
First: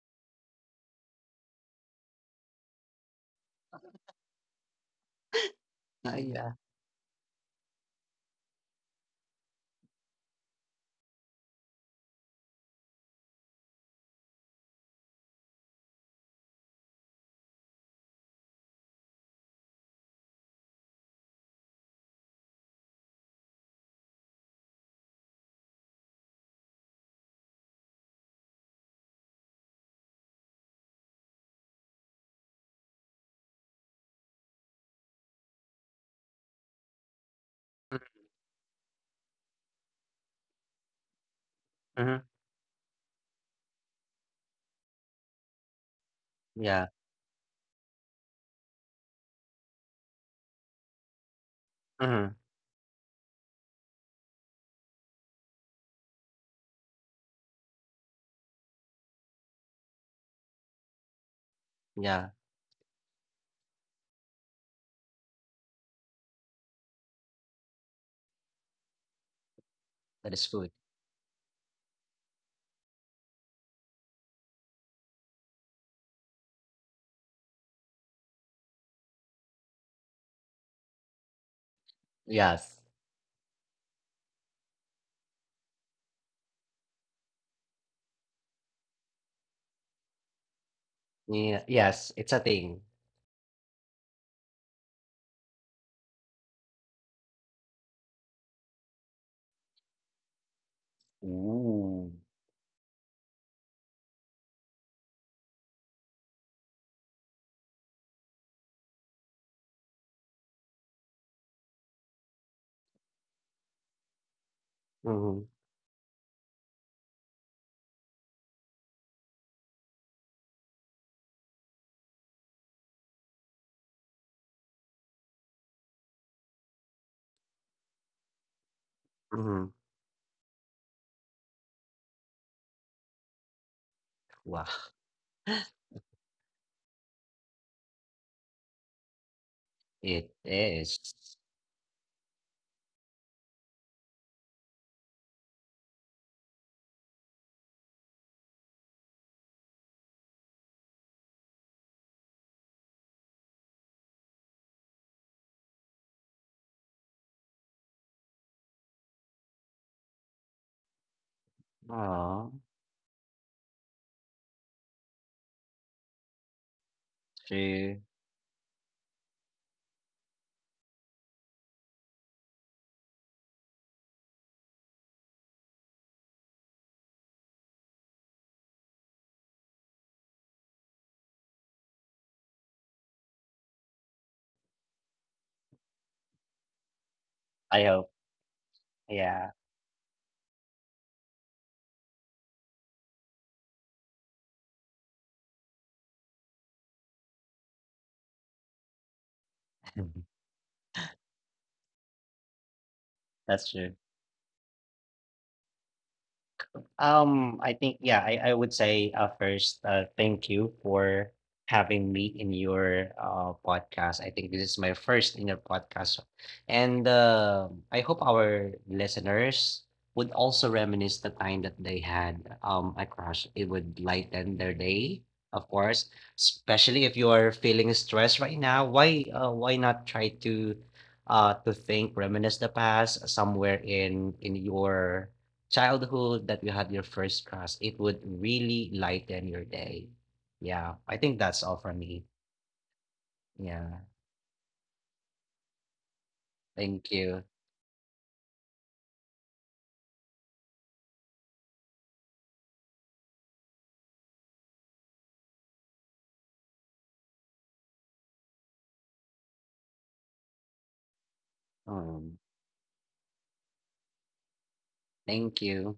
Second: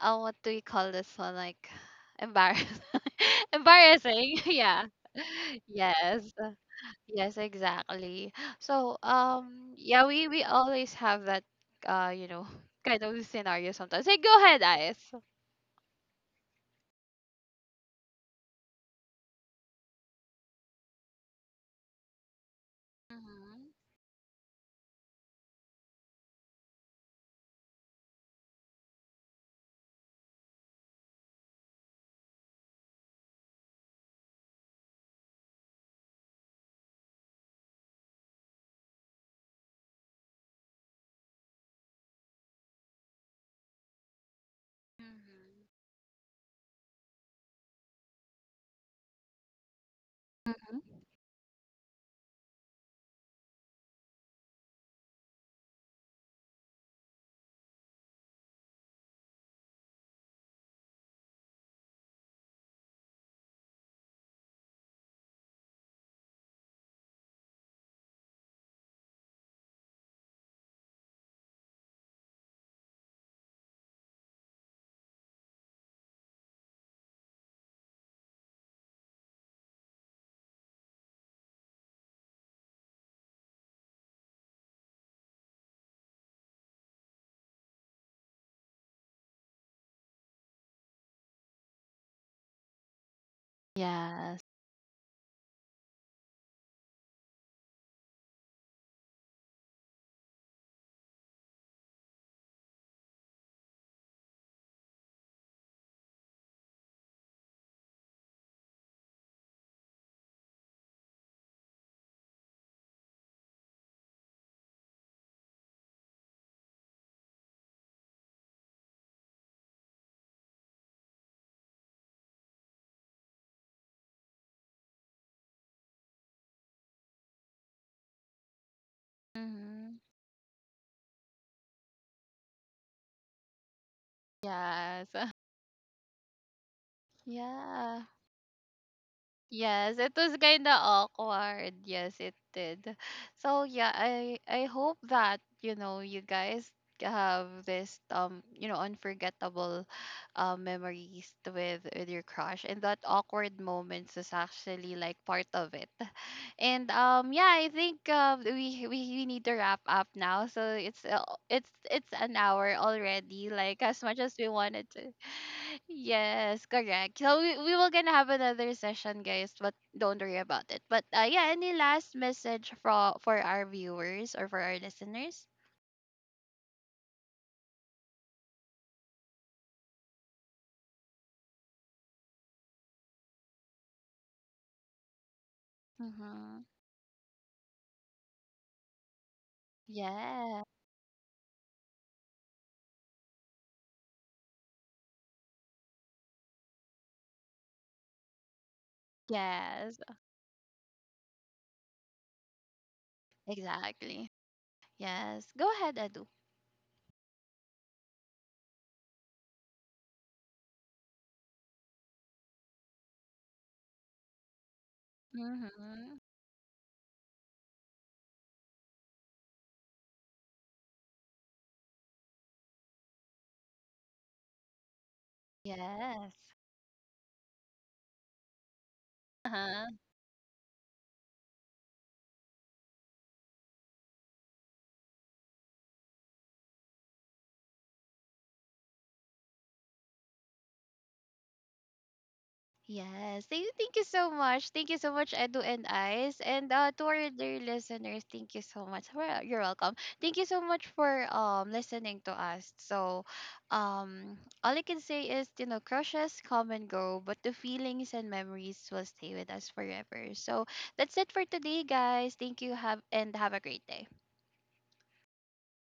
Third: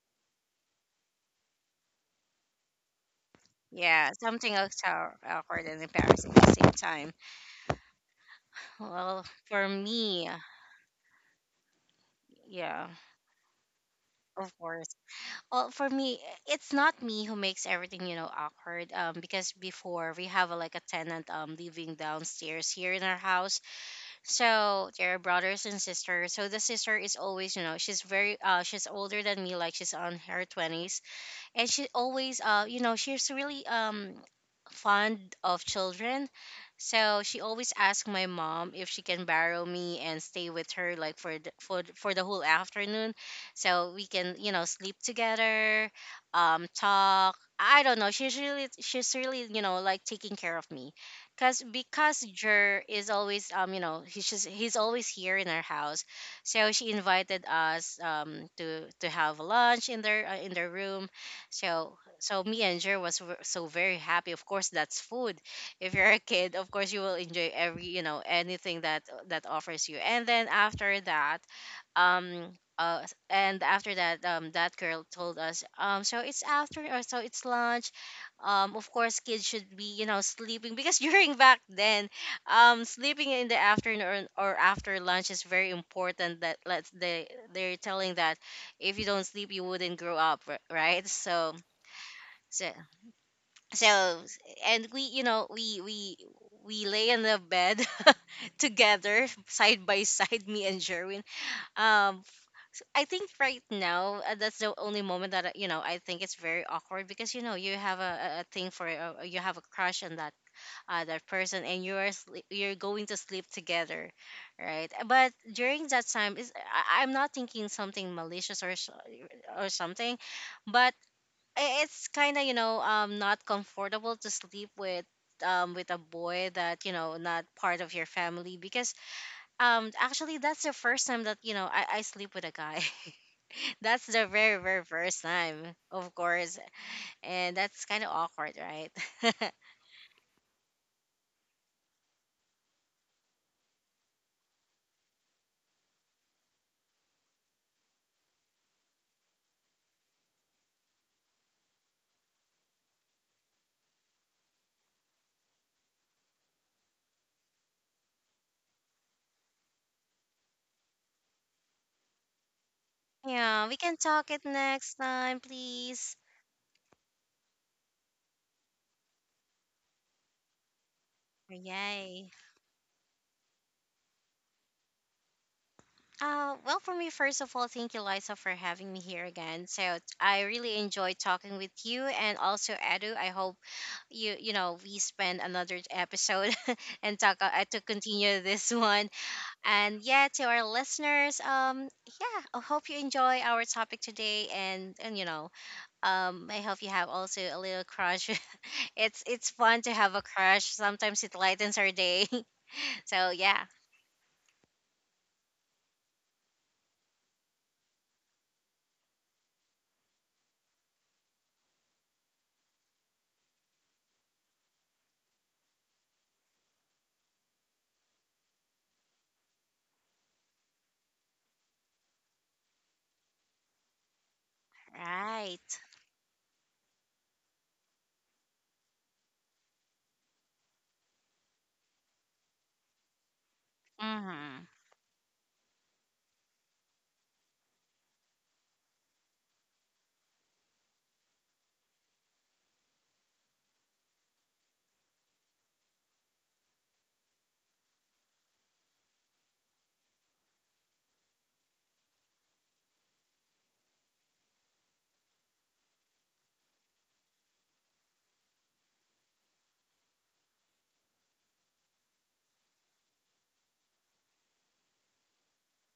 what do we call this one? Like, embarrassing, Yeah, embarrassing. something else Yeah. how- awkward and Ah, embarrassing Yes. at the yeah. same time. Yes, exactly. So, Well, for yeah, me, we always have that, you know, yeah, kind of scenario sometimes. Hey, go of ahead, course. Ice. Well, for me, it's not me who makes everything, you know, awkward. Because before we have a, like a tenant living downstairs here in our house, Mm-hmm. so they're brothers and sisters. So the sister is always, you know, she's very she's older than me, like she's on her twenties, and she always you know she's really fond of children. So she always Mm, asks my mom if she can borrow me and stay with her like for the, for mhm, the whole afternoon, so we can you know sleep together, yeah, talk. I don't know, she's really you know like taking care of me Mm-hmm. cuz because mhm, Jer is always you know he's always here in our house. So she invited us to have lunch in their room. So yeah, so me and so very happy. Of course, that's food. If you're a kid, of course you will enjoy every you know anything that that offers you. And that is then food. after that, and after that, that girl told us, so it's after or so it's lunch. Of course, kids should be, you know, sleeping because during back then, Yes, sleeping in the afternoon or after lunch is very important. That let's they they're telling that if you don't sleep, you wouldn't grow up, right? Yeah, yes, it's a so thing. so Yes. and we you know we we lay on the bed together side by side, me and Jerwin. Ooh. Um, I think right now that's the only moment that you know I think it's very awkward because you know you have a thing for you have a crush on that person, and you are you're going to sleep together, right? But Mhm, during that time is I'm not thinking something malicious or or something, but it's kind of you know not comfortable to sleep with a boy that you know not part of your family, because mhm. Mm-hmm. actually that's the first time that you know I sleep with a guy. That's the very Wow, very Yes. first time, of course, and that's Yeah. kind of awkward, right? Yes, it it was kind of is. awkward. Yes, it did. So yeah, I hope that you know, you guys have this you know unforgettable memories with your crush, and that awkward moments is actually like part of it. And yeah, I think we need to wrap up now. So it's an Oh. hour already. Yeah, we Like, can as much talk as it we wanted next to. time please. Yes, correct. So we will True. gonna have another session, guys. But don't worry about it. But yeah, any last Yay. message for our viewers or for our listeners? Well, for me, first of all, thank you, Liza, for having me here again. So I really enjoyed talking with you and also Edu. I hope you know we spend another episode Mm-hmm. and talk to I hope, continue this one. yeah. And yeah, to Yeah. our listeners, yeah, I hope you enjoy our topic today, and you know I hope you have also a little crush. It's fun to Yes. have a crush, sometimes it lightens our day. So yeah, That's true. Exactly. Yes. Go ahead, Adu. I think, yeah, I would say, first, thank you for having me in your, podcast. I think this is my first in your Mm-hmm. podcast. And, I hope our listeners would also reminisce the time that they had, a crush. It would lighten their day, of right. course, Yes. especially if you are feeling stressed right now. Why not try to think, reminisce the past somewhere in Mm-hmm. your childhood that you had your first crush, it would really lighten your day. Yeah, I think that's all for me. Yes. Thank Yeah, you so much. Thank you so much, Edu and Ice. And to thank our you. dear listeners, thank you so much. Well, you're welcome. Thank you so much for listening to us. So, um, all I can say is, you know, crushes come and go, but the feelings and memories will stay with us forever. So that's it for today, guys. Um, Thank you. Have a great day. thank you.